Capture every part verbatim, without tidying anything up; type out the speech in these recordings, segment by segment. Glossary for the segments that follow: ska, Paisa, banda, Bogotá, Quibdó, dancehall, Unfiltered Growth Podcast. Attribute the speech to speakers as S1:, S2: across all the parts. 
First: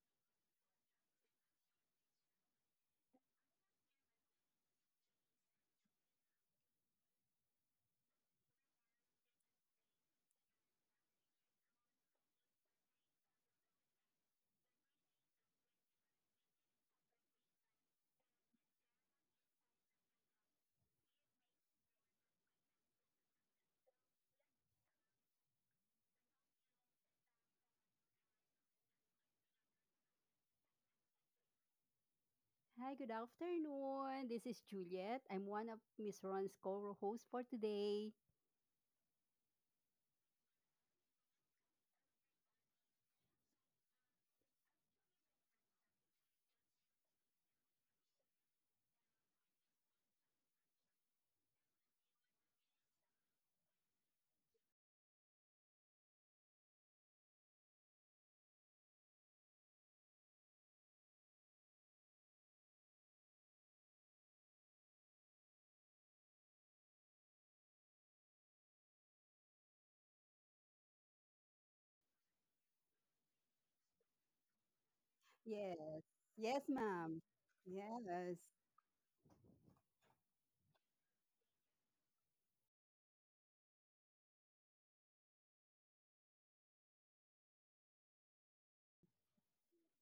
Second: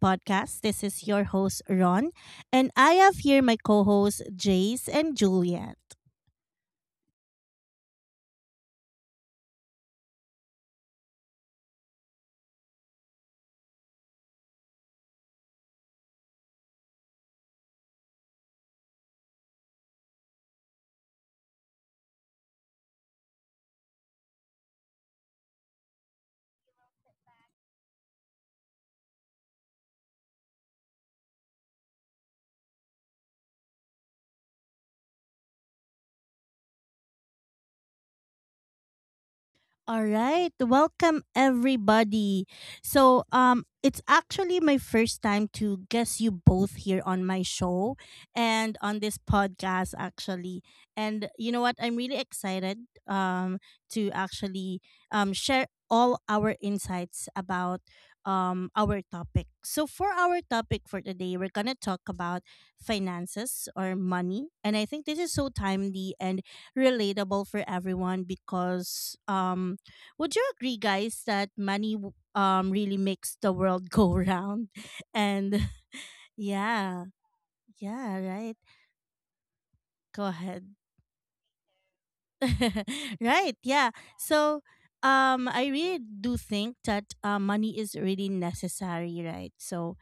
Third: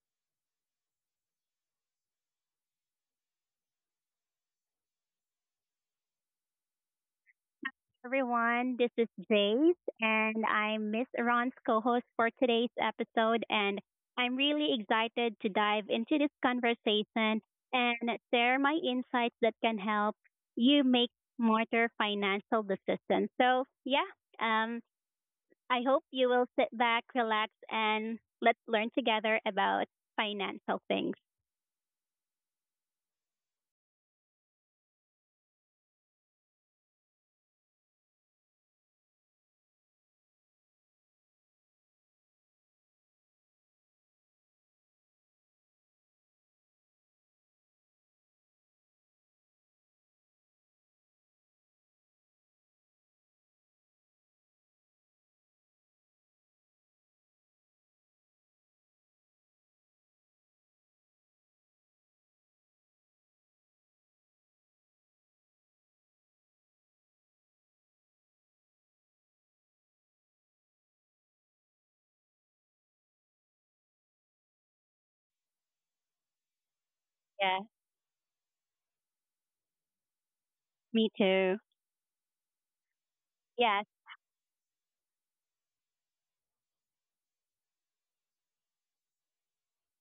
S1: Podcast. This is your host, Ron, and I have here my co hosts, Jace and Juliet.
S2: everyone. This is Jace, and I'm Miss Ron's co host for today's episode. And I'm really excited to dive into this conversation and share my insights that can help you make smarter financial decisions. So, yeah, um, I hope you will sit back, relax, and let's learn together about financial things.
S3: Hi, good afternoon. This is Juliet. I'm one of Miss Ron's co-hosts for today.
S1: All right. Welcome everybody. So, um it's actually my first time to guess you both here on my show and on this podcast actually. And you know what? I'm really excited um to actually um share all our insights about um our topic. So, for our topic for today, we're going to talk about finances or money. And I think this is so timely and relatable for everyone because um would you agree, guys, that money w- um really makes the world go round? And
S3: Yes. Yes,
S1: yeah,
S3: ma'am.
S2: Yeah,
S1: yeah,
S3: Yes.
S1: right. Go ahead.
S2: me too.
S1: Right,
S2: Yes,
S1: yeah, so um I really do think that uh, money is really necessary, right? So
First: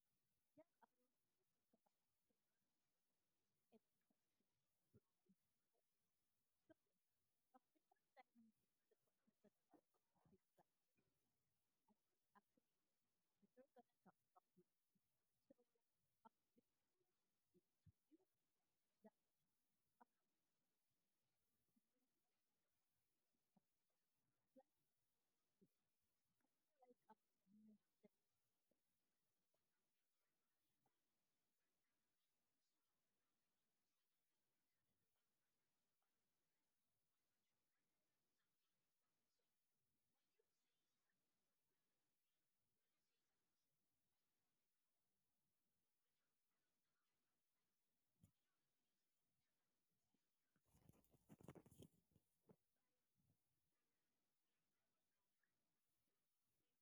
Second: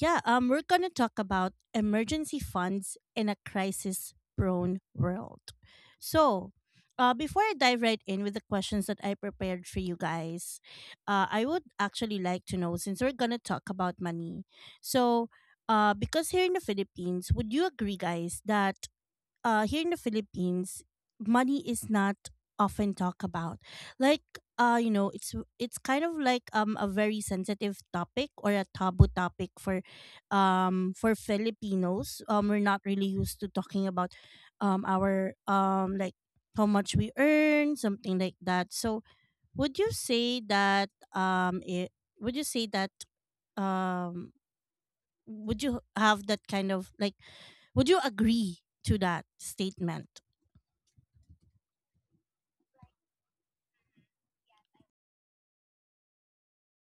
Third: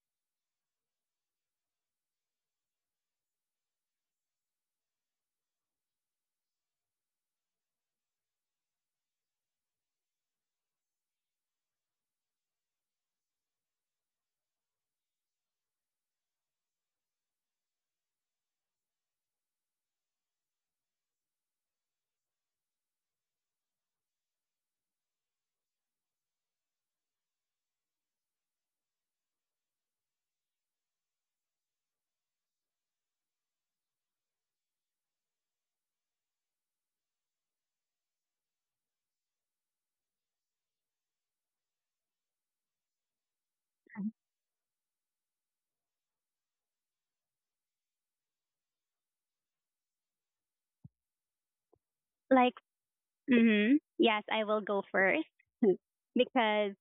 S1: yeah, um we're gonna talk about emergency funds in a crisis prone world. So uh, before I dive right in with the questions that I prepared for you guys, uh, I would actually like to know, since we're gonna talk about money. So, uh, because here in the Philippines, would you agree, guys, that uh, here in the Philippines, money is not often talked about. Like, uh, you know, it's it's kind of like um a very sensitive topic or a taboo topic for, um, for Filipinos. Um, we're not really used to talking about, um, our um like how much we earn, something like that. So, would you say that um, it, would you say that um, would you have that kind of like would you agree to that statement?
S2: like. Mm-hmm. Yes, I will go first because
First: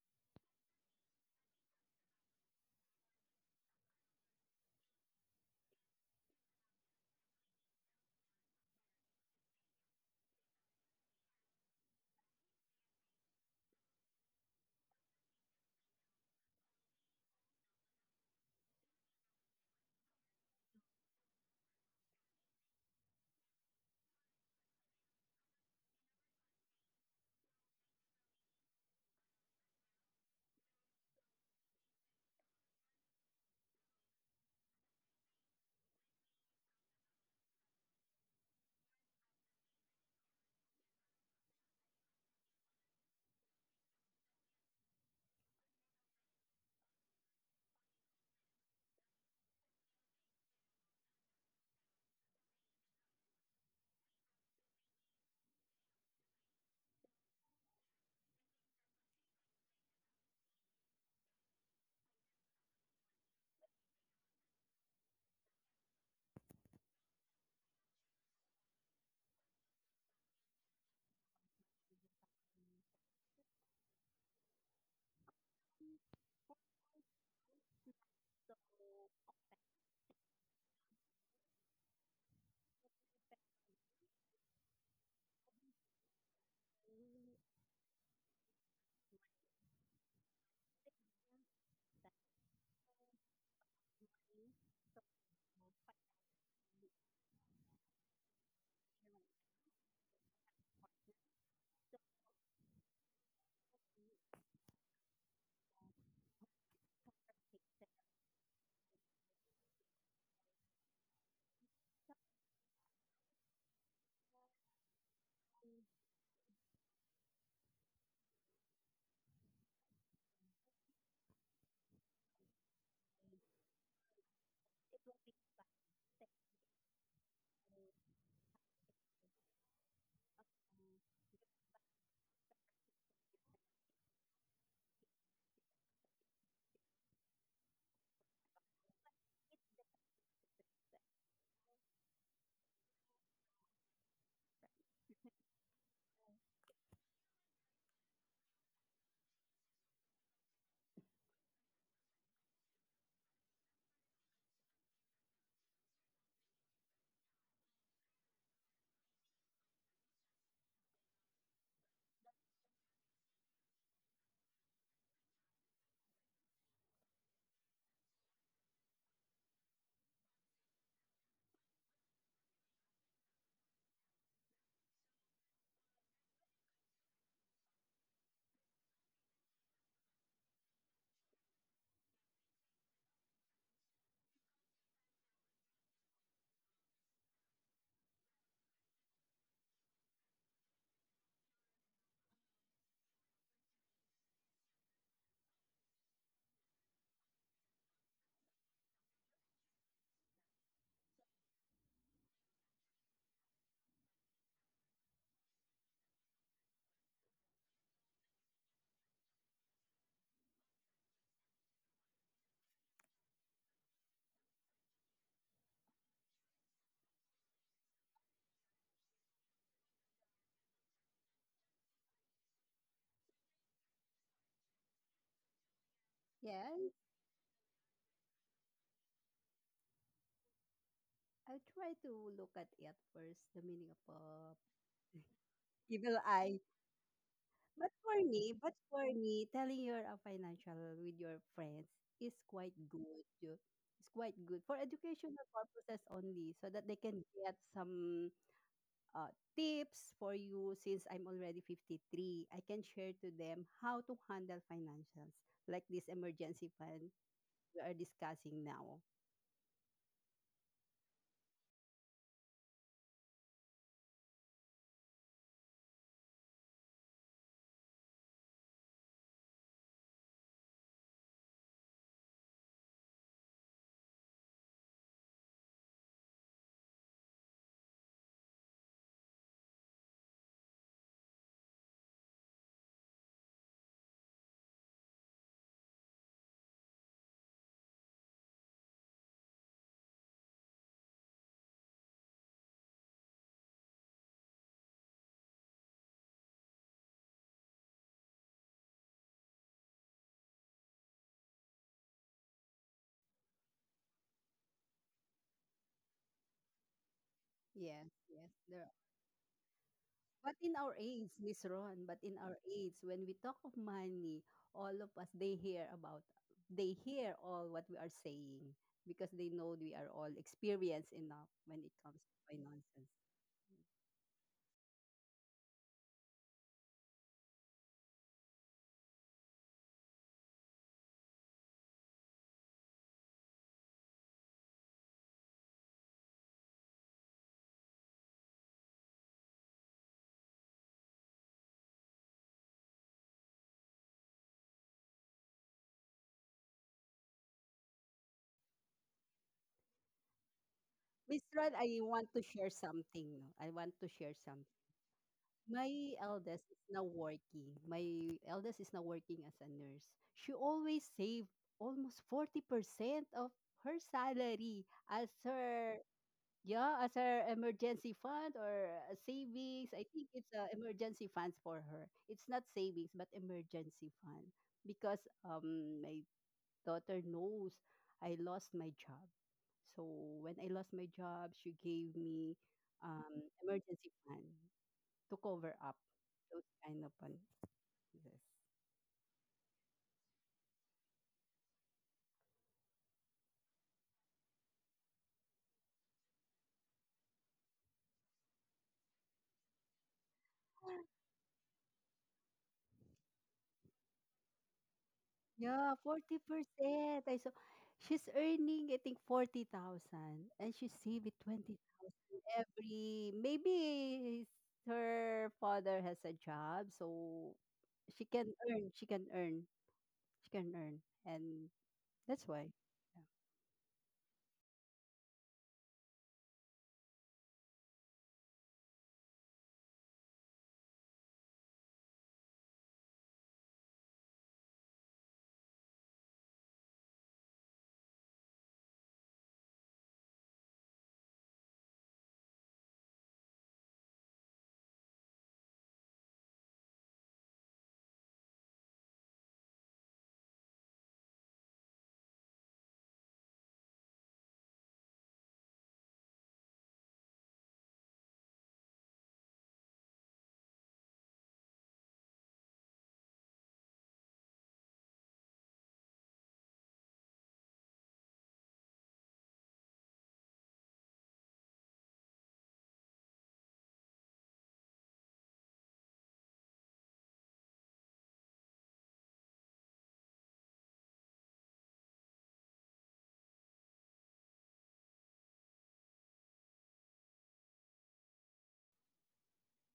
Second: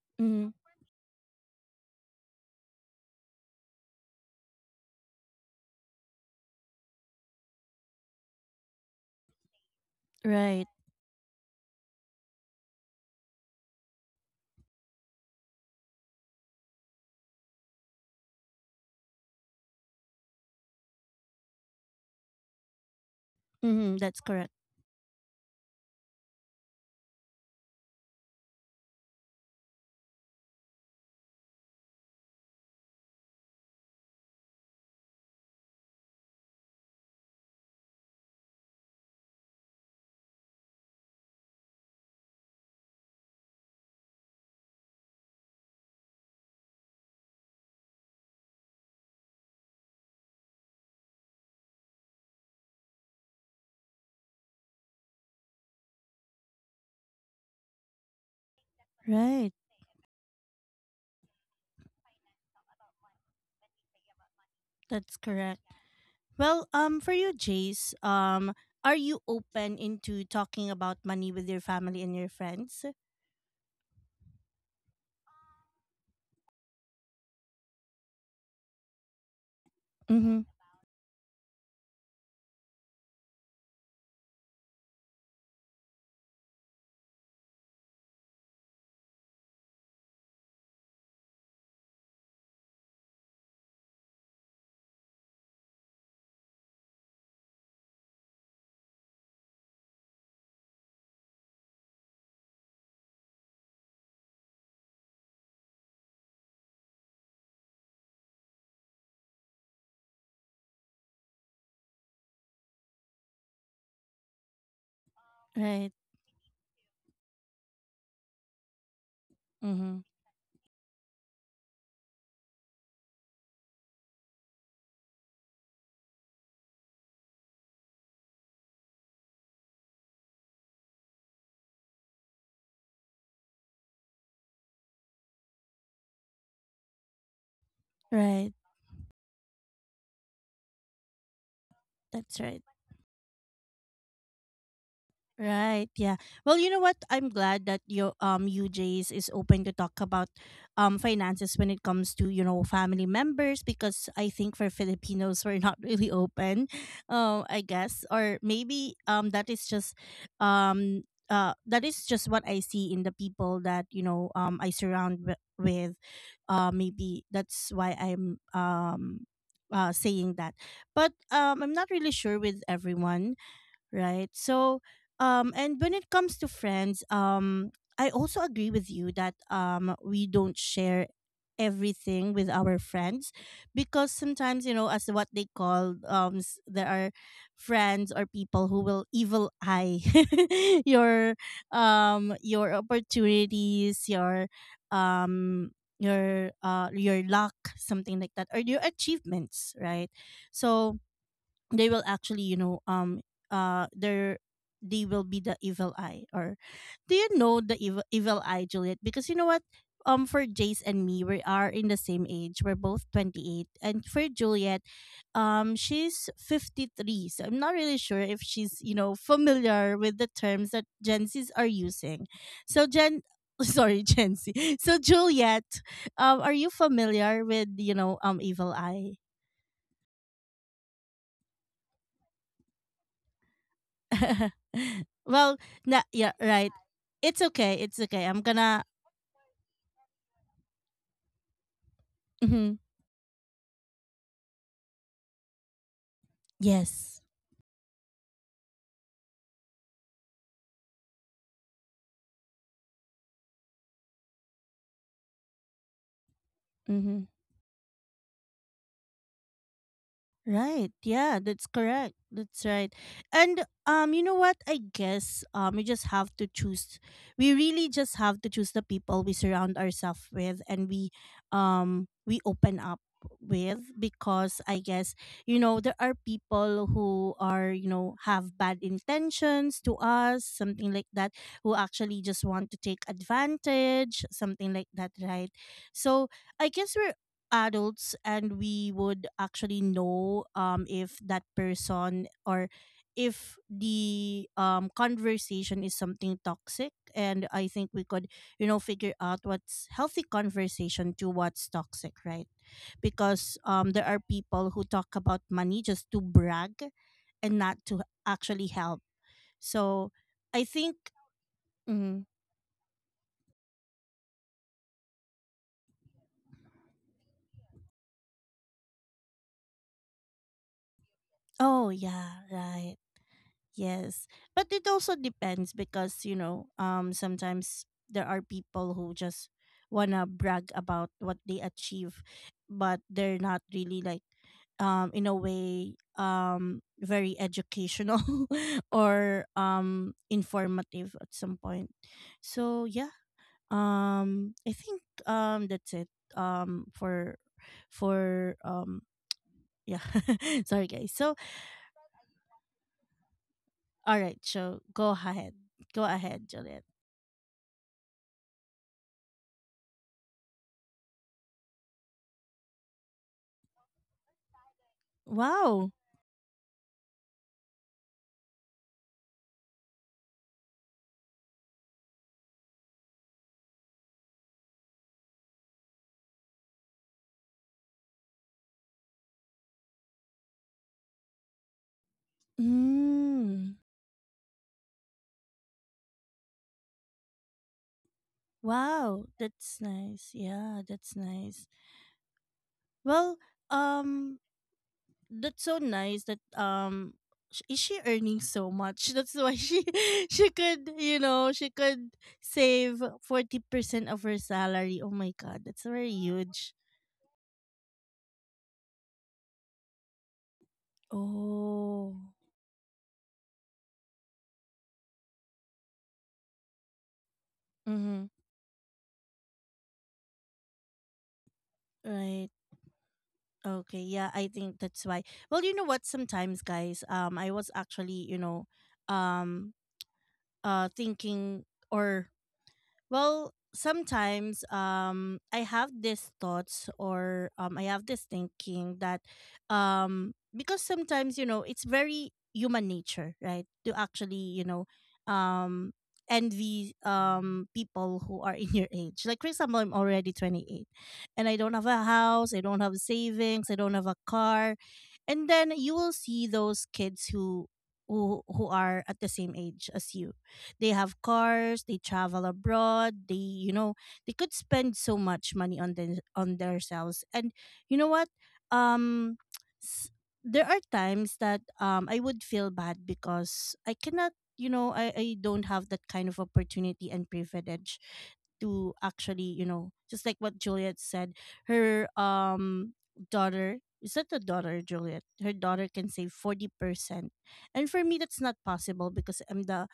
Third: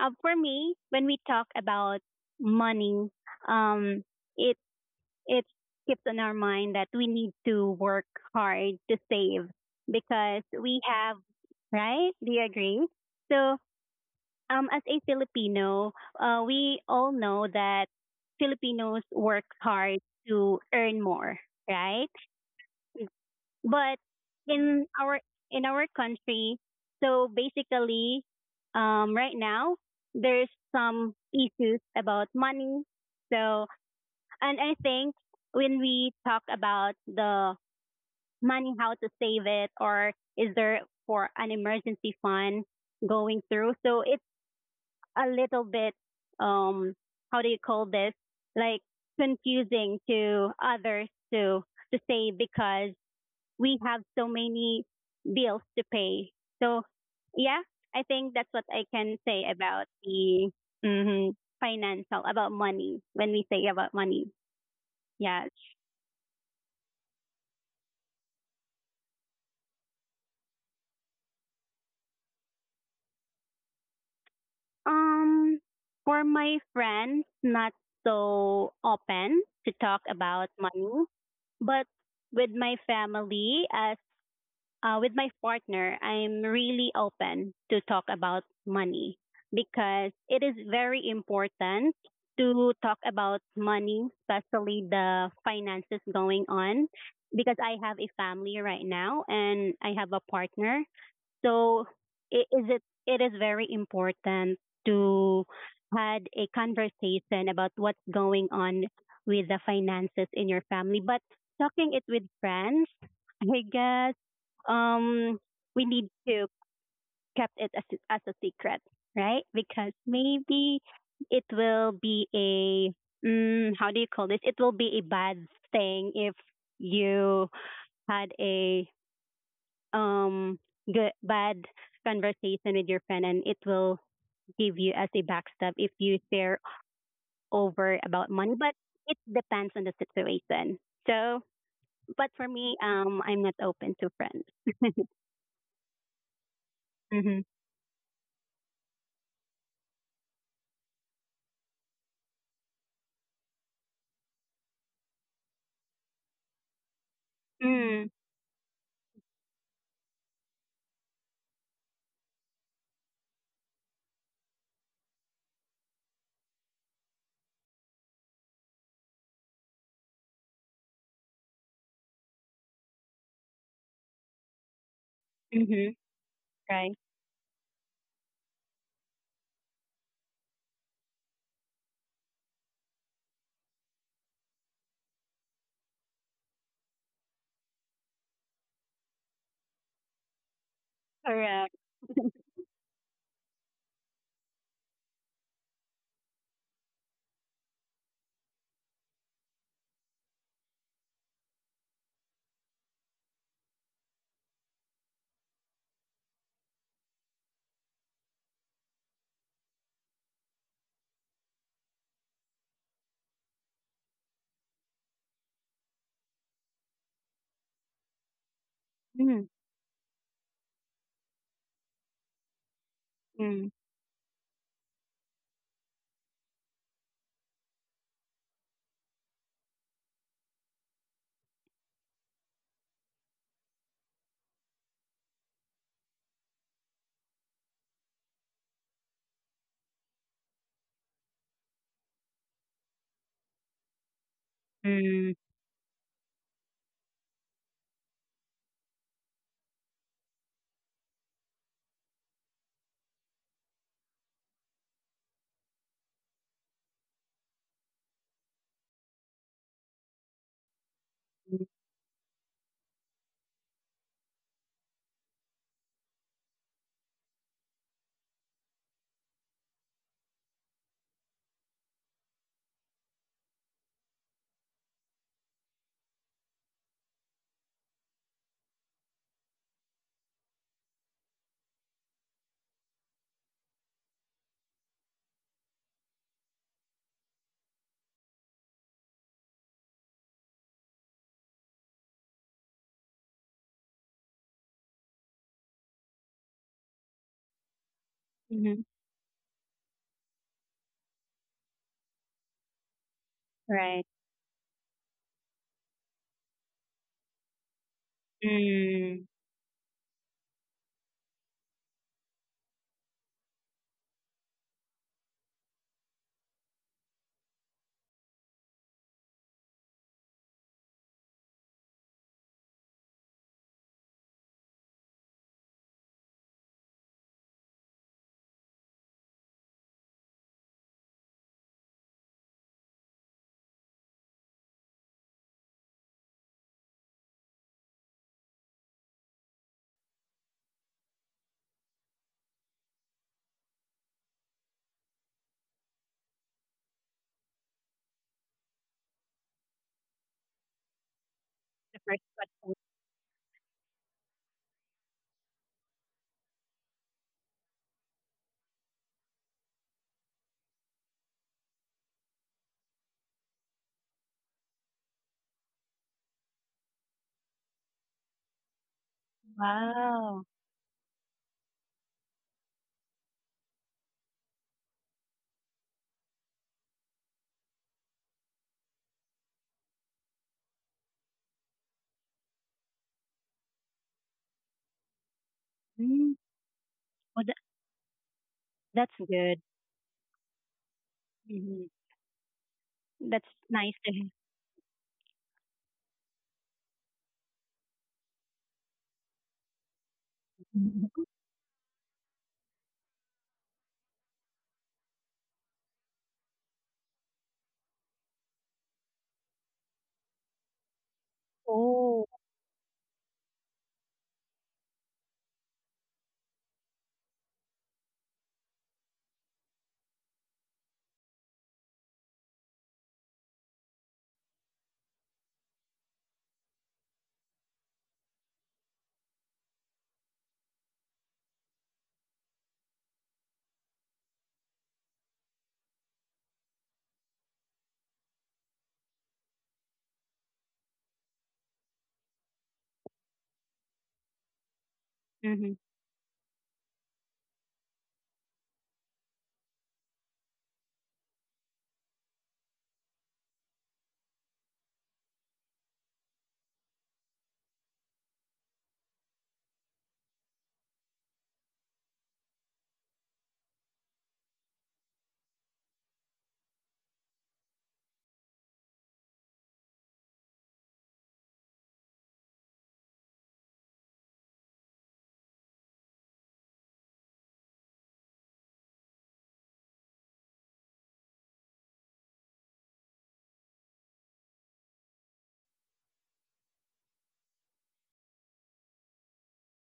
S2: uh, for
S1: Mm,
S2: me, when we talk about money, um, it it keeps on our mind that we need to work hard to save because
S1: right.
S2: we have right. Do you agree? So, um, as a Filipino, uh, we all know that Filipinos work hard to earn more, right? But
S1: Mm, that's correct.
S2: in our in our country, so basically, um, right now there's some issues about money. So and I think when we talk about the money, how to save it, or is there for an emergency fund going through? So it's a little bit um how do you call this, like, confusing to others to to say because we have so many bills to pay. So yeah, I think that's what I can say
S1: Right.
S2: about the hmm financial about money when we say about money.
S1: That's
S2: Yes.
S1: correct. Well, um, for you, Jace, um, are you open into talking about money with your family and your friends?
S2: Um, for my friends, not so open to talk
S1: Mm-hmm.
S2: about money, but with my family, as. Uh, with my partner, I'm really open to talk about money because it is very important to talk about money, especially the finances going on. Because I have a family right now and I have a partner, so I- is it it is very important to had a conversation about what's going on with the finances in your family. But talking it with friends, I guess um
S1: Right.
S2: we need to kept it as as a secret, right?
S1: Mm-hmm.
S2: Because maybe it will be a mm, how do you call this? It will be a bad thing if you had a um good bad conversation with your friend and it will give you as a backstab if you share over about money.
S1: Right.
S2: But it depends on the situation, so. But
S1: That's
S2: for
S1: right.
S2: me, um I'm not open to friends.
S1: Right. Yeah. Well, you know what? I'm
S2: Mhm.
S1: glad that your um U J's, is open to talk about um finances when it comes to, you know, family members, because I think for Filipinos we're not really open. uh I guess,
S2: Mm.
S1: or maybe um that is just um uh that is just what I see in the people that, you know, um I surround w- with. Uh maybe that's why I'm um uh saying that. But um I'm not really sure with everyone, right? So um and
S2: Mhm.
S1: when it comes to
S2: Right.
S1: friends, um I also agree with you that um we don't share everything with our friends, because sometimes, you know, as what they call, um s- there are friends or people who will evil eye your
S2: Correct.
S1: um your opportunities, your um your uh your luck, something like that, or your achievements, right? So they will actually, you know, um uh they're they will be the evil eye. Or do you know the evil, evil eye, Juliet? Because you know what, um for Jace and me, we are in the same age, we're both twenty-eight, and for Juliet, um she's fifty-three, so I'm not really sure if she's, you know,
S2: Mm.
S1: familiar with the terms that gen z's are using. So gen
S2: Mm.
S1: sorry, gen z. So Juliet, um are
S3: Yeah,
S1: you familiar with, you know, um evil eye?
S3: I'll try to look at it first, the meaning of uh,
S1: Well, na
S3: evil
S1: yeah,
S3: eye.
S1: right. It's okay.
S3: But
S1: It's
S3: for
S1: okay. I'm
S3: me, but
S1: gonna.
S3: for me, telling your uh, financial with your friends is
S1: Hmm.
S3: quite good. It's quite good for
S2: Mm.
S3: educational purposes only, so that they can
S1: Yes.
S3: get some uh, tips for you since I'm already fifty-three. I can share to them how to handle financials, like this emergency fund
S1: Mm-hmm.
S3: we are discussing now.
S1: Right. Yeah, that's correct. That's right. And um you know what? I guess um we just have to choose, we really just have to choose the people we surround ourselves with, and we um we open up with, because I guess, you know, there are people who are, you know, have bad intentions to us, something like that, who actually just want to take advantage, something like that, right? So I guess we're adults, and we would actually know um if that person, or if the um conversation is something toxic, and I think we could, you know,
S2: Mhm.
S1: figure out what's healthy conversation to what's toxic, right? Because um
S2: Right.
S1: there are people who talk about money just to brag, and not to
S3: Yes, yes.
S1: actually
S3: There.
S1: help.
S2: Mm.
S1: So
S3: But
S1: I
S3: in our
S1: think,
S3: age, Miss Ron, but
S1: mm,
S3: in our age, when we talk of money, all of us, they hear about, they hear all what we are saying because they know we are all experienced enough when it
S1: oh
S3: comes to
S1: yeah, right.
S3: finances.
S1: Yes. But it also depends because, you know, um sometimes there are people who just wanna brag about what they achieve, but they're not really like, um in a way, um very educational, or um informative at some point. So yeah, um I think um that's it, um for for um yeah. Sorry guys. So
S3: Miss Ron, I
S2: The first
S3: want to share
S2: question.
S3: something. No? I want to
S1: all
S3: share
S1: right,
S3: something.
S1: so go ahead. Go
S3: My
S1: ahead,
S3: eldest is
S1: Juliet.
S3: now working. My eldest is now working as a nurse. She always saved almost forty percent of her salary as
S1: Wow.
S3: her yeah, as her emergency fund or uh, savings. I think
S2: Wow.
S3: it's uh, emergency funds for her. It's not savings but emergency fund because um my daughter knows I lost my job. So when I lost my job, she gave me um
S1: Mm.
S3: emergency fund to cover up
S2: Mm.
S3: those kind of one.
S2: Well, that,
S3: Yes.
S2: that's
S1: Wow,
S2: good.
S1: that's nice. Yeah, that's nice.
S2: Mhm.
S1: Well,
S2: That's nice to hear.
S1: um that's so nice that um sh- is she earning so much? That's why she she could, you know, she could save forty percent of her salary. Oh my god, that's
S3: Yeah,
S1: very huge.
S3: forty percent. I saw she's earning I think forty thousand and she save it
S1: Oh.
S2: Oh.
S3: twenty thousand every maybe her father has a job so she
S1: Mhm.
S3: can earn, she can earn, she can earn and that's
S1: Right.
S3: why.
S1: Okay. Yeah, I think that's why. Well, you know what, sometimes, guys, um I was actually, you know, um uh thinking, or, well, sometimes um I have these thoughts, or um I have this thinking that, um because sometimes, you know, it's very human nature, right? To actually, you know,
S2: Mhm.
S1: um envy um people who are, in your age. Like for example, I'm already twenty-eight and I don't have a house, I don't have savings, I don't have a car. And then you will see those kids who who who are at the same age as you, they have cars, they travel abroad, they, you know, they could spend so much money on them, on themselves. And you know what? Um s- there are times that um I would feel bad because I cannot, you know, I, I don't have that kind of opportunity and privilege to actually, you know, just like what Juliet said, her um daughter, is that the daughter, Juliet? Her daughter can save forty percent. And for me that's not possible, because I'm the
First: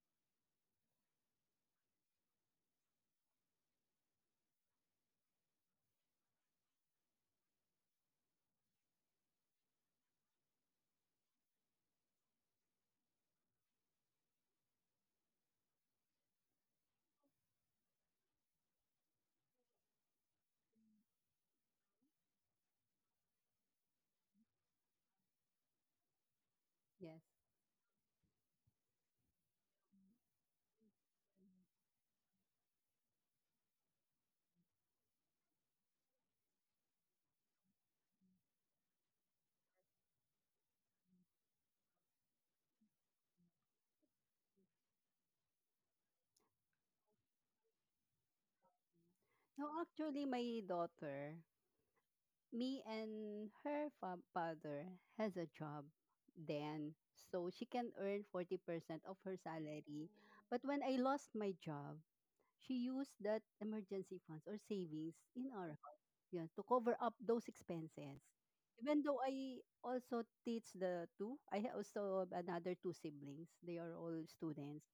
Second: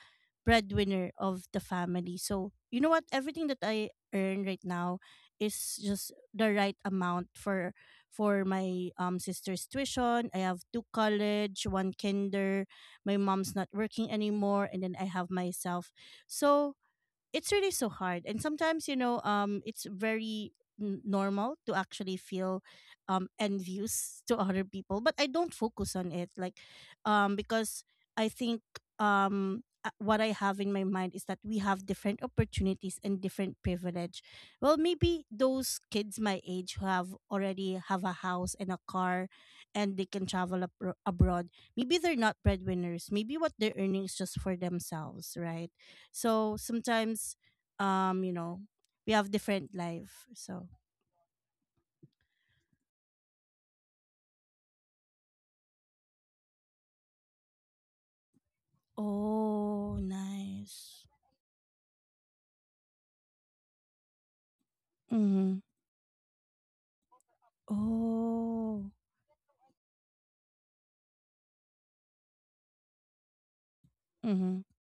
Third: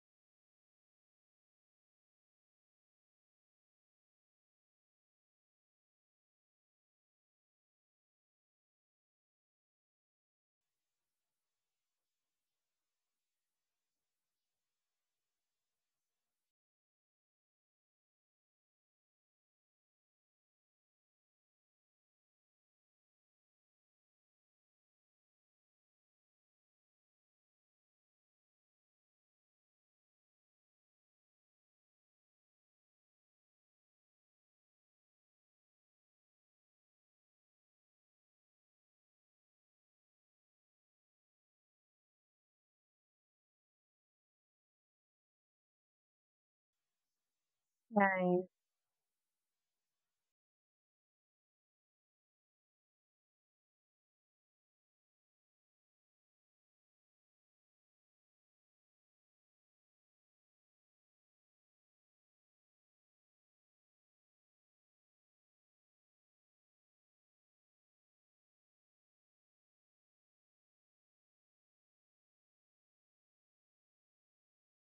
S1: breadwinner of the family. So, you know what? Everything that I earn right now is just the right amount for for my um sister's tuition. I have two college, one kinder. My mom's not working anymore and then I have myself. So, it's really so hard, and sometimes, you know, um it's very n- normal to actually feel um envious to other people, but I don't focus on it, like,
S3: Yeah. Yes.
S1: um because I think, um uh, what I have in my mind is that we have different opportunities and different privilege. Well, maybe those kids my age who have already have a house and a car and they can travel abro- abroad, maybe they're not breadwinners, maybe what they're earning is just for themselves, right? So sometimes, um, you
S2: Nice.
S1: know, we have
S3: No,
S1: different
S3: actually
S1: life.
S3: my
S1: So
S3: daughter, me and her fa- father has a job then, so she can earn forty percent of her
S1: oh,
S3: salary. But when I
S1: nice.
S3: lost my job, she used that emergency funds or savings in
S1: Mm-hmm.
S3: our house, yeah, to cover up those expenses.
S1: Oh.
S3: Even though I also teach the two, I ha- also have another two siblings. They are all
S1: Mm-hmm.
S3: students.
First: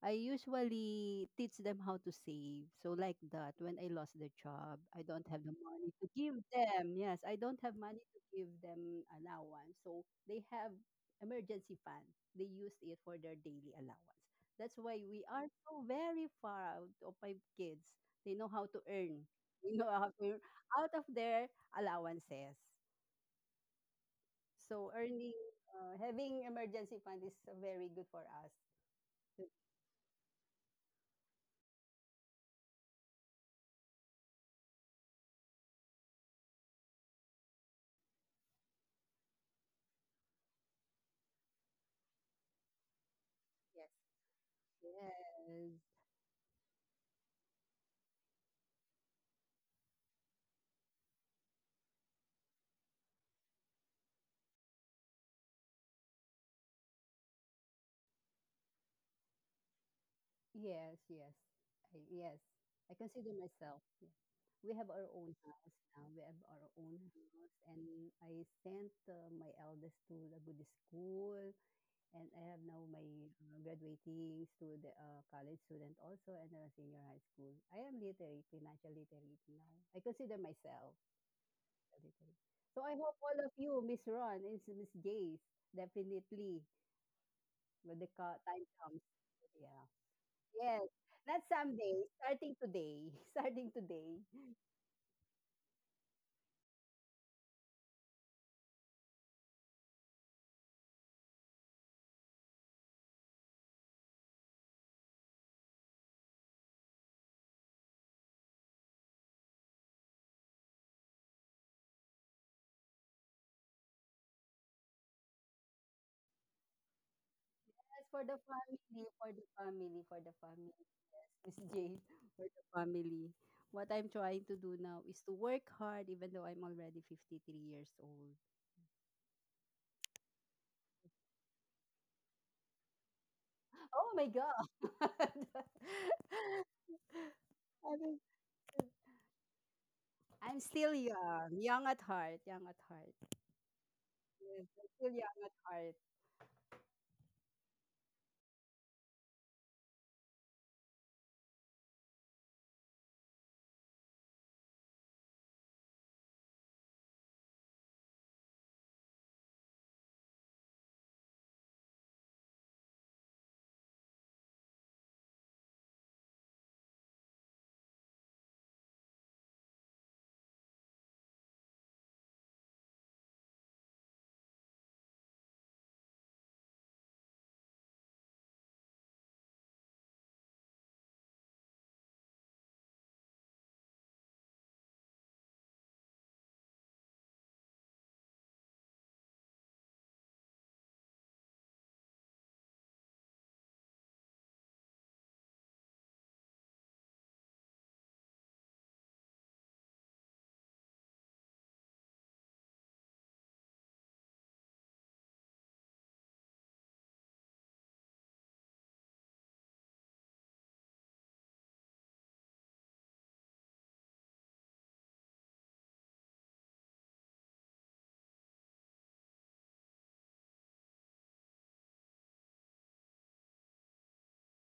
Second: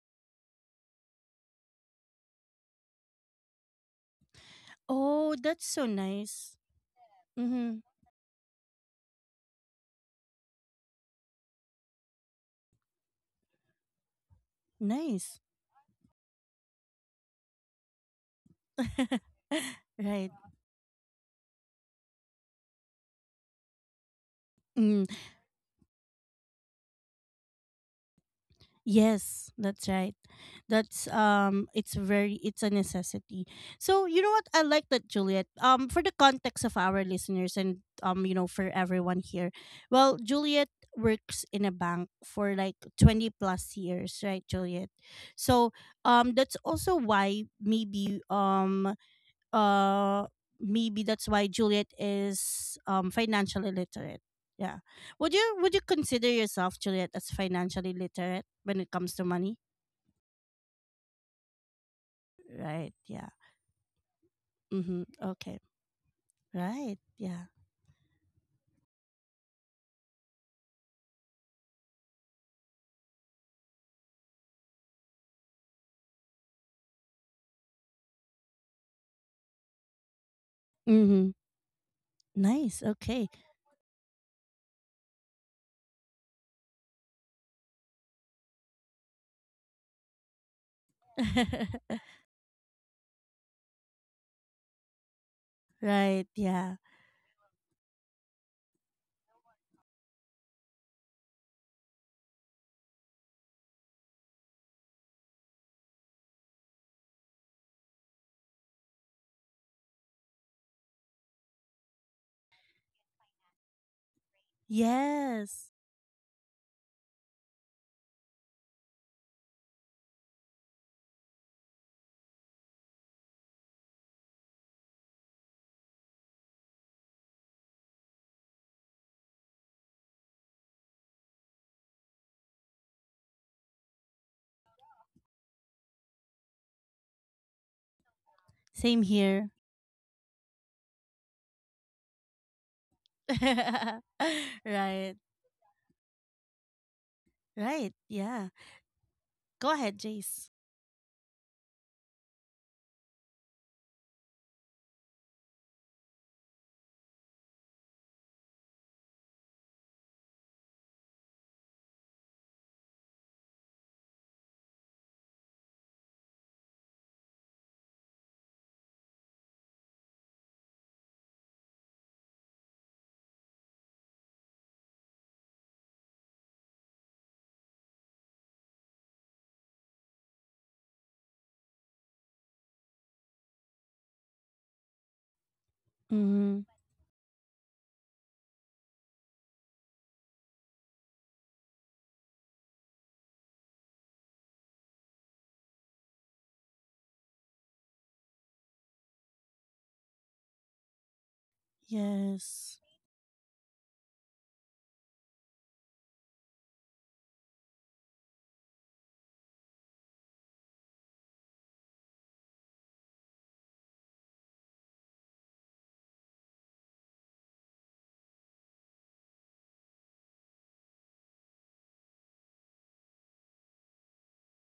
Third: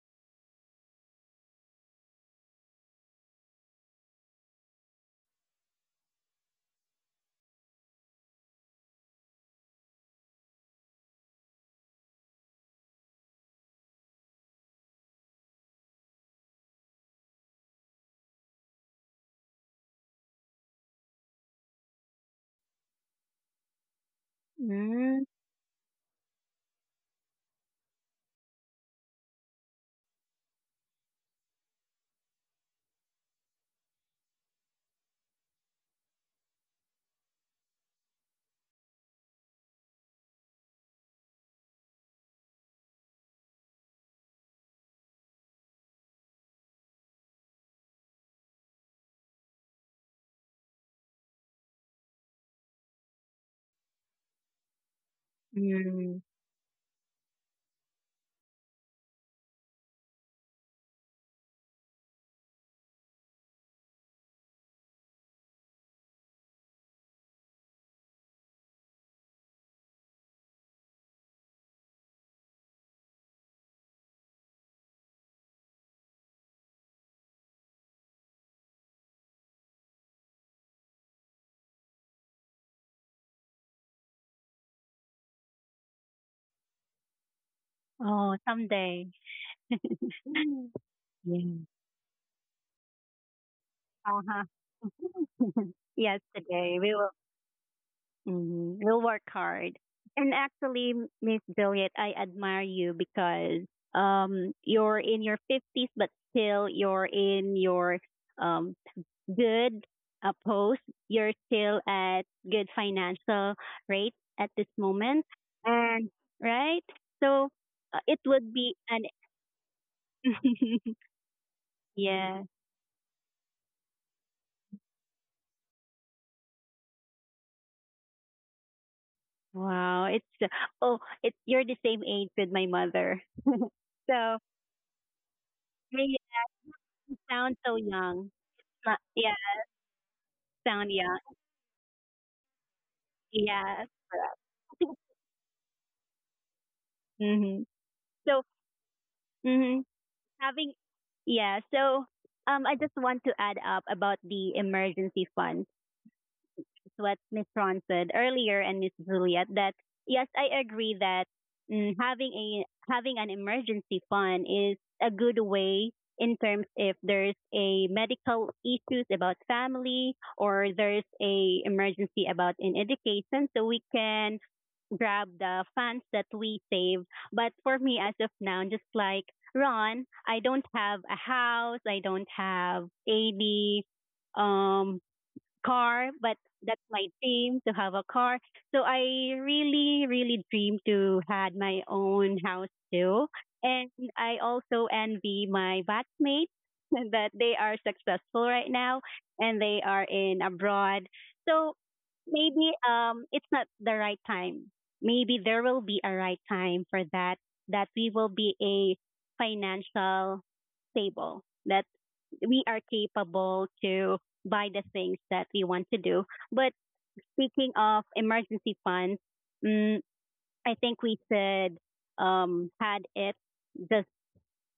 S3: I usually teach them how to save. So like that, when I lost the job, I don't
S1: Oh,
S3: have the
S1: that's so
S3: money to give
S1: nice.
S3: them. Yes, I don't have
S1: Mm-hmm.
S3: money to give them allowance. So they have emergency fund. They use it for their daily allowance. That's why we
S1: Nice.
S3: are so very far out of my kids. They know how to earn. You know how to
S1: Right.
S3: earn out of their allowances. So
S2: Mm.
S3: earning, uh, having emergency fund is very good for us.
S1: Yes, that's right. That's um it's very it's a necessity. So you know what I like that, Juliet. Um for the context of our listeners and, um you know, for everyone here. Well, Juliet works in a bank for like twenty plus years, right, Juliet?
S3: Yes,
S1: So
S3: yes.
S1: um that's also why maybe um uh maybe that's why Juliet is um financially literate. Yeah. Would you would you
S2: Hmm.
S1: consider yourself, Juliet, as financially literate when it comes to money?
S3: Yes, yes. I Yes. I
S1: Right. Yeah.
S3: consider myself, yeah. We have
S1: Mhm.
S3: our own
S1: Okay.
S3: house now, we have our own
S1: Right. Yeah.
S3: house, and I sent, uh, my eldest to the Buddhist school, and I have now my, uh, graduating student, uh, college student also, and a senior high school. I am literate, financial literate now. I consider myself
S1: Mhm.
S3: literate. So
S1: Nice.
S3: I hope
S1: Okay.
S3: all of you, Miss Ron and Miss Jace, definitely when the co
S2: Oh,
S3: time comes,
S2: someday.
S3: yeah. Yes, not
S2: Yeah.
S3: someday, starting today, starting today.
S2: Uh-huh. Yes,
S1: Right.
S2: today
S1: Yeah.
S2: we will. Mm, we'll work hard. And actually, Miss Juliet, I admire you because um you're in your fifties, but still you're in your um good uh, post. You're still at good financial rate at this moment,
S1: Yes.
S2: and right. So uh,
S3: That's
S2: it
S3: for the
S2: would be an.
S3: family, for the family, for the family. Yes, Miss Jade,
S2: Yeah.
S3: for the family. What I'm trying to do now is to work hard, even though I'm already fifty-three years old.
S2: Wow. It's uh, oh, it's you're the same age with my mother.
S3: Oh my
S2: So
S3: God! I
S2: really it sounds so
S3: mean,
S2: young. Not-
S1: Same
S2: yeah,
S1: here.
S3: I'm
S2: sound
S3: still
S2: young.
S3: young, young at heart, young at heart.
S2: Yeah.
S3: Yes, I'm still
S1: Right.
S3: young at heart.
S2: Mm-hmm.
S1: Right.
S2: So
S1: Yeah. Go
S2: hmm
S1: ahead, Jace.
S2: having yeah. So um, I just want to add up about the emergency fund, what Miss Ron said earlier and Miss Juliet, that yes, I agree that mm, having a having an emergency fund is a good way in terms if there's a medical issues about family or there's a emergency about in education, so we can grab the funds that we save. But for me as of now, just like Ron, I don't have a house, I don't have any um car, but
S1: Mhm.
S2: that's my dream to have a car. So I really, really dream to had my own house too. And I also envy my batchmates that they are successful right now and they are in abroad. So maybe
S1: Yes.
S2: um it's not the right time. Maybe there will be a right time for that, that we will be a financial stable, that we are capable to buy the things that we want to do. But speaking of emergency funds, mm, I think we should um, had it just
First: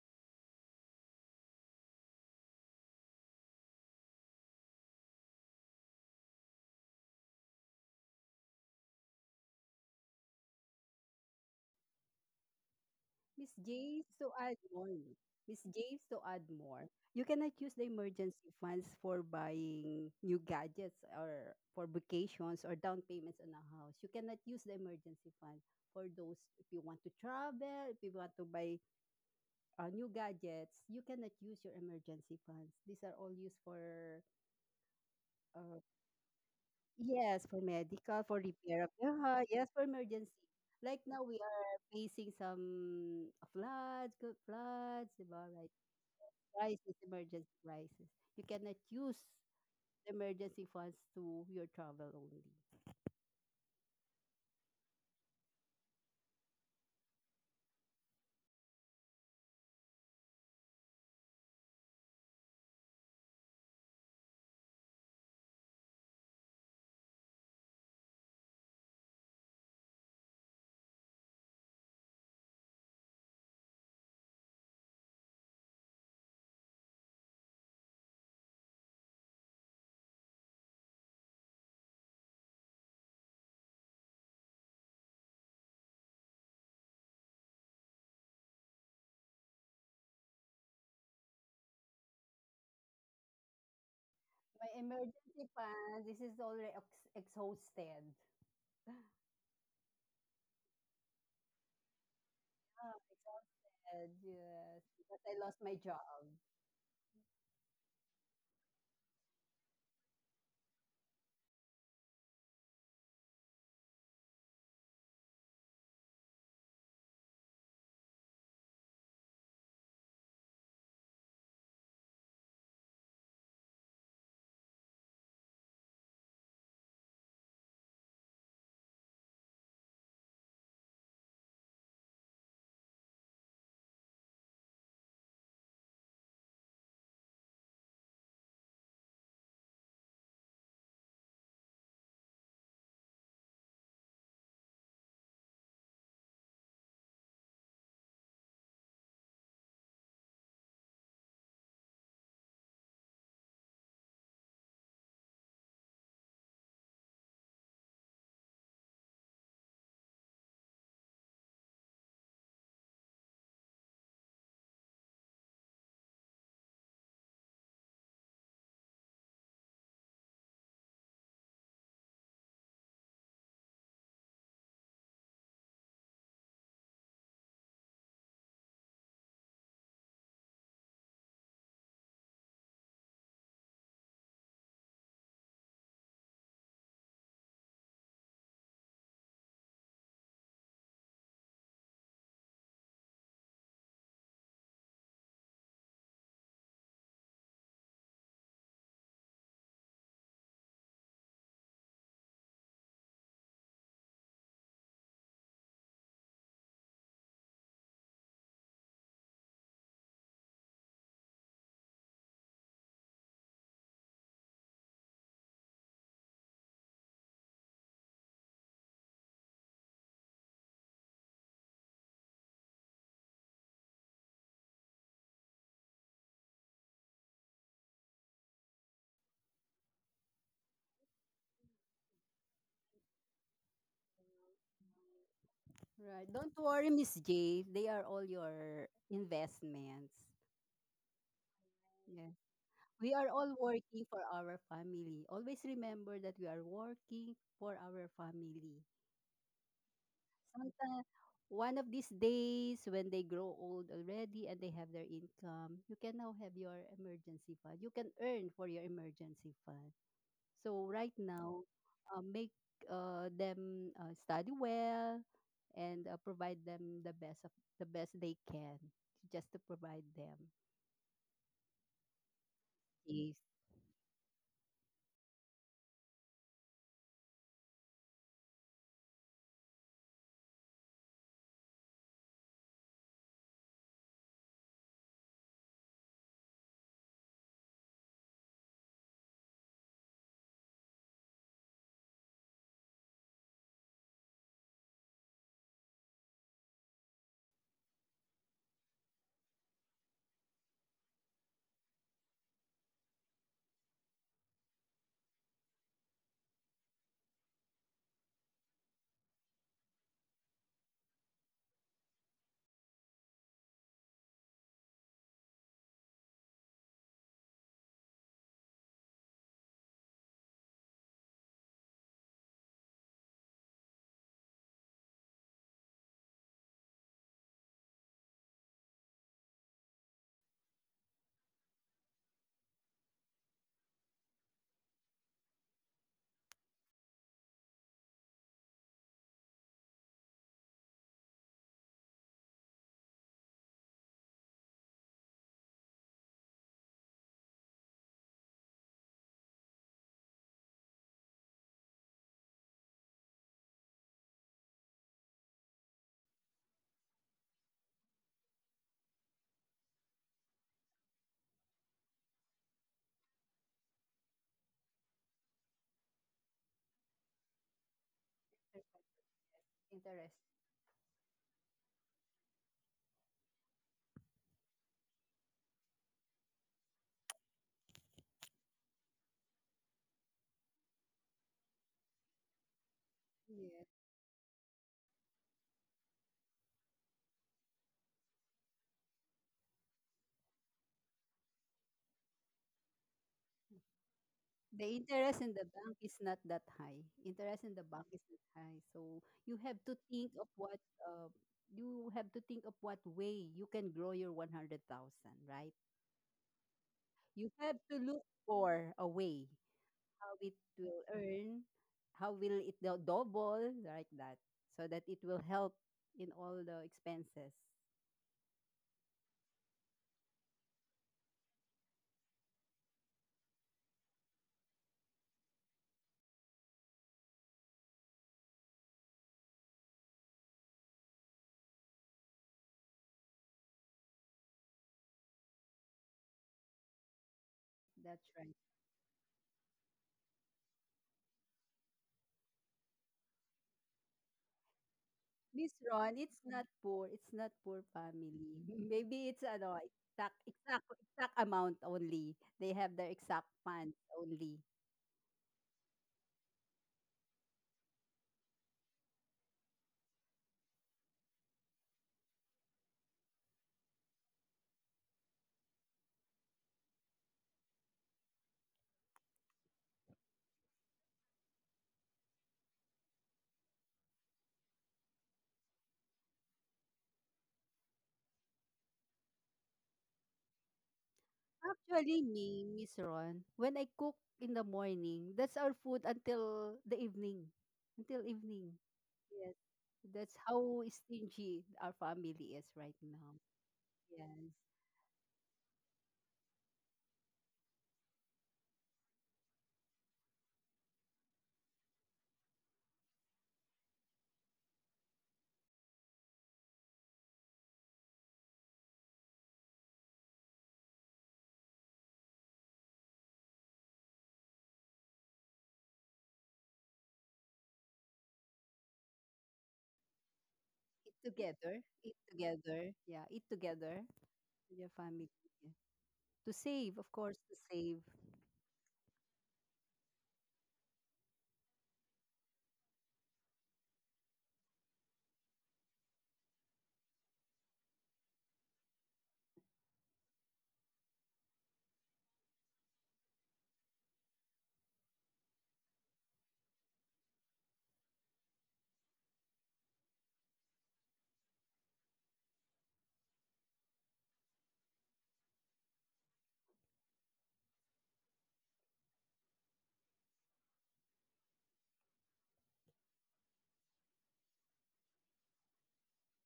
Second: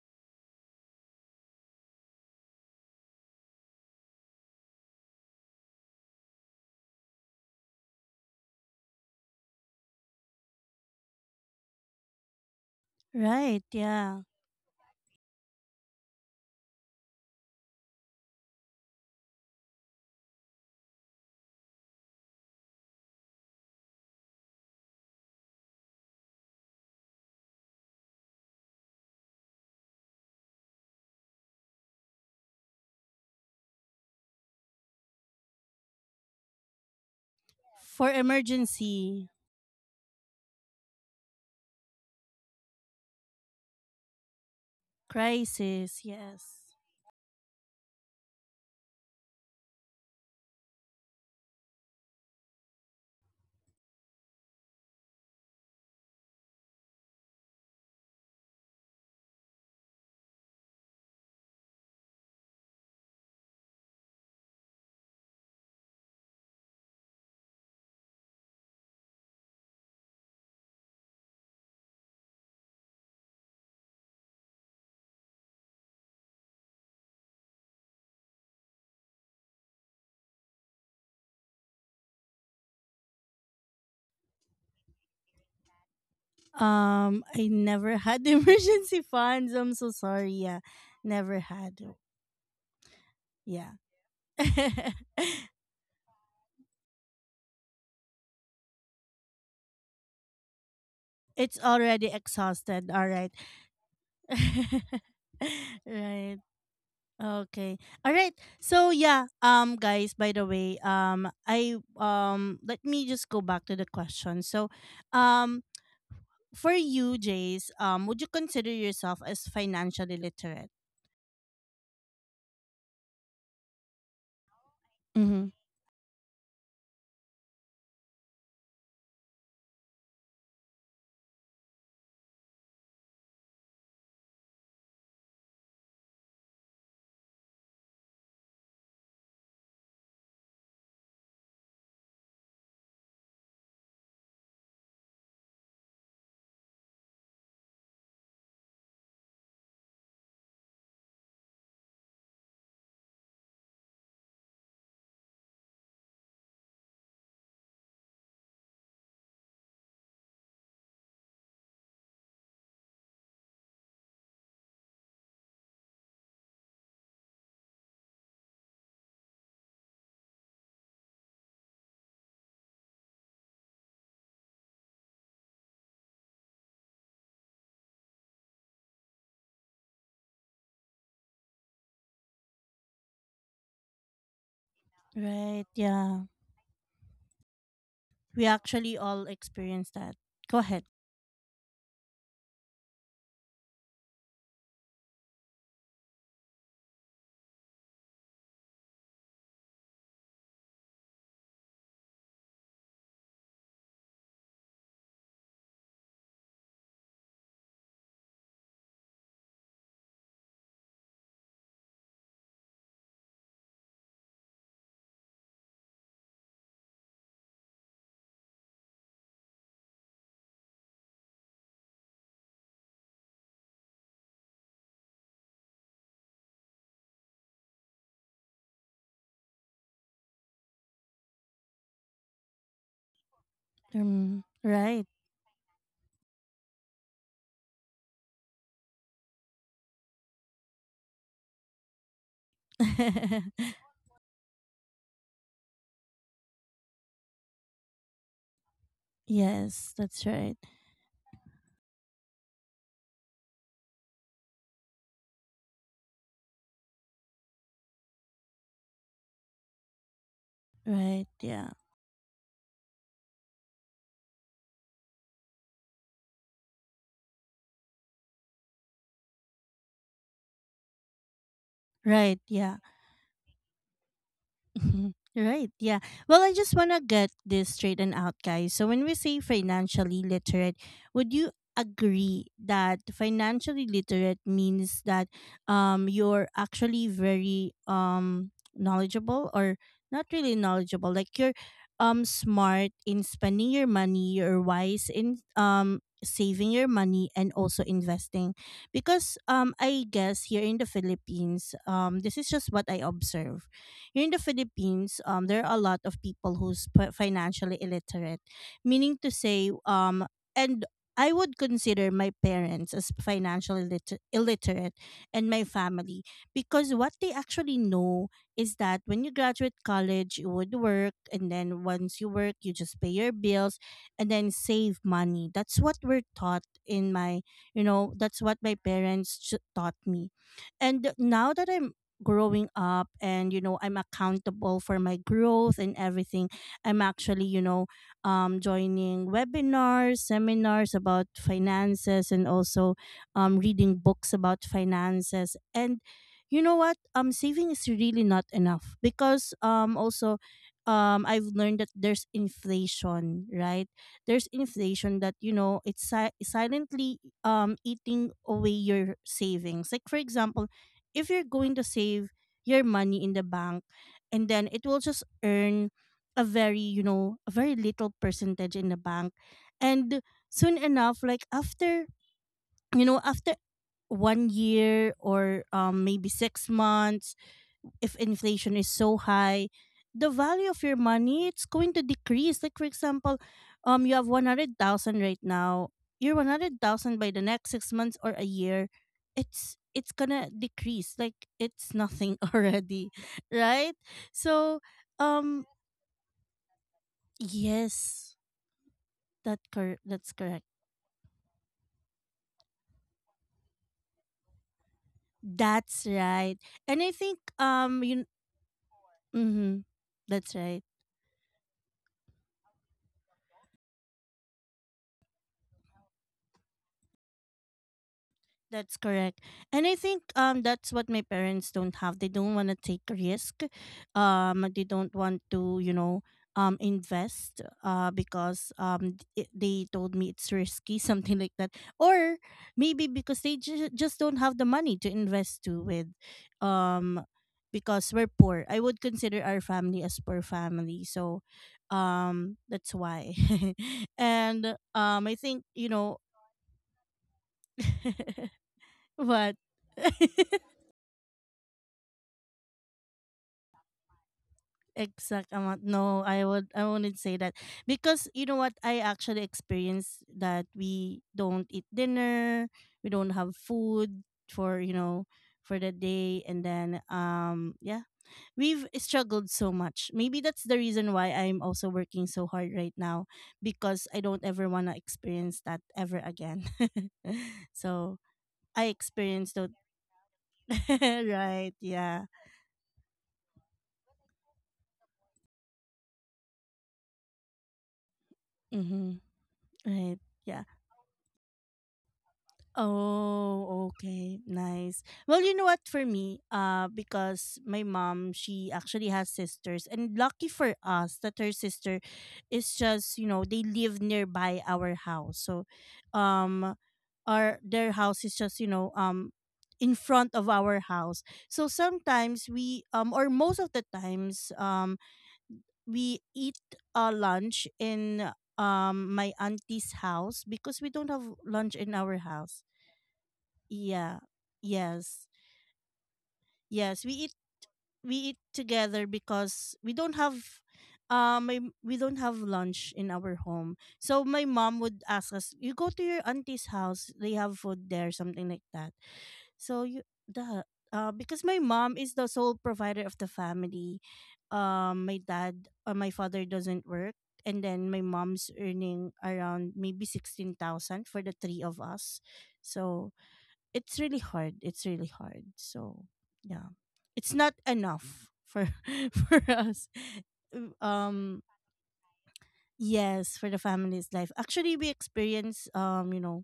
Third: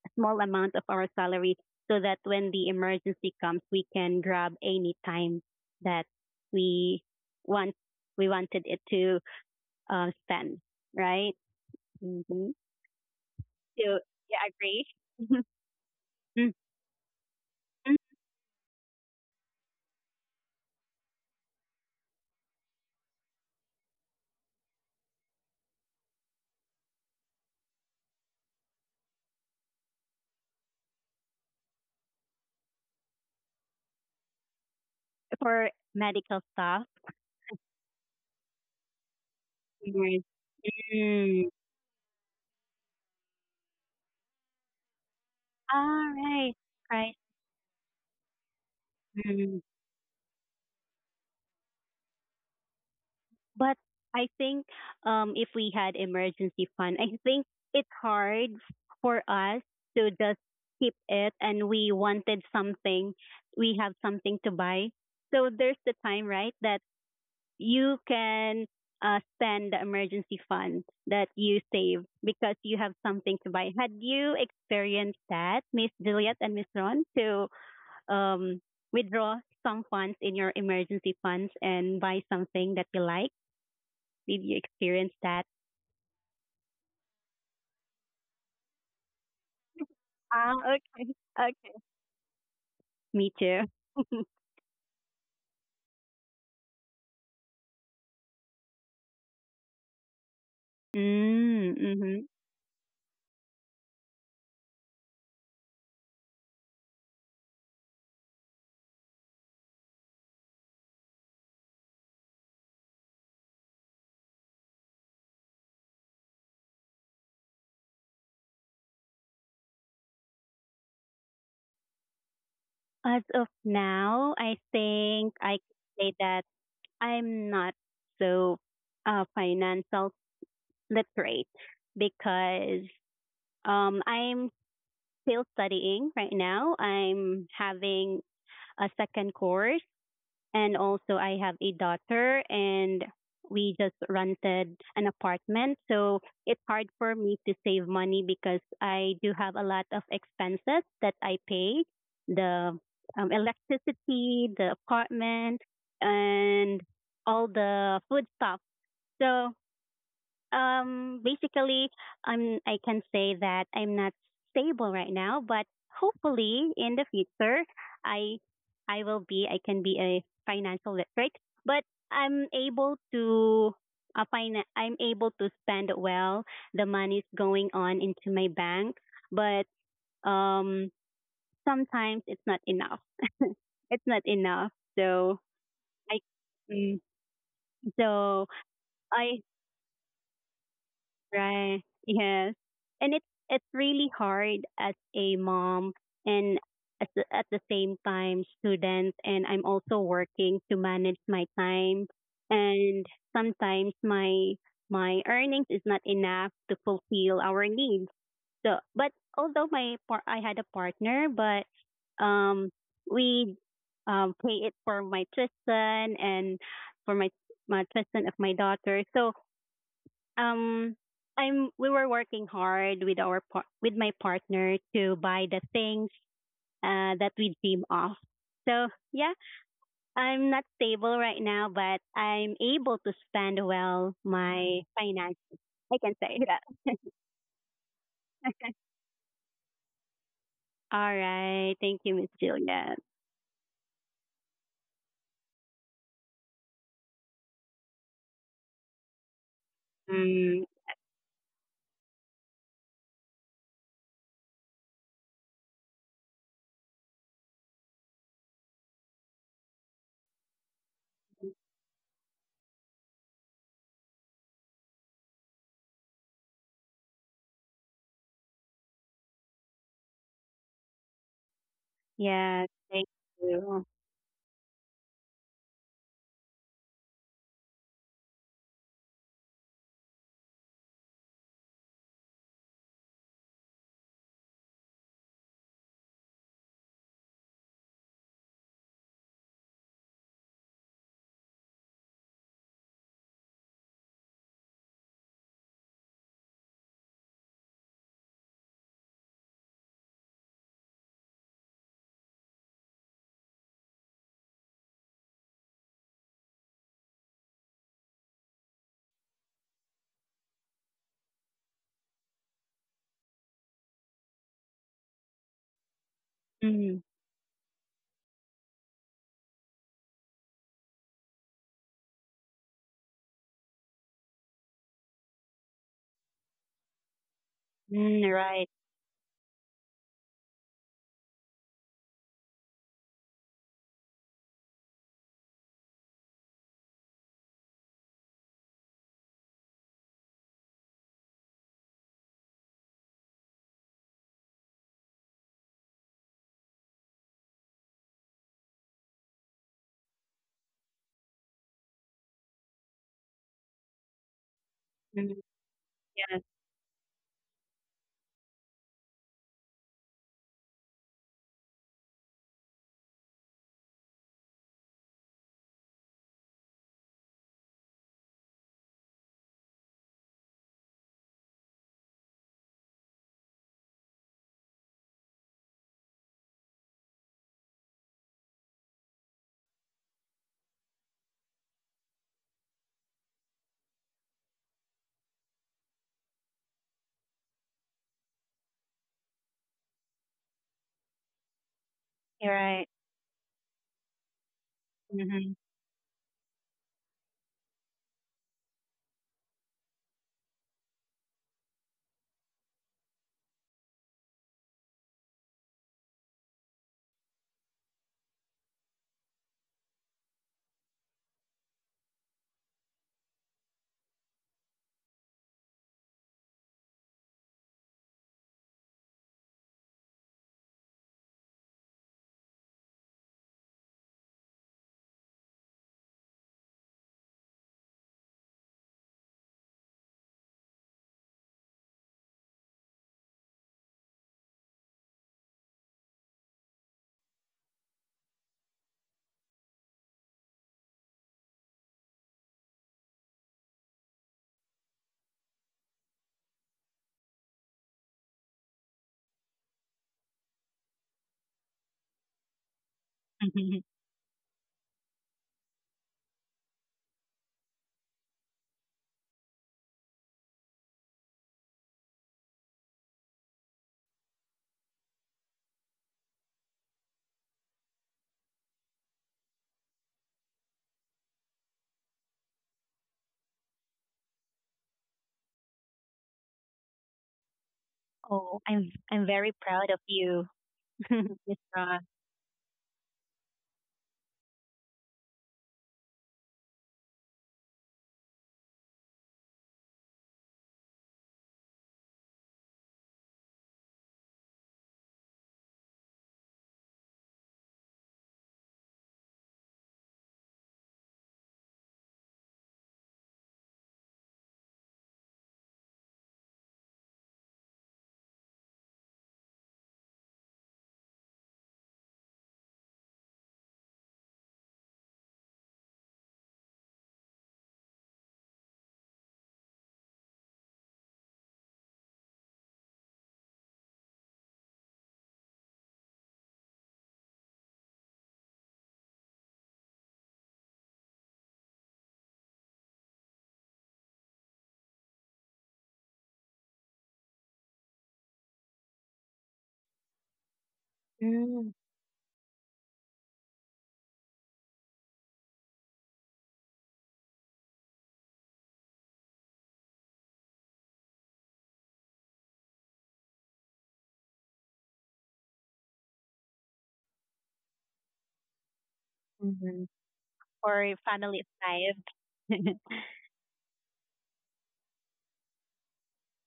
S2: a small amount of our salary so that when the emergency comes, we can grab any time that we want we wanted it to uh, spend, right? Mm-hmm.
S3: Miss
S1: Right.
S2: So
S3: J,
S1: Yeah.
S3: to
S2: yeah, I
S3: add
S2: agree.
S3: more. Miss J, to add
S2: Mhm.
S3: more. You cannot use the emergency funds for buying new gadgets or for vacations or down payments on a house. You cannot use the emergency fund for those if you want to travel, if you want to buy uh, new gadgets. You cannot use your emergency funds. These are all used for
S2: For
S3: uh,
S2: medical staff.
S3: yes, for
S1: For
S3: medical, for repair of the
S1: emergency.
S3: house, yes, for emergency. Like now we
S2: Mm.
S3: are facing some floods, good floods, diba, right,
S1: Crisis,
S2: All right,
S1: yes.
S3: crisis,
S2: right.
S3: emergency crisis. You cannot use
S2: Mm.
S3: the emergency funds to your travel only.
S2: But I think um, if we had emergency fund, I think it's hard for us to just keep it, and we wanted something. We have something to buy, so there's the time, right, that you can uh, spend the emergency fund that you save because you have something to buy. Had you experienced that, Miss Juliet and Miss Ron, to um, withdraw some funds in your emergency funds and buy something that you like? Did you experience that?
S1: Um, I never had emergency funds. I'm so sorry.
S2: Ah,
S1: Yeah,
S2: okay.
S1: never
S2: Okay.
S1: had.
S2: Me too.
S1: Yeah.
S3: My emergency fund, this is already ex- exhausted.
S1: It's
S2: Mm,
S1: already
S2: hmm.
S1: exhausted.
S3: Ah,
S1: All right.
S3: exhausted, yes. Because I lost my job.
S1: Right. Okay. All right. So yeah, um guys, by the way, um I um let me just go back to the question. So, um for you, Jace, um would you consider yourself as financially literate?
S2: As of now, I think
S1: Mhm.
S2: I can say that I'm not so uh, financial literate because um, I'm still studying right now. I'm having a second course. And also, I have a daughter, and we just rented an apartment. So it's hard for me to save money because I do have a lot of expenses that I pay the um, electricity, the apartment, and all the food stuff. So um, basically, I'm I can say that I'm not stable right now, but hopefully in the future, I I will be I can be a financial literate, but I'm able to uh, finan- I'm able to spend well. The money's going on into my bank, but um, sometimes it's not enough. It's not enough. So
S1: Right.
S2: I
S1: Yeah.
S2: mm, so
S1: We actually all
S2: I
S1: experience that. Go ahead.
S2: Right. Yes. And it's it's really hard as a mom and at the, at the same time student, and I'm also working to manage my time and sometimes my my earnings is not enough to fulfill our needs. So but although my par- I had a partner, but um we um pay it for my Tristan and for my my Tristan of my daughter. So um I'm we were working hard with our par- with my partner to buy the things uh that we dream of, so yeah, I'm not stable right now, but I'm able to spend well
S1: Um,
S2: my
S1: right.
S2: finance, I can
S3: Right.
S2: say
S3: Don't
S2: that.
S3: worry, Miss J. They are all your investments.
S2: All right, thank you,
S3: Yeah.
S2: Miss Juliet.
S3: We are all working for our family. Always remember that we are working for our family.
S1: Yes, that's right.
S2: Mm,
S3: Sometimes one of these days when they grow old already and they have their income, you can now have your emergency fund. You can earn for your emergency fund. So right
S1: Right.
S3: now,
S1: Yeah.
S3: uh, make uh, them uh, study well and uh, provide them the best of the best they can, just to provide them.
S1: Right.
S2: yeah,
S1: Yeah.
S2: thank
S3: Yes.
S2: you.
S1: Mhm. Right. Yeah. Well, I just want to get this straightened out, guys. So, when we say financially literate, would you agree that financially literate means that um you're actually very um knowledgeable, or not really knowledgeable, like, you're um smart in spending your money, you're wise in um saving your money, and also investing, because um I guess here in the Philippines, um this is just what I observe. Here in the Philippines, um, there are a lot of people who's p- financially illiterate, meaning to say, um, and I would consider my parents as financially illiter- illiterate, and my family, because
S2: Mm,
S1: what they actually know is that when you graduate college, you would work, and then once you work, you just pay your bills and then save money. That's what we're taught in my, you know,
S2: mm,
S1: that's what
S2: right.
S1: my parents ch- taught me. And now that I'm growing up and you know I'm accountable for my growth and everything, I'm actually you know um, joining webinars, seminars about finances, and also um, reading books about finances. And you know what, um saving is really not enough because um also um I've learned that there's inflation, right? There's inflation that,
S2: Mm,
S1: you know, it's si-
S2: yes,
S1: silently um eating away your savings. Like for example, if you're going to save your money in the bank, and then it will just earn a very, you know, a very little percentage in the bank. And
S3: Interest.
S1: soon enough, like after, you know, after one year or um, maybe six months, if inflation is so high, the value of your money, it's going to decrease. Like for example, um, you have one hundred thousand right now. Your one hundred thousand by the next six months or a year, it's it's gonna decrease. Like it's nothing
S2: you're right.
S1: already, right? So,
S3: The interest in
S2: Hmm.
S3: the
S1: um,
S3: bank is not that high. Interest in the bank is
S1: yes,
S3: not high. So you
S1: that
S3: have to
S1: cor-
S3: think
S1: that's
S3: of
S1: correct.
S3: what, uh, you have to think of what way you can grow your one hundred thousand, right?
S1: That's right. And I think
S3: You have to
S1: um,
S3: look
S1: you.
S3: for a way
S1: Mm-hmm,
S3: how it
S1: that's right.
S3: will earn, how will it do- double, like that, so that it will help in all the expenses.
S1: That's correct. And I think um that's what my parents don't have. They don't want to take risk. Um they don't want to, you know, um invest uh because um th- they told me it's risky something like that. Or maybe because they ju- just don't have the money to invest to with um because
S3: That's
S1: we're
S3: right.
S1: poor. I would consider our family as poor family. So um that's why. And um I think,
S3: Miss
S1: you
S3: Ron,
S1: know,
S3: it's not poor. It's not poor family. Maybe it's
S1: what
S3: ano, exact exact exact amount only. They have their exact funds only.
S1: exact amount, no, I would, I wouldn't say that because you know what, I actually experienced that we don't eat dinner, we don't have food for, you know, for the day. And then um yeah, we've struggled so much. Maybe that's the reason why I'm also working so hard right now, because I don't ever want to experience that ever again. So
S2: Oh,
S1: I
S2: i'm i'm very
S1: experienced that.
S2: proud of you. Miss
S1: Right,
S2: Ron.
S3: Actually,
S1: yeah.
S3: me, Miss Ron, when I cook in the morning, that's our food until the evening. Until evening.
S1: Mm-hmm.
S3: Yes.
S1: Right,
S3: That's
S1: yeah.
S3: how stingy our family is right now.
S1: Oh, okay.
S3: Yes.
S1: Nice. Well, you know what, for me, uh because my mom, she actually has sisters, and lucky for us that her sister is just, you know, they live nearby our house. So, um our, their house is just, you know, um in front of our house. So sometimes we um or most of the times um we eat uh, lunch in um my auntie's house because we don't
S3: Eat
S1: have
S3: together.
S1: lunch in
S3: Eat
S1: our house.
S3: together. Yeah, eat together
S1: Yeah.
S3: with your
S1: Yes.
S3: family. Yeah. To save,
S1: Yes.
S3: of
S1: We eat,
S3: course, to save.
S1: we eat together because we don't have um my, we don't have lunch in our home. So my mom would ask us, "You go to your auntie's house. They have food there," something like that. So you, the, uh because my
S2: Mm.
S1: mom is the sole provider of the family. Um my dad, uh, my father doesn't work, and then my mom's earning around maybe sixteen thousand for the three of us. So it's really hard. It's really hard. So yeah, it's not enough for for
S2: Mm-hmm.
S1: us.
S2: Or
S1: Um,
S2: family life.
S1: Yes, for the family's life. Actually, we experience um, you know,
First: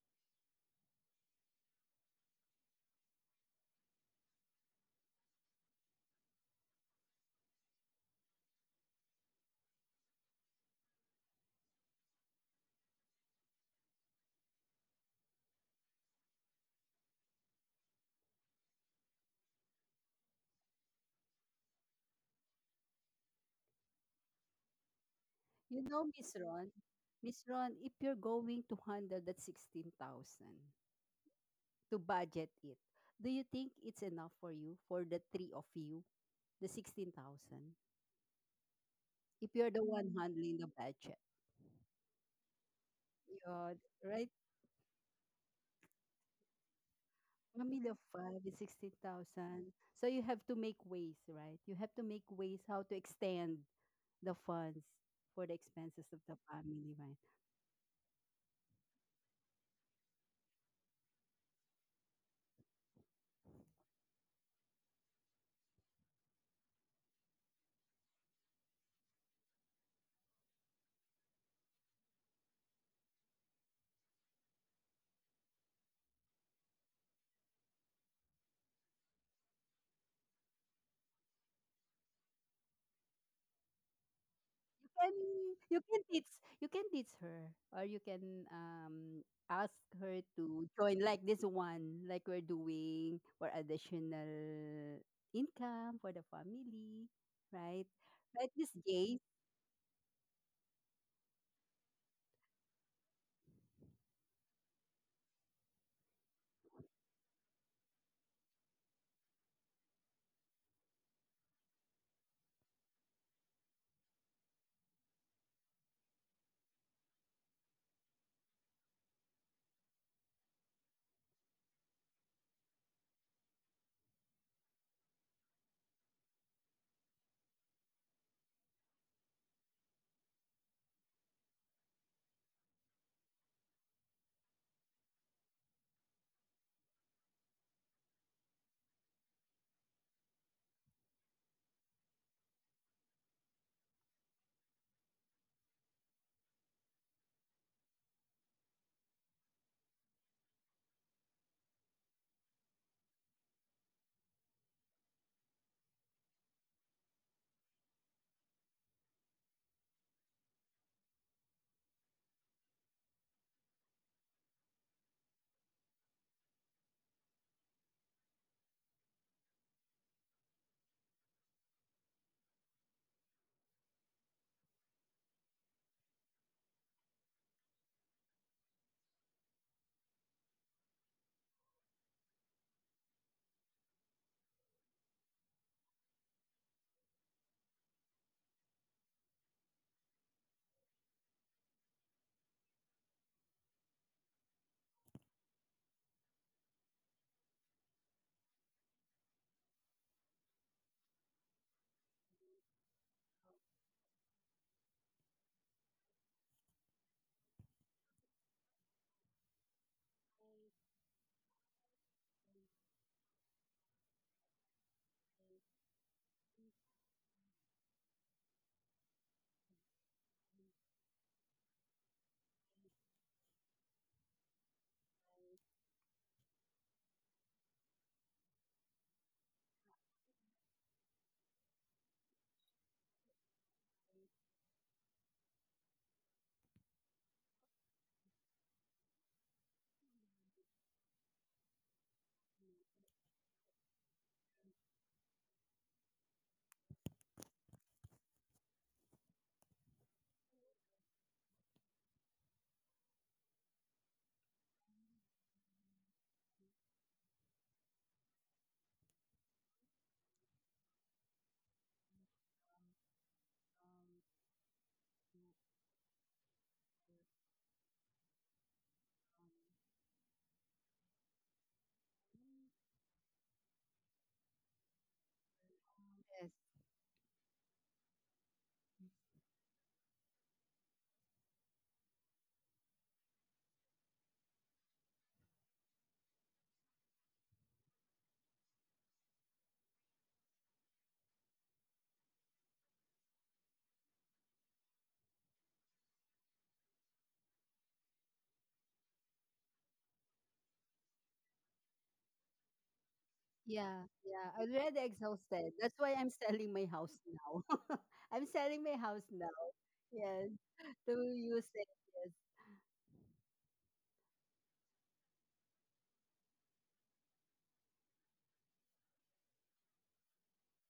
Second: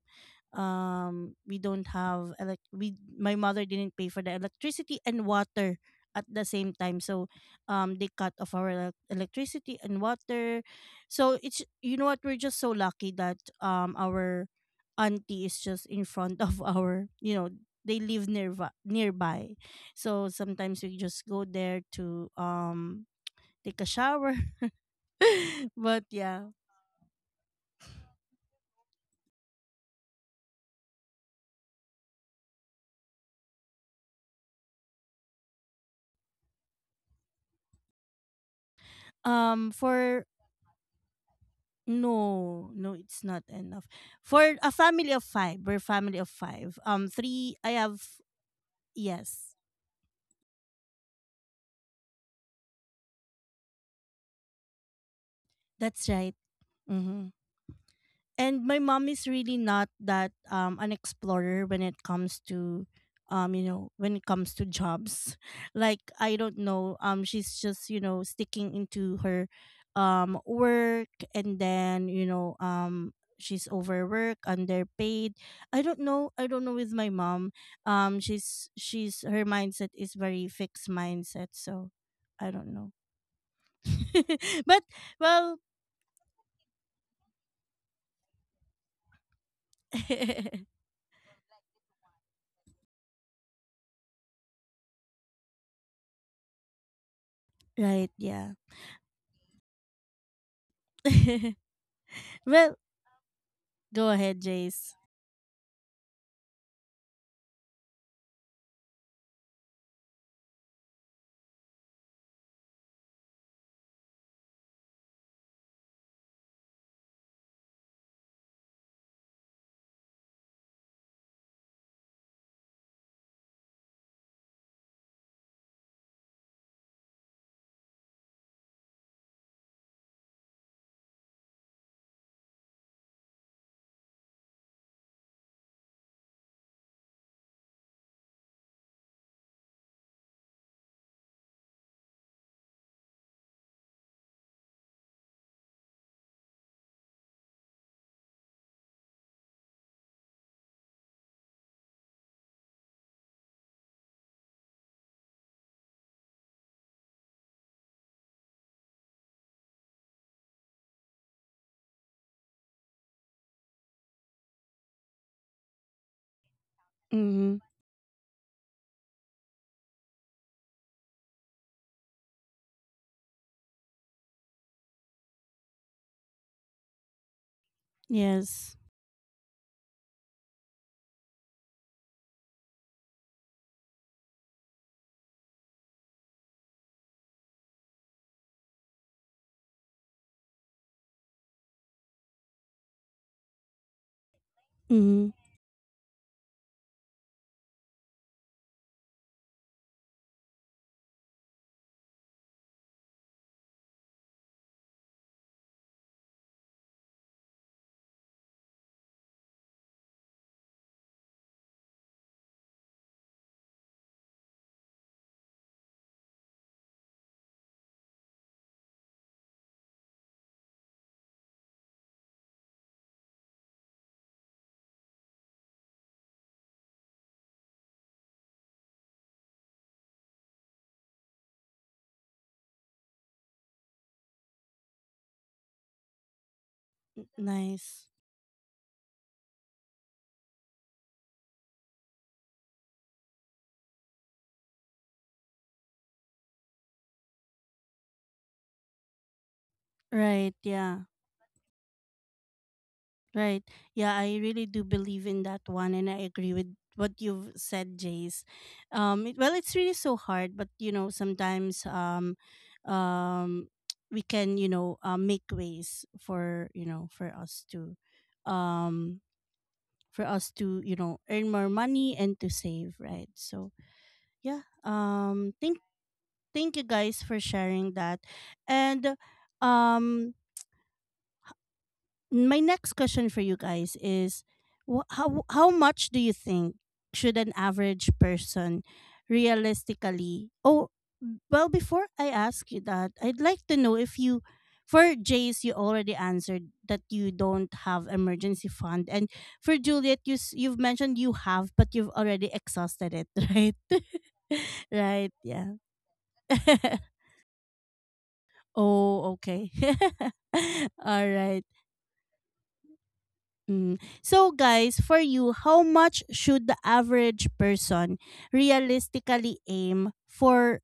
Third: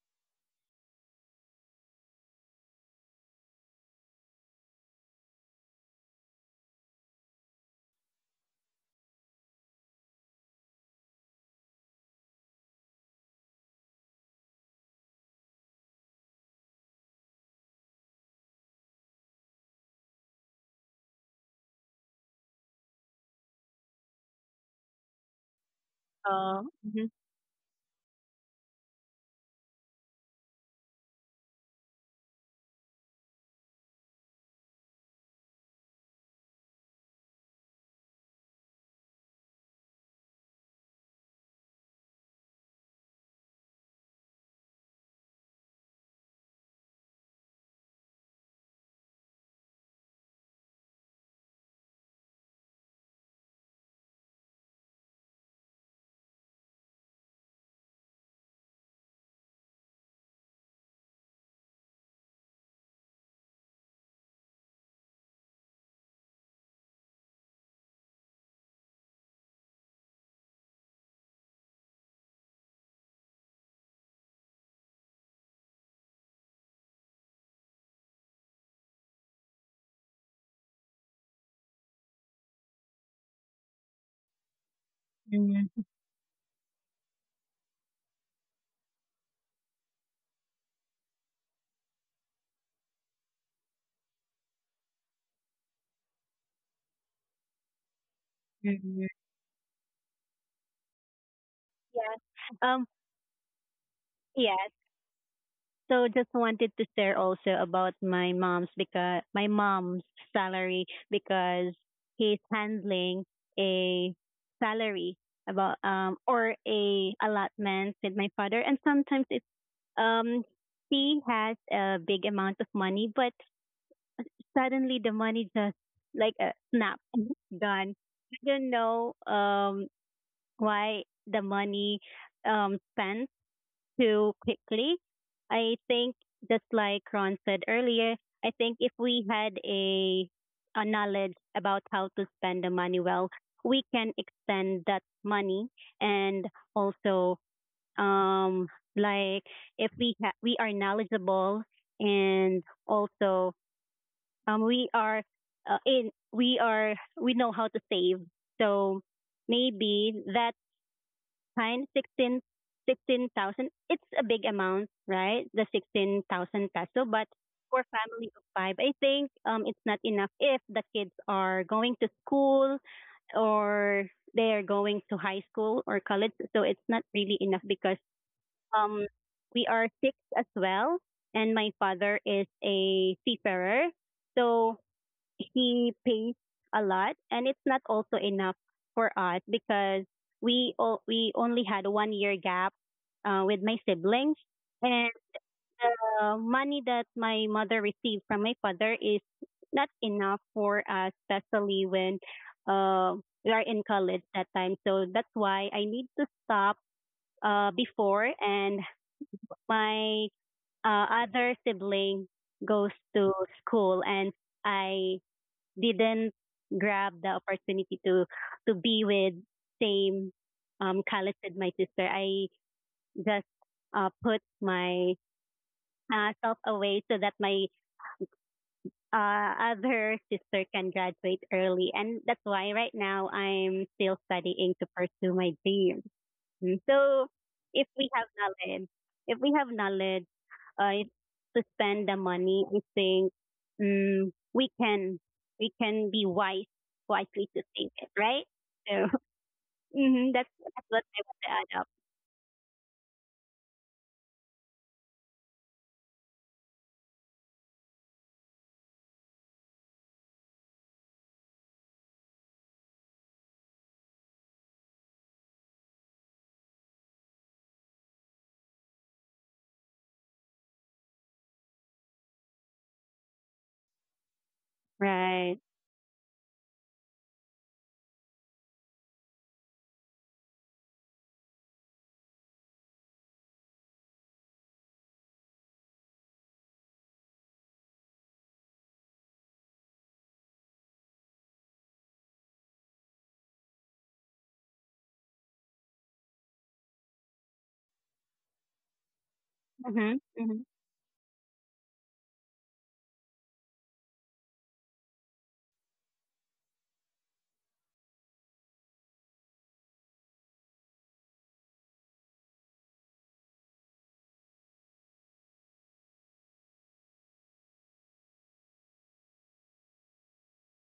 S1: um, we don't have elect. We, my mother didn't pay for the electricity and water at the same time, so um, they cut off our elec electricity and water. So it's, you know what, we're just so lucky that um our auntie is just in front of our, you know, they live nearby nearby, so sometimes we just go there to um take a shower,
S3: You
S1: but
S3: know, Miss
S1: yeah.
S2: Um,
S3: Ron,
S2: mhm.
S3: Miss Ron, if you're going to handle that sixteen thousand to budget it, do you think it's enough for you, for the three of you, the sixteen thousand? If
S1: Um,
S3: you're the one Mm.
S1: for
S3: handling the budget,
S1: no, no, it's not
S3: yeah,
S1: enough.
S3: right?
S1: For a family of five, we're family of five. Um, three. I
S3: Family of
S1: have
S3: five is
S1: yes,
S3: sixteen thousand. So you have to make ways, right? You have to make ways how to extend the funds for the expenses
S1: that's
S3: of
S1: right.
S3: the family, right?
S1: Mm-hmm. And my mom is really not that um an explorer when it comes to um you know, when it comes to jobs like I don't know, um she's just, you know, sticking into her um work. And then, you know, um she's overworked, underpaid. I don't know, I don't know with my mom. um she's she's her mindset is very fixed mindset, so I don't know. But
S3: Can
S1: well.
S3: you,
S2: Mm-hmm.
S3: can teach, you can teach her, or you can um ask her to join like this one like we're doing for additional income for the family, right?
S1: Right, yeah.
S3: Right, this
S2: Mm-hmm.
S3: Jace?
S2: Yes.
S1: Well,
S2: Um,
S1: go ahead,
S2: yes.
S1: Jace.
S2: So just wanted to share also about my mom's, because my mom's salary, because he's handling a salary about um or a allotment with my father, and sometimes it's um he has a big amount of money, but suddenly the money just like a snap gone. I don't know um why the money um spent too quickly. I think just like Ron said earlier, I think if we had a a knowledge about how to spend the money well, we can extend that money and also um like if we ha- we are knowledgeable and also um, we are uh, in we are we know how to save. So maybe that kind sixteen sixteen thousand, it's a big amount, right? The sixteen thousand peso, but
S1: Mm-hmm.
S2: for family of five, I think um it's not enough if the kids are going to school or they are going to high school or college, so it's not really enough because
S1: Yes.
S2: um we are six as well and my father is a seafarer. So he pays a lot and it's not also enough for us because we o- we only had a one year gap uh, with my siblings and
S1: Mm-hmm.
S2: uh, money that my mother received from my father is not enough for us, especially when uh, we are in college that time, so that's why I need to stop uh, before and my uh, other sibling goes to school, and I didn't grab the opportunity to to be with same um Khaled said my sister. I just uh, put my uh, self away so that my uh, other sister can graduate early, and that's why right now I'm still studying to pursue my dream. So if
S1: Nice.
S2: we have knowledge, if we have knowledge, uh, to spend the money, I think mm, we can we can be wise wisely to save it, right? So hmm that's
S1: Right,
S2: that's
S1: yeah.
S2: what I want to add up.
S1: Right. Yeah, I really do believe in that one, and I agree with what you've said, Jace. Um it, well, it's really so hard, but you know, sometimes um um we can, you know, uh, make ways for, you know, for us to um for us to, you know, earn more money and to save, right? So, yeah.
S2: Right.
S1: Um thank
S3: Yes.
S1: Thank you guys for sharing that. And um my next question for you guys is, wh- how how much do you think should an average person realistically, oh, well before I ask you that, I'd like to know if you, for Jace, you already answered that you don't have emergency fund, and for
S2: Hmm.
S1: Juliet, you s-
S2: Hmm.
S1: you've mentioned you have, but you've already exhausted it, right?
S3: Yeah, yeah, I'm already
S1: Right,
S3: exhausted,
S1: yeah.
S3: that's why I'm selling my house now. I'm selling my house
S1: Oh,
S3: now,
S1: okay.
S3: yes, to
S1: All
S3: use
S1: right.
S3: it.
S1: Mm. So, guys, for you, how much should the average person realistically aim for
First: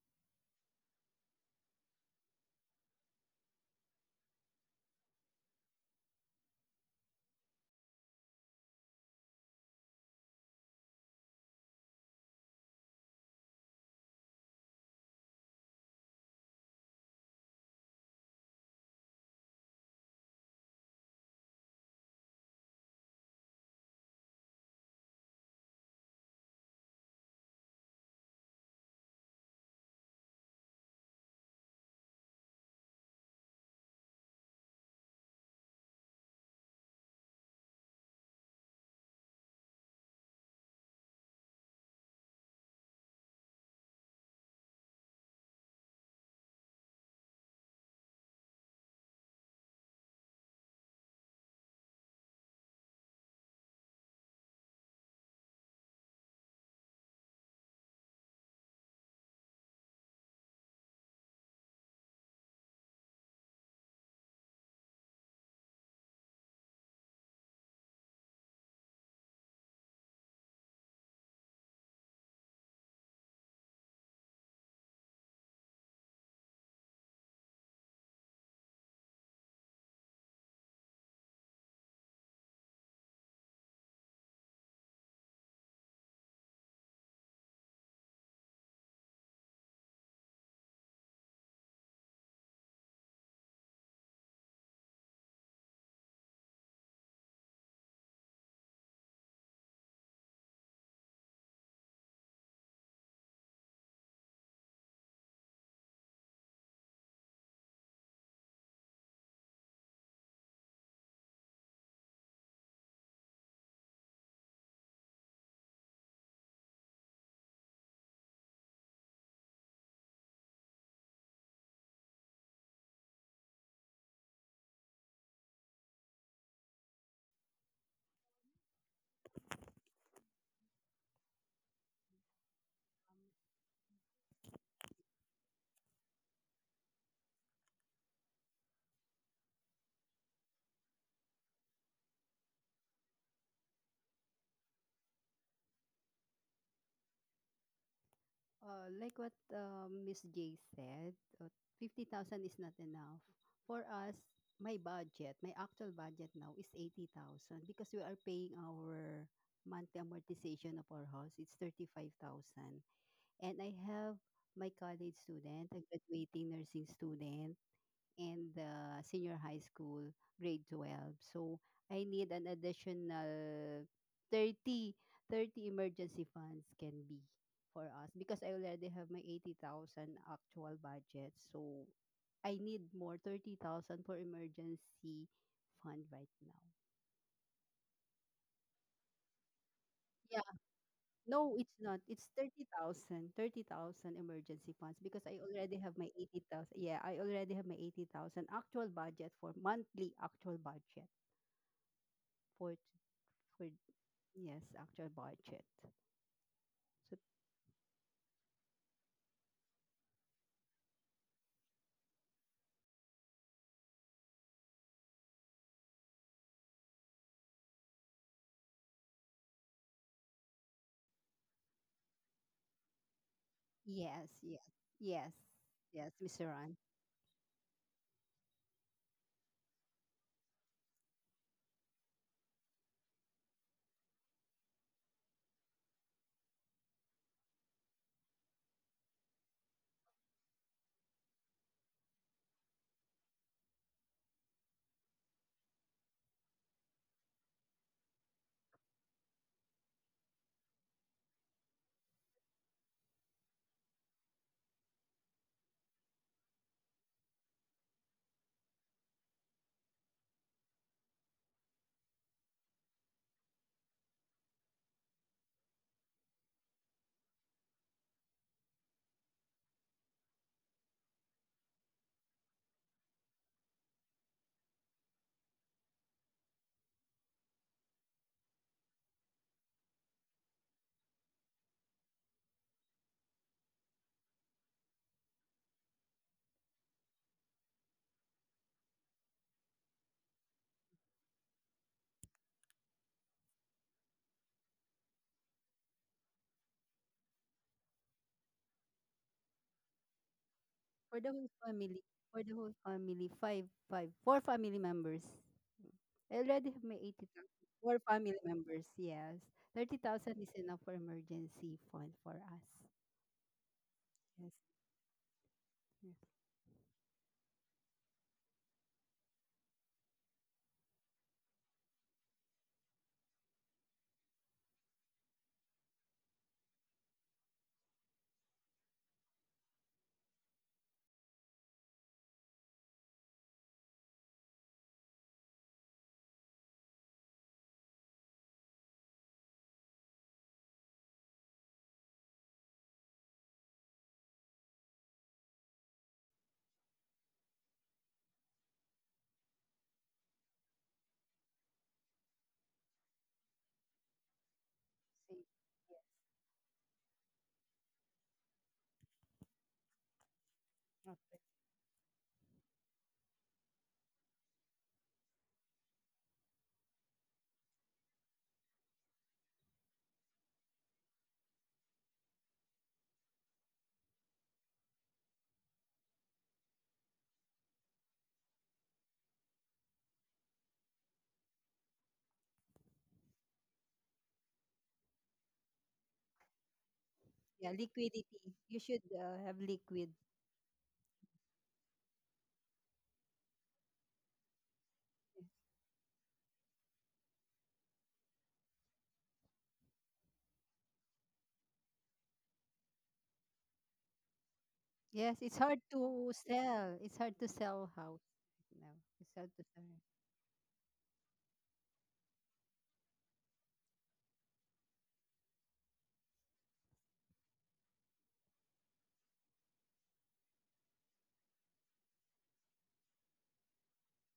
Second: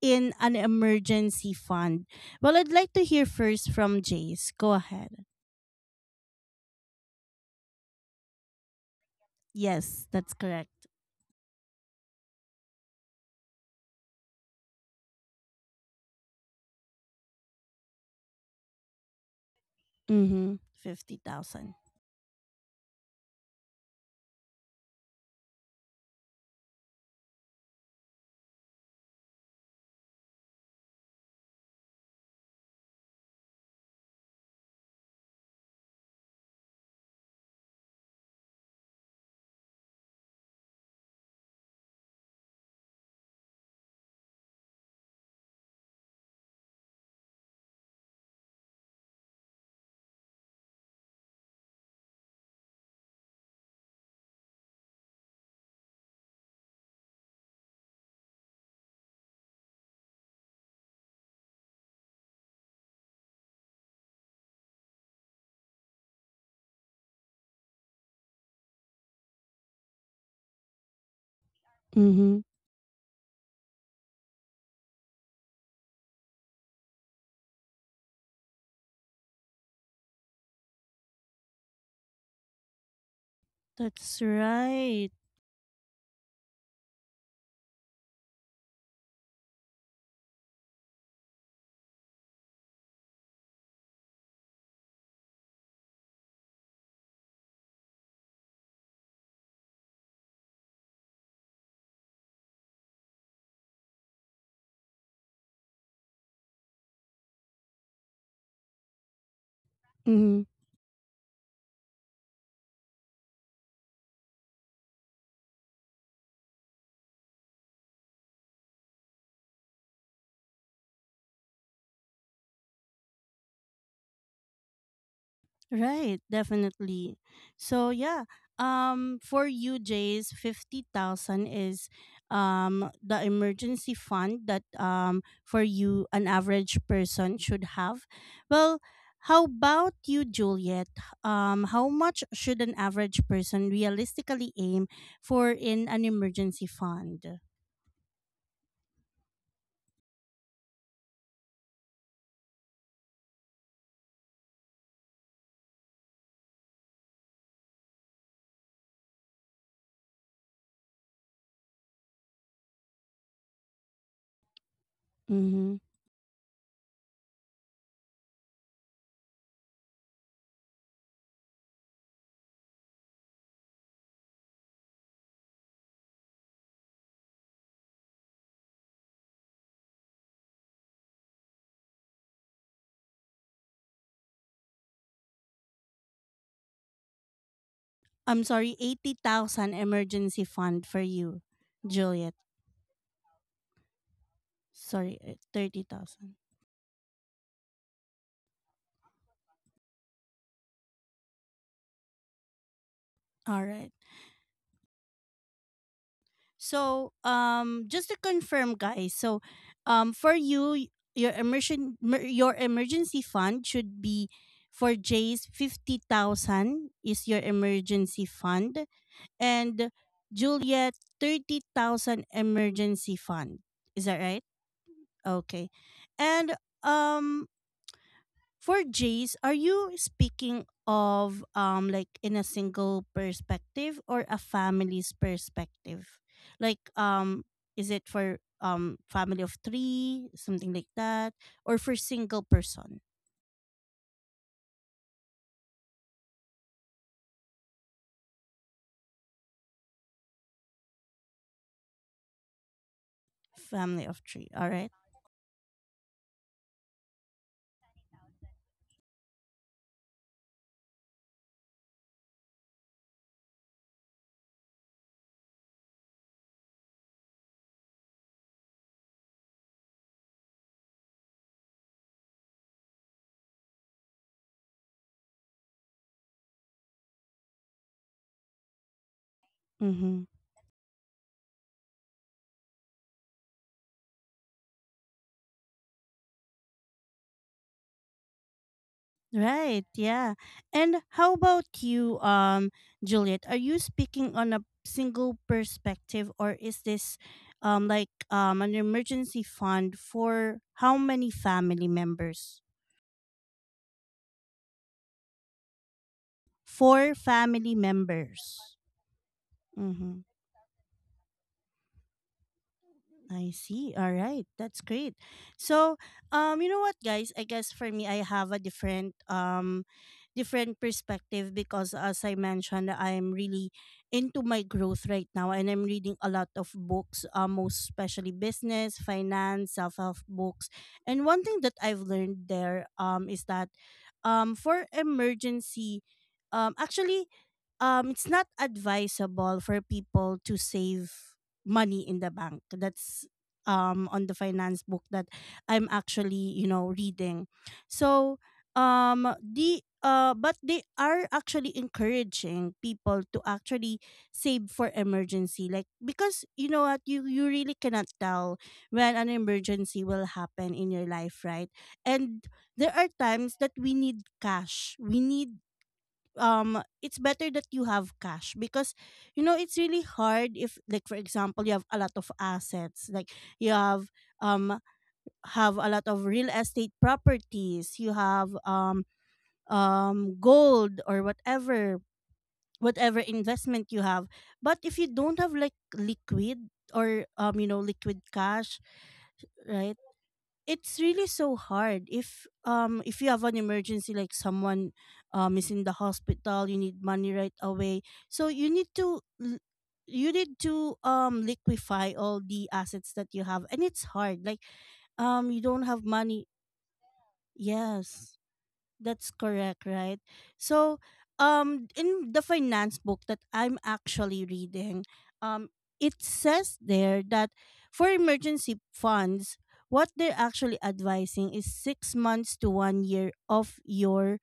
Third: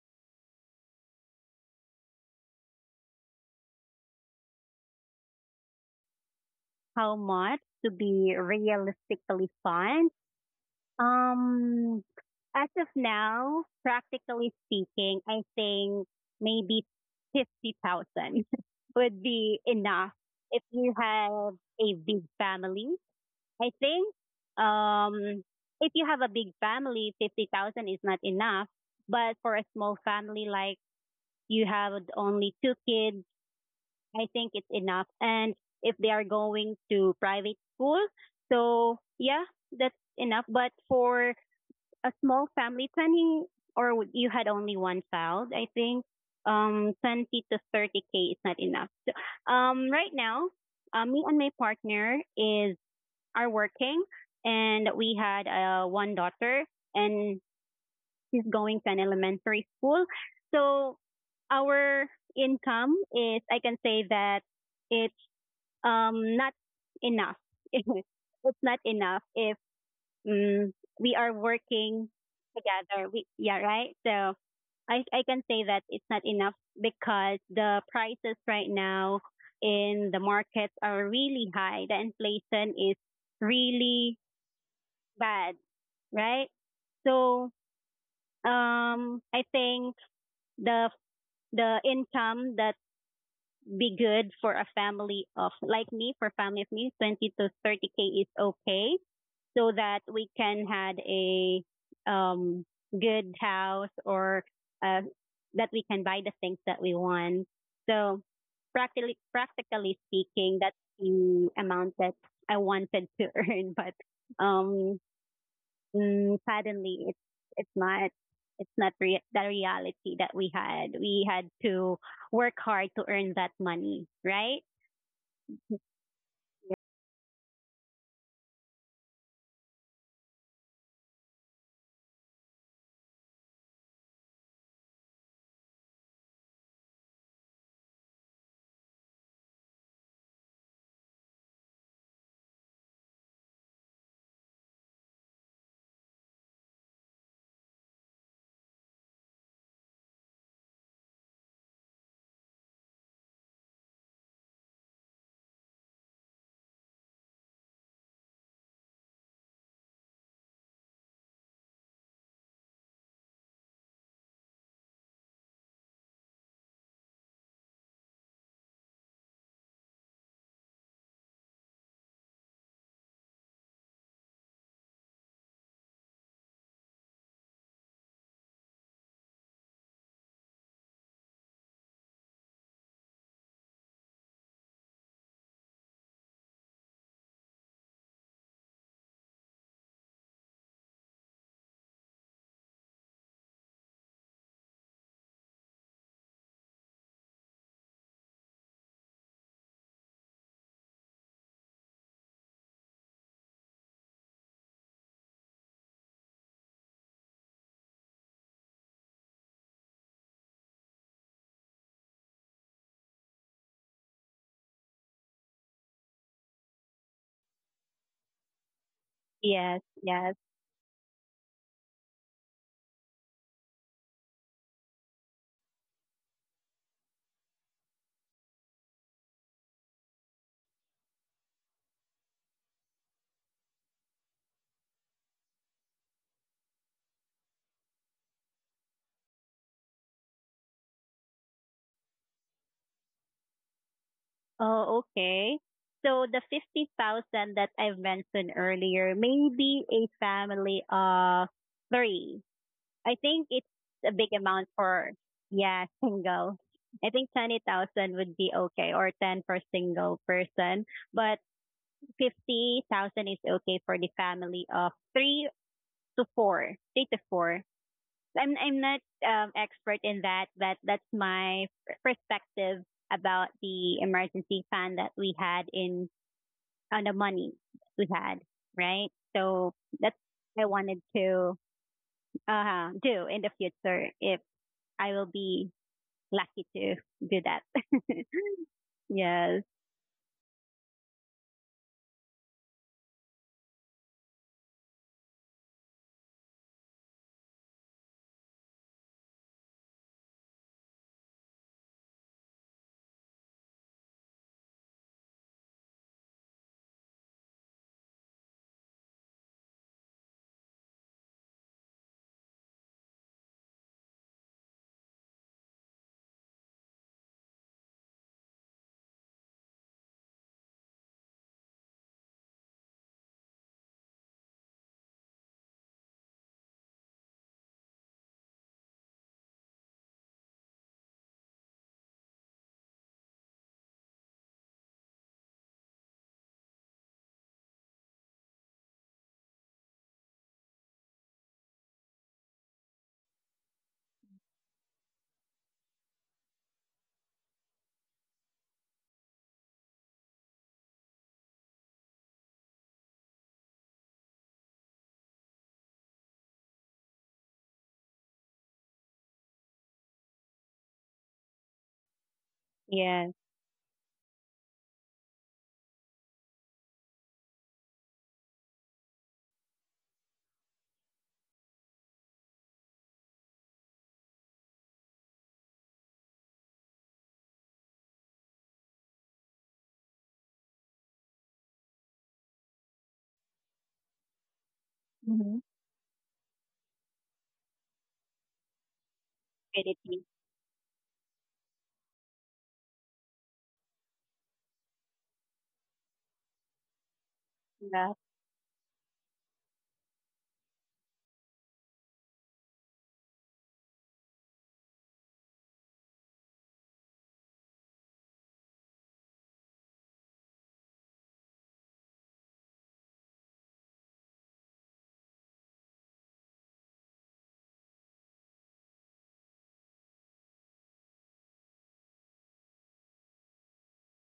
S1: in an emergency fund? Well, I'd like to hear first from Jace. Go ahead.
S2: How much to be realistically
S1: Yes,
S2: fun?
S1: that's correct.
S2: Um, as of now, practically speaking, I think maybe fifty thousand would be enough
S1: Mm-hmm.
S2: if you have
S1: fifty thousand.
S2: a big family. I think um, if you have a big family, fifty thousand is not enough. But for a small family, like you have only two kids, I think it's enough. And if they are going to private school, so yeah, that's enough. But for a small family, twenty, or you had only one child, I think um, twenty to thirty K is not enough. Um, right now, uh, me and my partner is are working, and we had uh, one daughter, and she's going to an elementary school. So our income is, I can say that it's um, not enough. It's not enough if um, we are working
S1: Mm-hmm.
S2: together. We, yeah, right. So I, I can say that it's not enough because the prices right now in the markets are really high. The inflation is really
S1: That's right.
S2: bad, right? So um, I think the the income that be good for a family of like me for family of me twenty to thirty k is okay so that we can had a um good house or uh, that we can buy the things that we want. So practically practically speaking, that's the amount that I wanted to earn. But um Mm, suddenly, it's it's not it's not re- the reality that we had. We had to work hard to earn that money, right?
S1: Right, definitely. So yeah, um for you Jays, fifty thousand is um the emergency fund that um for you an average person should have. Well, how about you, Juliet? Um how much should an average person realistically aim for in an emergency fund?
S3: Uh, like what um, Miss J said, uh, fifty thousand is not enough. For us, my budget, my actual budget now is eighty thousand, because we are paying our monthly amortization of our house. It's thirty five thousand. And I have my college student,
S1: Mhm.
S3: a graduating nursing student, and the senior high school, grade twelve. So I need an additional thirty thirty emergency funds can be for us because I already have my eighty thousand actual budget. So I need more thirty thousand for emergency fund right now.
S1: I'm sorry, eighty thousand emergency
S3: Yeah,
S1: fund for you,
S3: no, it's not. It's
S1: Juliet.
S3: thirty thousand thirty thousand emergency funds
S1: Sorry,
S3: because
S1: uh,
S3: I already have my
S1: thirty thousand.
S3: eighty thousand. Yeah, I already have my eighty thousand actual budget for monthly actual budget for
S1: All
S3: for
S1: right.
S3: yes, actual budget.
S1: So,
S3: So
S1: um, just to confirm, guys. So, um, for you, y- your immersion, mer- your emergency fund should be, for Jay's fifty thousand is your emergency fund,
S2: Yes,
S1: and
S2: yes.
S1: Juliet thirty thousand emergency fund. Is that
S3: yes,
S1: right?
S3: yes, yes,
S1: Okay,
S3: yes, Mister
S1: and
S3: Ron.
S1: um, for Jace, are you speaking of um like in a single perspective or a family's perspective? Like um is it for um family of three, something like that, or for single person,
S2: Oh, okay. So the fifty thousand that I've mentioned earlier, maybe a family of three. I think it's
S1: family
S2: a
S1: of
S2: big
S1: three, all
S2: amount
S1: right?
S2: for, yeah, single. I think twenty thousand would be okay, or ten for single person. But fifty thousand is okay for the family of three to four, three to four. I'm I'm not um, expert in that, but that's my perspective about the emergency fund that we had in on the money we had, right? So that's what I wanted to uh, do in the future, if I will be lucky to do that. Yes,
S1: Right, yeah. And how about you, um, Juliet? Are you speaking on a single perspective, or is this um like um an emergency fund for how
S3: For
S1: many
S3: the whole
S1: family
S3: family, for the
S1: members?
S3: whole family, five, five, four family members. I already have my
S1: Four
S3: eighty thousand.
S1: family
S3: Four family
S1: members.
S3: members, yes. Thirty
S1: Mm-hmm.
S3: thousand is enough for emergency fund for us.
S1: I see. All right.
S3: Yes.
S1: That's great. So,
S3: Yes.
S1: um you know what guys, I guess for me I have a different um different perspective, because as I mentioned, I'm really into my growth right now and I'm reading a lot of books, uh, most especially business, finance, self-help books. And one thing that I've learned there um is that um for emergency um actually um it's not advisable for people to save money in the bank. That's um on the finance book that I'm actually, you know, reading. So um the uh but they are actually encouraging people to actually save for
S3: Same.
S1: emergency, like, because you know what, you you really cannot tell when an emergency will happen in your
S3: Yeah, up-
S1: life, right? And there are
S2: yes.
S1: times that we need cash, we need um it's better that you have cash because, you know, it's really hard if, like for example, you have a lot of assets like you have um have a lot of real estate properties, you have um um gold or whatever, whatever investment you have, but if you don't have
S2: Mm-hmm.
S1: like liquid or um you
S3: yeah,
S1: know, liquid
S3: liquidity.
S1: cash,
S3: You should uh, have
S1: right?
S3: liquid.
S2: Really,
S1: It's really so hard if um if you have an emergency, like someone um is in the hospital, you need money right away.
S2: yeah.
S1: So you need to l- you need to um liquefy all the assets that you have, and it's hard, like
S3: Yes,
S1: um you
S3: it's
S1: don't
S3: hard
S1: have
S3: to
S1: money.
S3: sell. It's hard to sell house.
S1: Yes,
S3: No,
S1: that's
S3: it's hard to
S1: correct,
S3: sell.
S1: right? So, um, in the finance book that I'm actually reading, um, it says there that for emergency funds, what they're actually advising is six months to one year of your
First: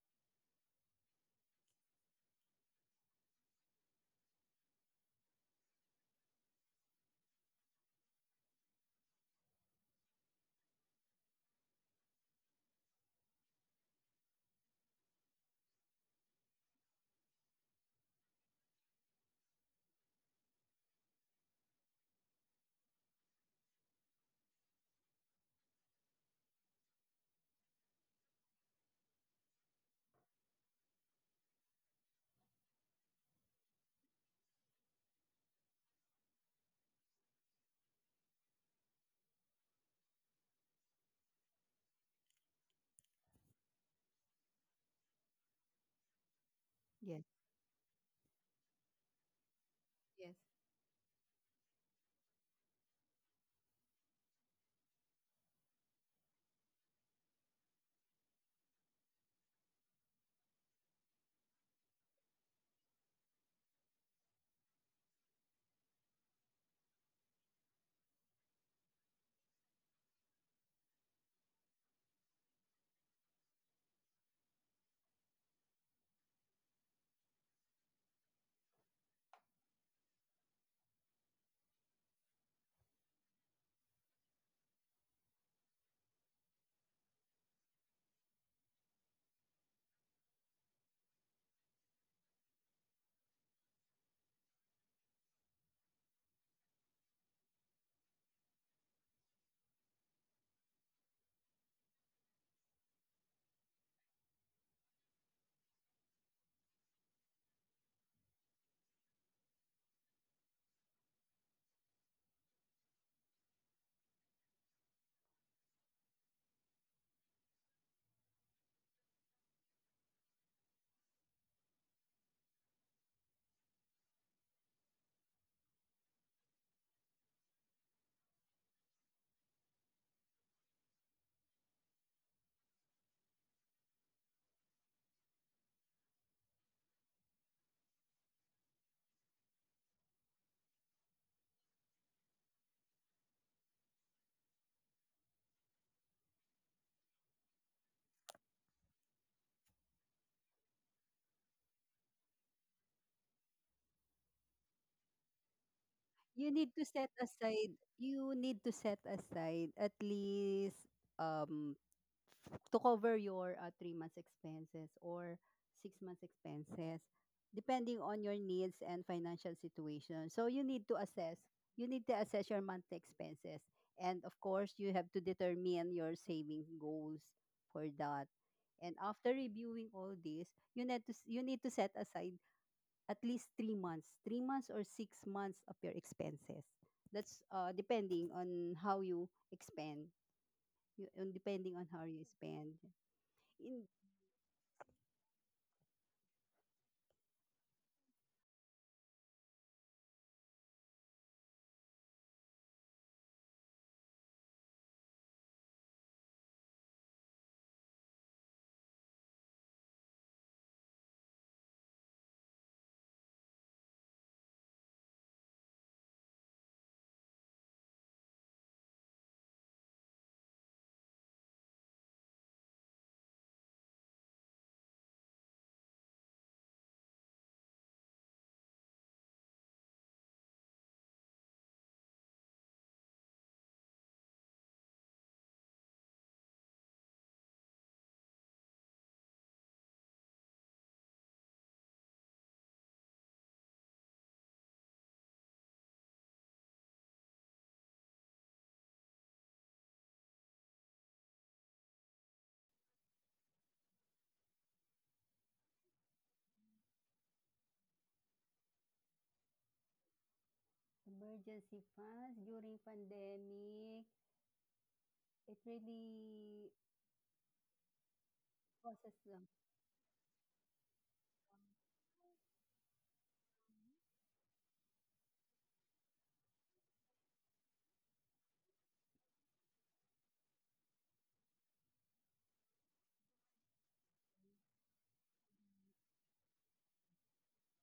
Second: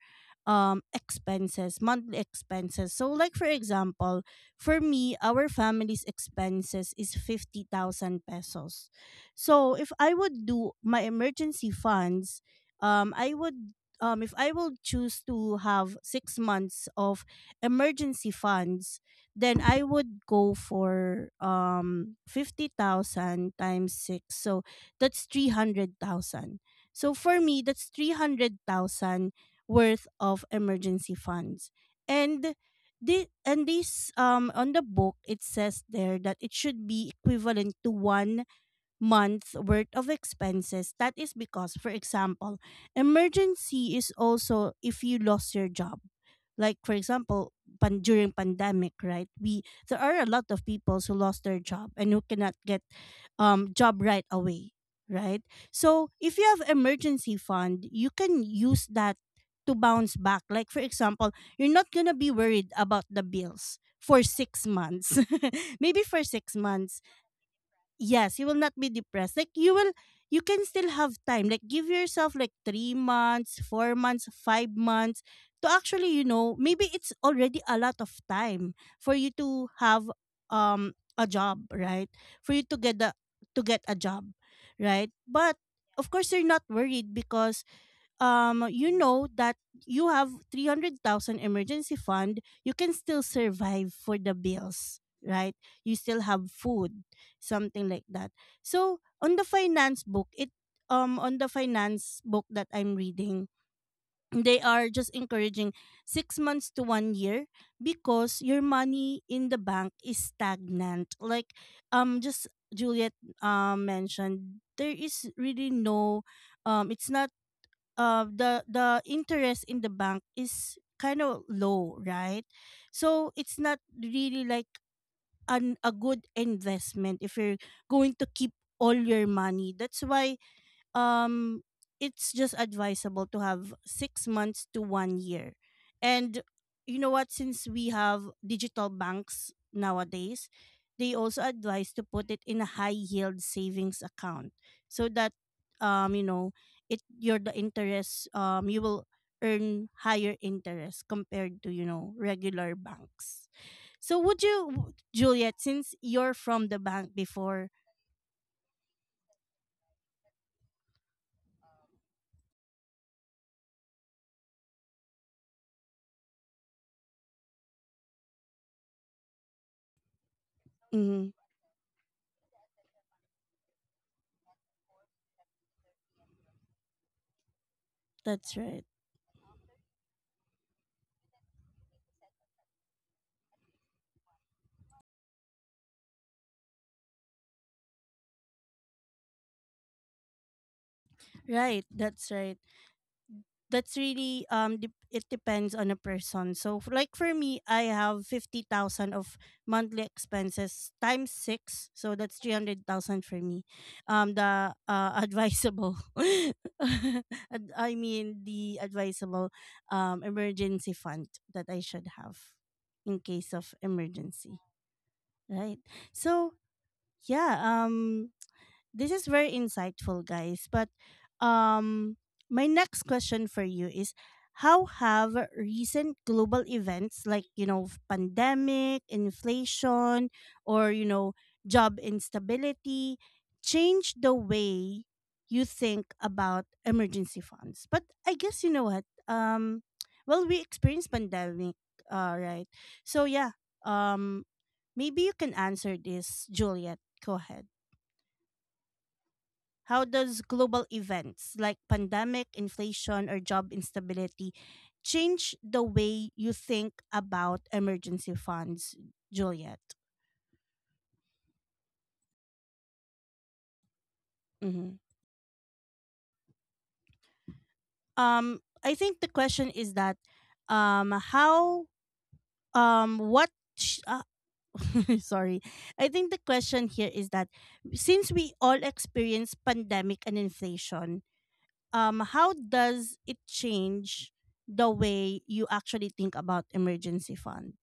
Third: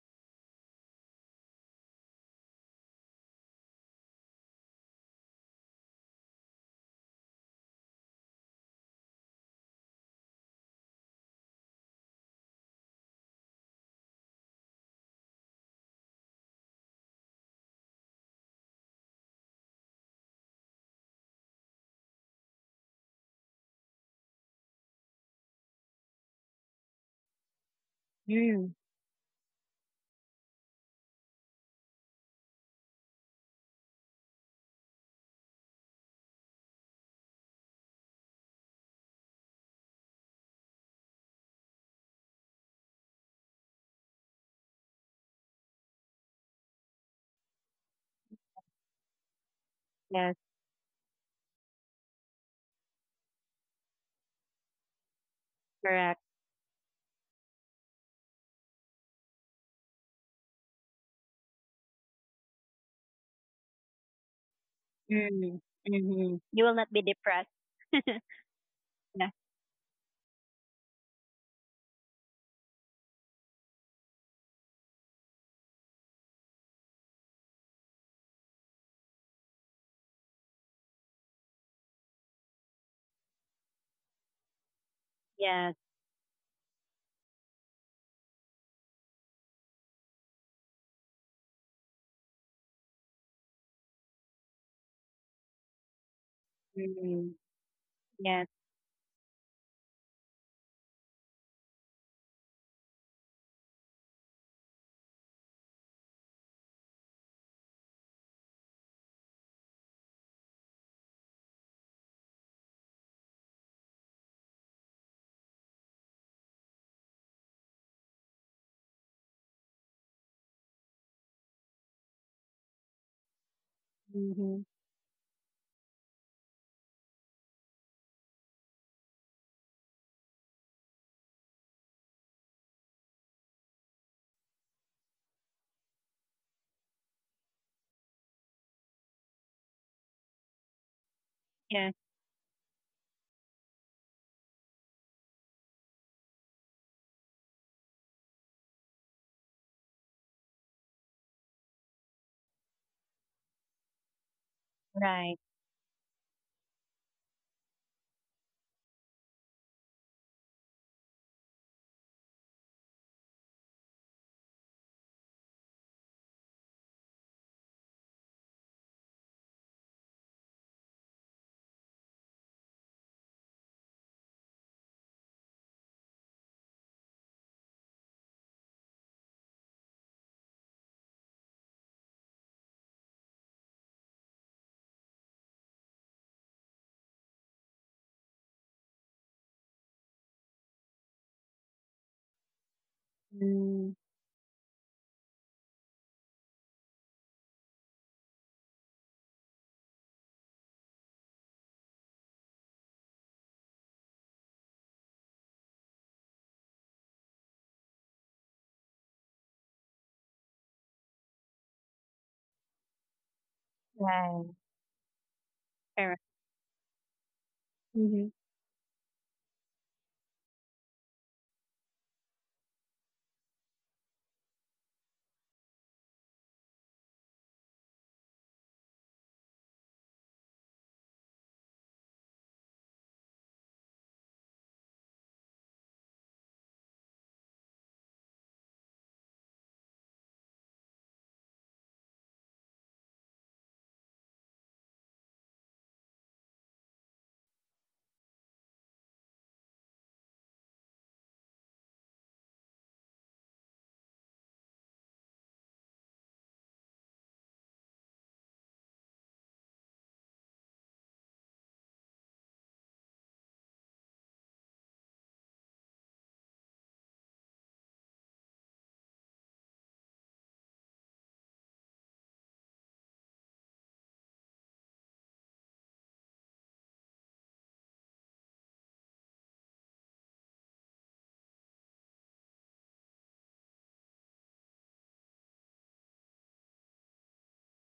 S1: um expenses, monthly expenses. So, like for example, for me our family's expenses is fifty thousand pesos. So if I would do my emergency funds, um I would, um if I will choose to have six months of emergency funds, then I would go for um fifty thousand times six. So that's three hundred thousand. So for me that's
S2: Yeah,
S1: three hundred thousand worth of emergency funds. And the, and this um on the book it says there that it should be equivalent to one month worth of expenses. That is because, for example, emergency is also if you lost your job. Like for
S3: Yes,
S1: example, pan- during pandemic, right? We, there are a
S3: yes.
S2: yes,
S1: lot of people who lost their job and who cannot get um job right away, right? So
S2: correct.
S1: if you have emergency fund, you can use that to bounce back. Like for example, you're not gonna be worried about the bills for six months,
S2: Mm.
S1: maybe for
S2: Mm-hmm.
S1: six
S2: You will not
S1: months
S2: be depressed.
S1: yes you will not be
S2: Yeah.
S1: depressed. Like you will, you can still have time, like give yourself like three months, four months, five months to actually, you know, maybe it's already a lot of time for you to have um a job, right? For you to get the, to get a job, right? But
S2: Yes.
S1: of course you're not worried because um you know that you have three hundred thousand emergency fund, you can still survive for the bills, right? You still have food,
S2: Mm.
S1: something like that.
S2: Yes.
S1: So, on the finance book, it um on the finance book that I'm reading, they are just encouraging six months to one year, because your money in the bank is stagnant. Like, um just Juliet um mentioned there is really no, um it's not, uh, the the interest in the bank is kind of low, right? So it's not really
S2: Mm-hmm.
S1: like an a good investment if you're going to keep all your money. That's why um it's just advisable to have six months to one year. And you know what, since we have digital banks nowadays, they also advise
S2: Yes.
S1: to put it in a high yield savings account so that, um you know it your the interest, um you will earn higher interest compared to you know regular banks. So would you,
S2: Right.
S1: Juliet, since you're
S3: You
S1: from
S3: need
S1: the
S3: to set
S1: bank before?
S3: aside, you need to set aside at least um to cover your uh, three months expenses or six months expenses, depending on your needs and financial situation. So you need to
S1: Mm,
S3: assess. You need to assess your monthly expenses, and of course, you have to determine your saving goals for that.
S1: that's right.
S3: And after reviewing all this, you need to s- you need to set aside at least three months, three months or six months of your expenses. That's uh, depending on how you expend, you, on depending
S1: Right,
S3: on how you
S1: that's right.
S3: spend. In
S1: That's
S2: Mm.
S1: really um dep it depends on a person. So f- like for me, I have fifty thousand of monthly expenses times six, so that's three hundred thousand for me. Um the uh advisable ad- I mean the advisable um emergency fund that I should have in case of
S2: Right.
S1: emergency, right?
S2: Correct.
S1: So, yeah,
S2: Mm-hmm.
S1: um this is very insightful, guys. But um, my next question for you is how have recent global events like, you know, f- pandemic, inflation, or, you know, job instability changed the way you think about emergency funds? But I guess, you know what? Um, well, we experienced pandemic, uh, right? So, yeah, um, maybe you can answer this, Juliet. Go ahead. How does global events like pandemic, inflation, or job instability change the way you think about emergency funds, Juliet?
S3: emergency funds during pandemic,
S1: Mm-hmm.
S3: it really
S1: Um, I
S3: causes,
S1: think the
S3: um,
S1: question is that, um, how, um, what, sh- uh, sorry, I think the question here is that since we all experience pandemic and inflation, um, how does it change the way you actually think about emergency fund?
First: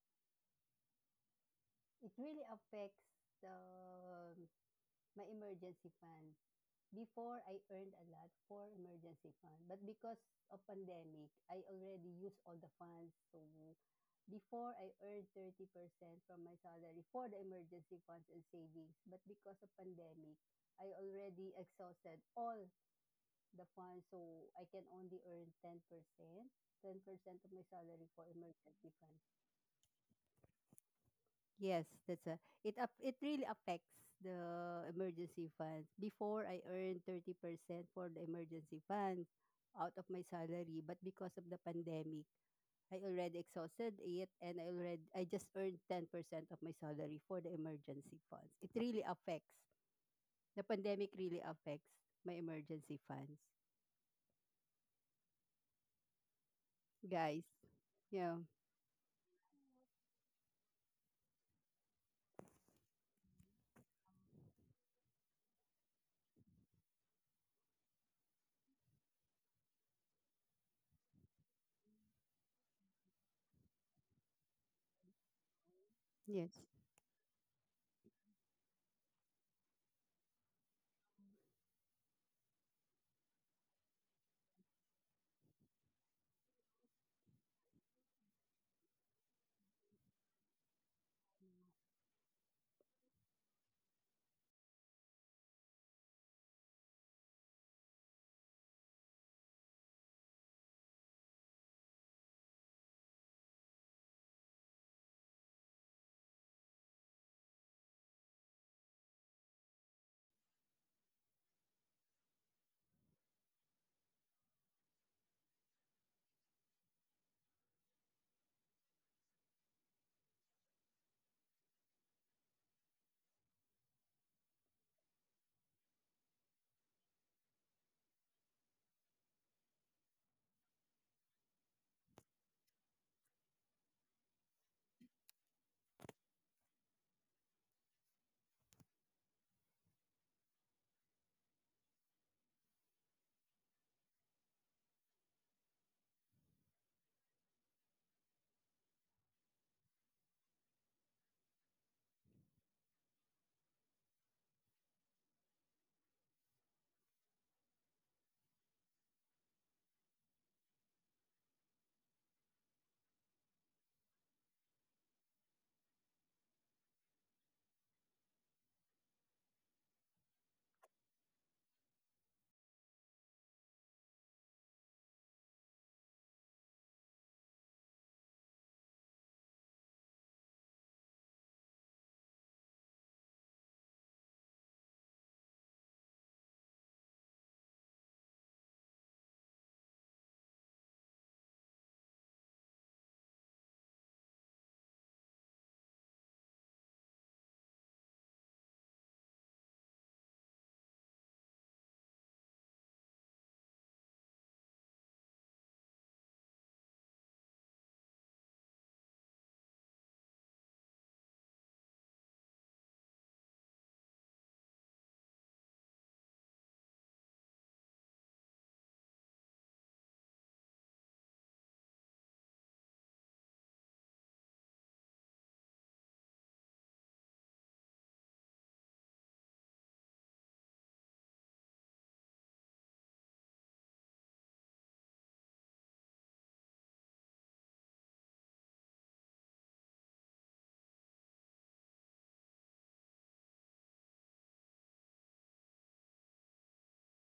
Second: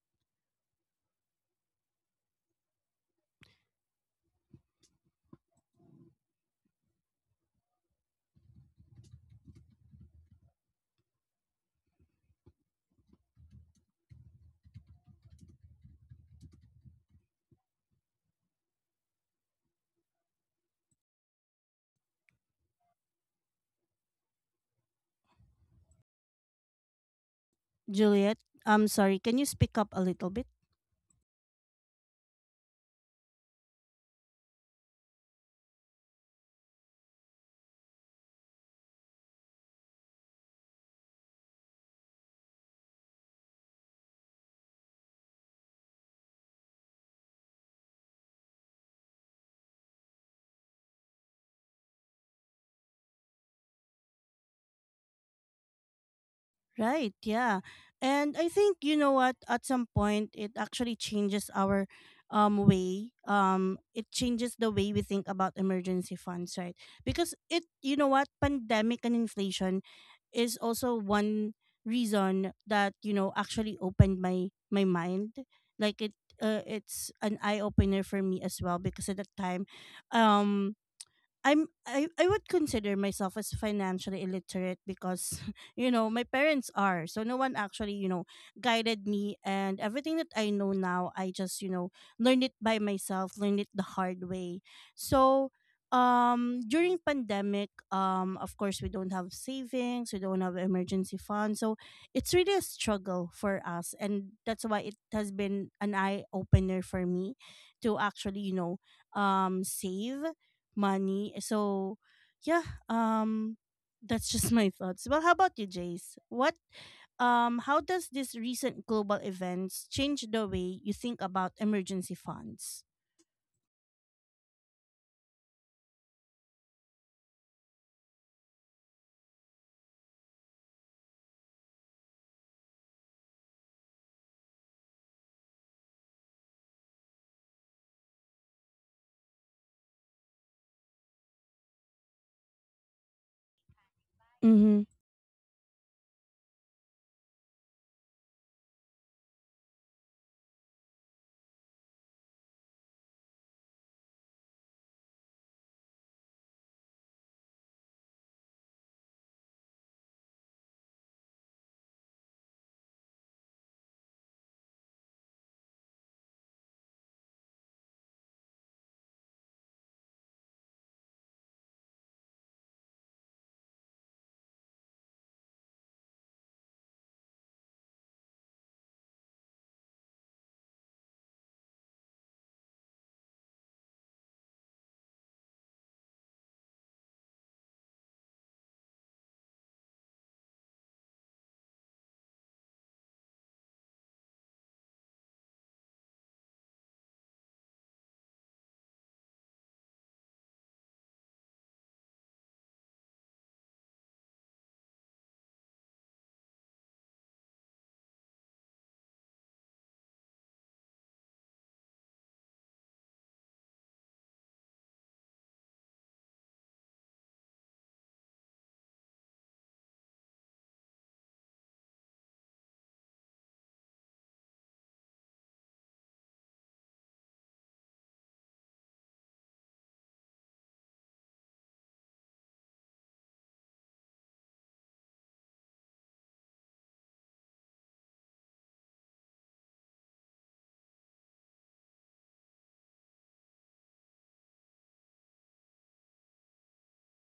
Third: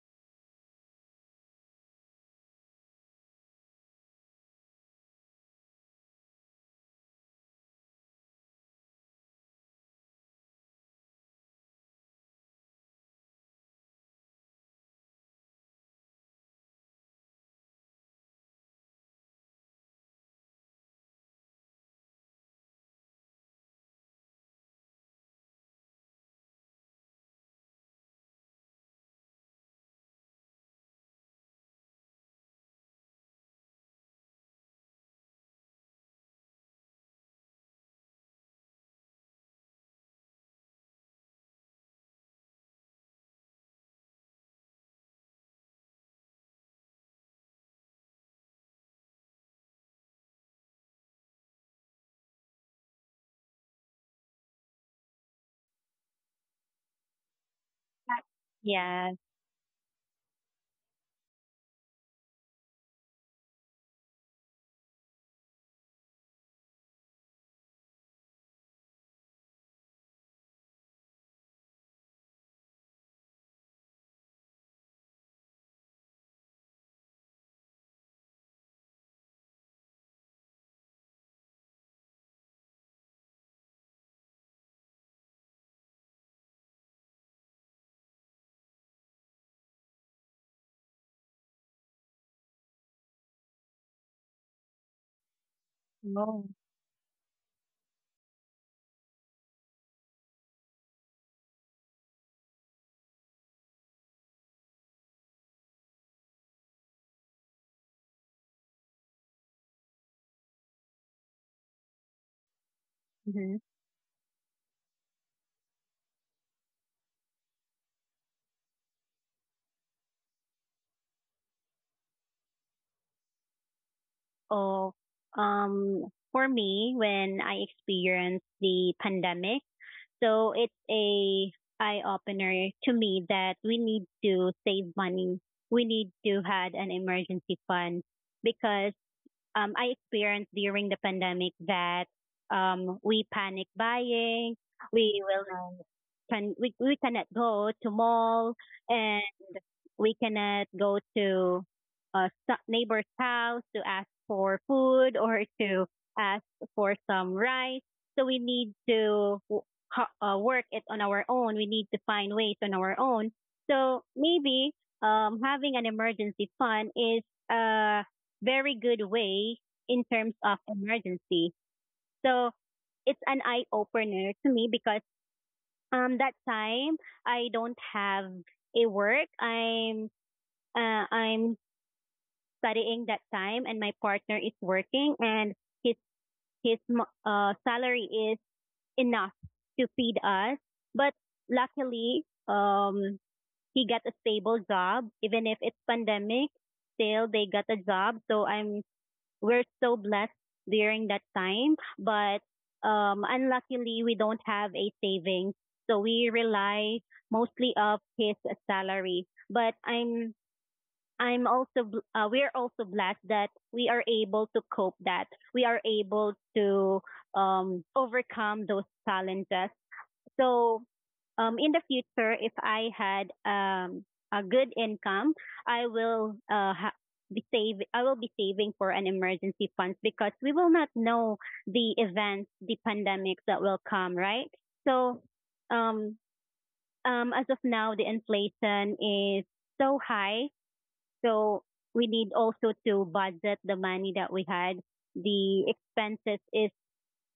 S3: it really affects the um, my emergency fund. Before, I earned a lot for emergency fund. But because of pandemic, I already used all the funds. So before, I earned thirty percent from my salary for the emergency funds and savings. But because of pandemic, I already exhausted all the funds. So I can only earn ten percent, ten percent of my salary for
S1: Juliet, I'm
S3: emergency fund.
S1: sorry, can you speak up a little bit?
S3: Yes, that's a it up it really affects the emergency fund. Before I earned thirty percent for the emergency fund out of my salary, but because of the pandemic, I already exhausted it and I already I just earned ten percent of my salary for the emergency funds. It really affects. The pandemic really affects my emergency funds.
S1: Right,
S3: Guys,
S1: yeah.
S2: Ah,
S3: yeah,
S1: And I think, you know
S2: yes.
S1: what, at some point it actually changes our um way. Um it changes the way we think about emergency funds, right? Because, it you know what, pandemic and inflation is also one reason that you know actually opened my my mind. Like, it
S3: yes.
S1: uh, it's an eye opener for me as well because at that time um I'm I, I would consider myself as financially illiterate, because you know my parents are so no one actually you know guided me, and everything that I know now, I just you know learned it by myself, learned it the hard way. So
S2: Oh.
S1: um during pandemic, um of course we don't have savings, we don't have emergency funds, so it's really a struggle for us, and that's why it has been an eye opener for me to actually you know um save money. So, yeah,
S2: Mm-hmm.
S1: um, that's just my thoughts. Well, how about you, Jace? What, um, how does this recent global events change the way you think about emergency funds?
S2: Oh. Um. For me, when I experienced the pandemic, so it's a eye opener to me that we need to save money. We need to had an emergency fund because um, I experienced during the pandemic that um, we panic buying,
S1: Mm-hmm.
S2: we will not, can we, we cannot go to mall and we cannot go to a so- neighbor's house to ask for food or to ask for some rice. So we need to uh, work it on our own. We need to find ways on our own. So maybe um, having an emergency fund is a very good way in terms of emergency. So it's an eye opener to me because um, that time I don't have a work. I'm uh, I'm studying that time and my partner is working and his his uh, salary is enough to feed us. But luckily, um, he got a stable job even if it's pandemic. Still, they got a job, so I'm we're so blessed during that time. But um, unluckily, we don't have a savings, so we rely mostly of his salary. But I'm I'm also bl- uh, we're also blessed that we are able to cope, that we are able to um, overcome those challenges. So um, in the future, if I had um, a good income, I will uh, ha- be save I will be saving for an emergency funds because we will not know the events, the pandemics that will come, right? So um, um, as of now, the inflation is so high, so we need also to budget the money that we had. The expenses is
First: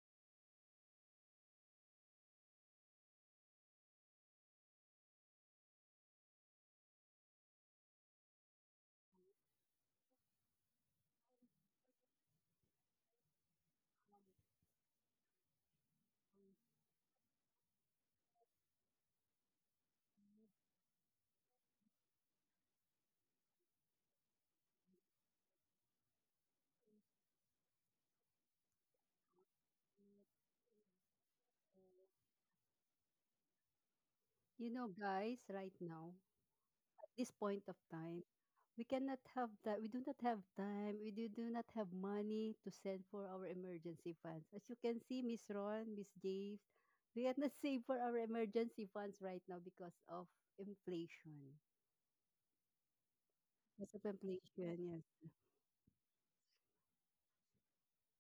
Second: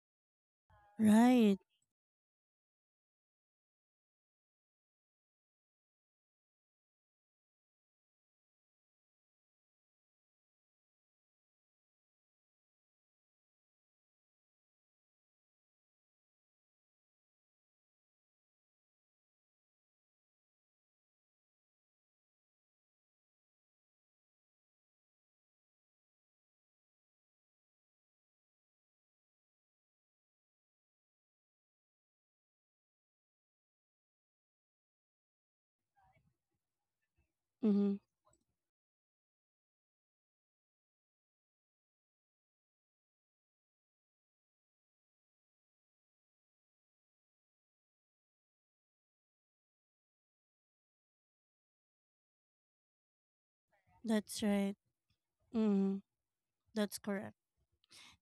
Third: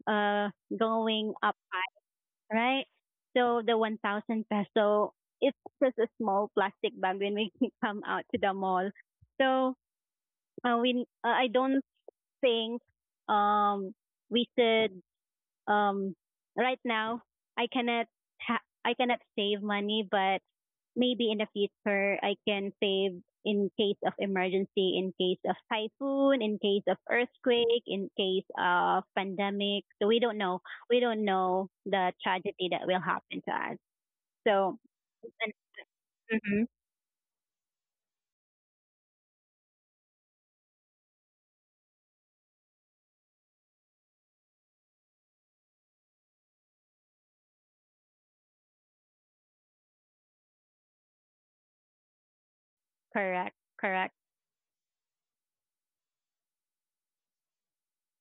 S2: uh going up
S1: Right.
S2: high, right? So the one thousand peso is just a small plastic bag when we come out to the mall. So uh, we uh, I don't think um we should um right now. I cannot ha- I cannot save money, but maybe in the future I can save in case of emergency, in case of typhoon, in case of earthquake, in case of pandemic. So we don't know. We don't know the tragedy that will happen to us.
S3: You
S2: So
S3: know, guys,
S2: and,
S3: right now,
S2: mhm,
S3: this point of
S1: Mm-hmm.
S3: time. We cannot have that. We do not have time. We do, do not have money to send for our emergency funds. As you can see, Miss Ron, Miss Dave, we cannot save for our emergency funds right now because of inflation.
S2: correct,
S3: Because of
S2: correct.
S1: That's
S3: inflation,
S1: right.
S3: yes.
S1: Mm, that's correct.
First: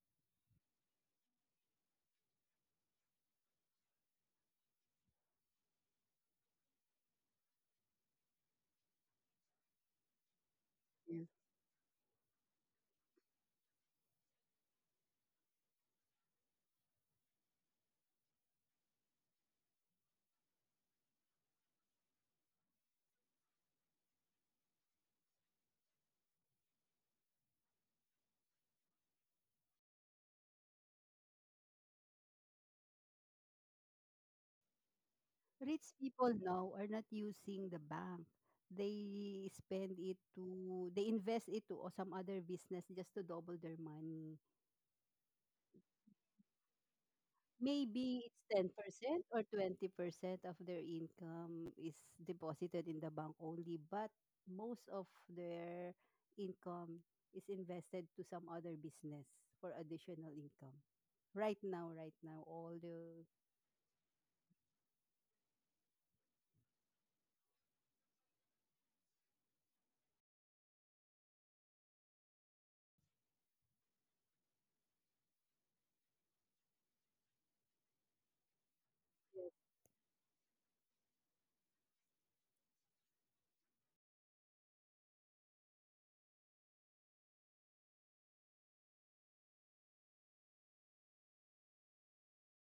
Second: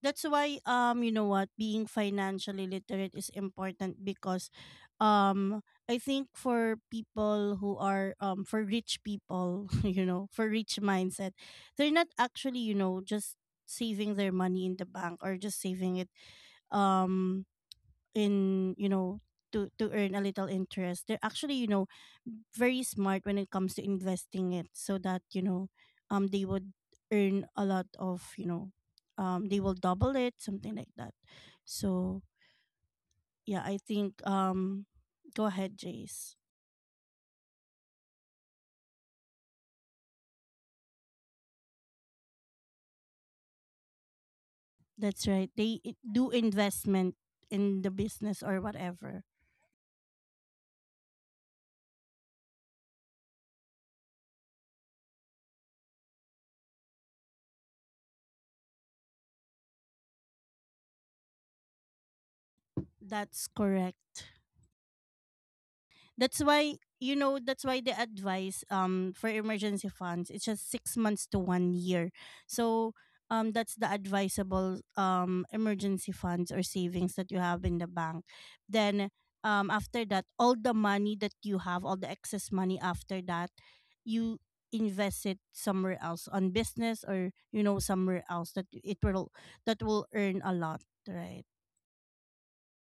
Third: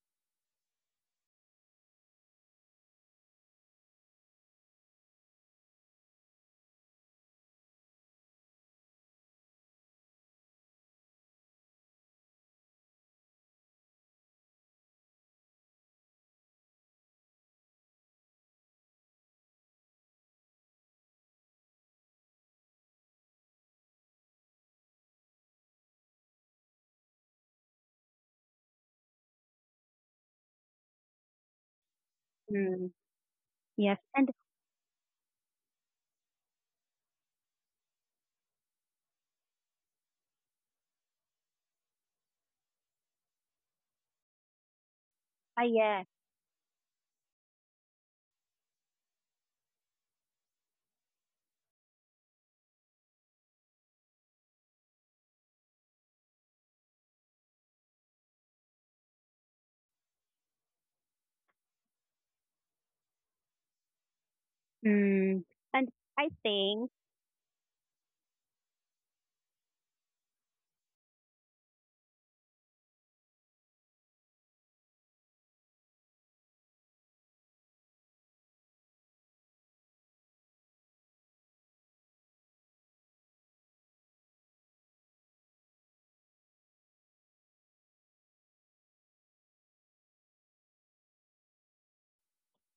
S1: That's why, um you know what, being financially literate is important because um I think for people who are, um for rich people, you know, for rich
S3: Yes.
S1: mindset, they're not actually, you know, just saving their money in the bank or just saving it um in you know to to earn a little interest. They're actually you know very smart when it comes to investing it, so that you know um they would earn a lot of, you know um they will double it, something like that. So,
S2: Mm,
S1: yeah, I
S2: yes,
S1: think
S2: and
S1: um go ahead,
S3: Rich people
S1: Jace.
S3: now are not using the bank. They spend it to, they invest it to or some other business just to double their money.
S1: That's right,
S2: I
S1: they i-
S2: yes.
S1: do investment in the
S3: Maybe
S1: business
S3: it's
S1: or whatever.
S3: ten percent or twenty percent of their income is deposited in the bank only, but most of their income is invested to some other business for additional income. Right now, right now, all the
S1: That's correct.
S2: Mm, and I
S1: That's why
S2: think
S1: you know that's why the advice um for emergency funds it's just six months to one year. So um that's the advisable um emergency funds or savings that you have in the bank. Then um after that, all the money that you have all the excess money after that, you invest it somewhere else on business, or, you know somewhere else that it will that will earn a lot, right?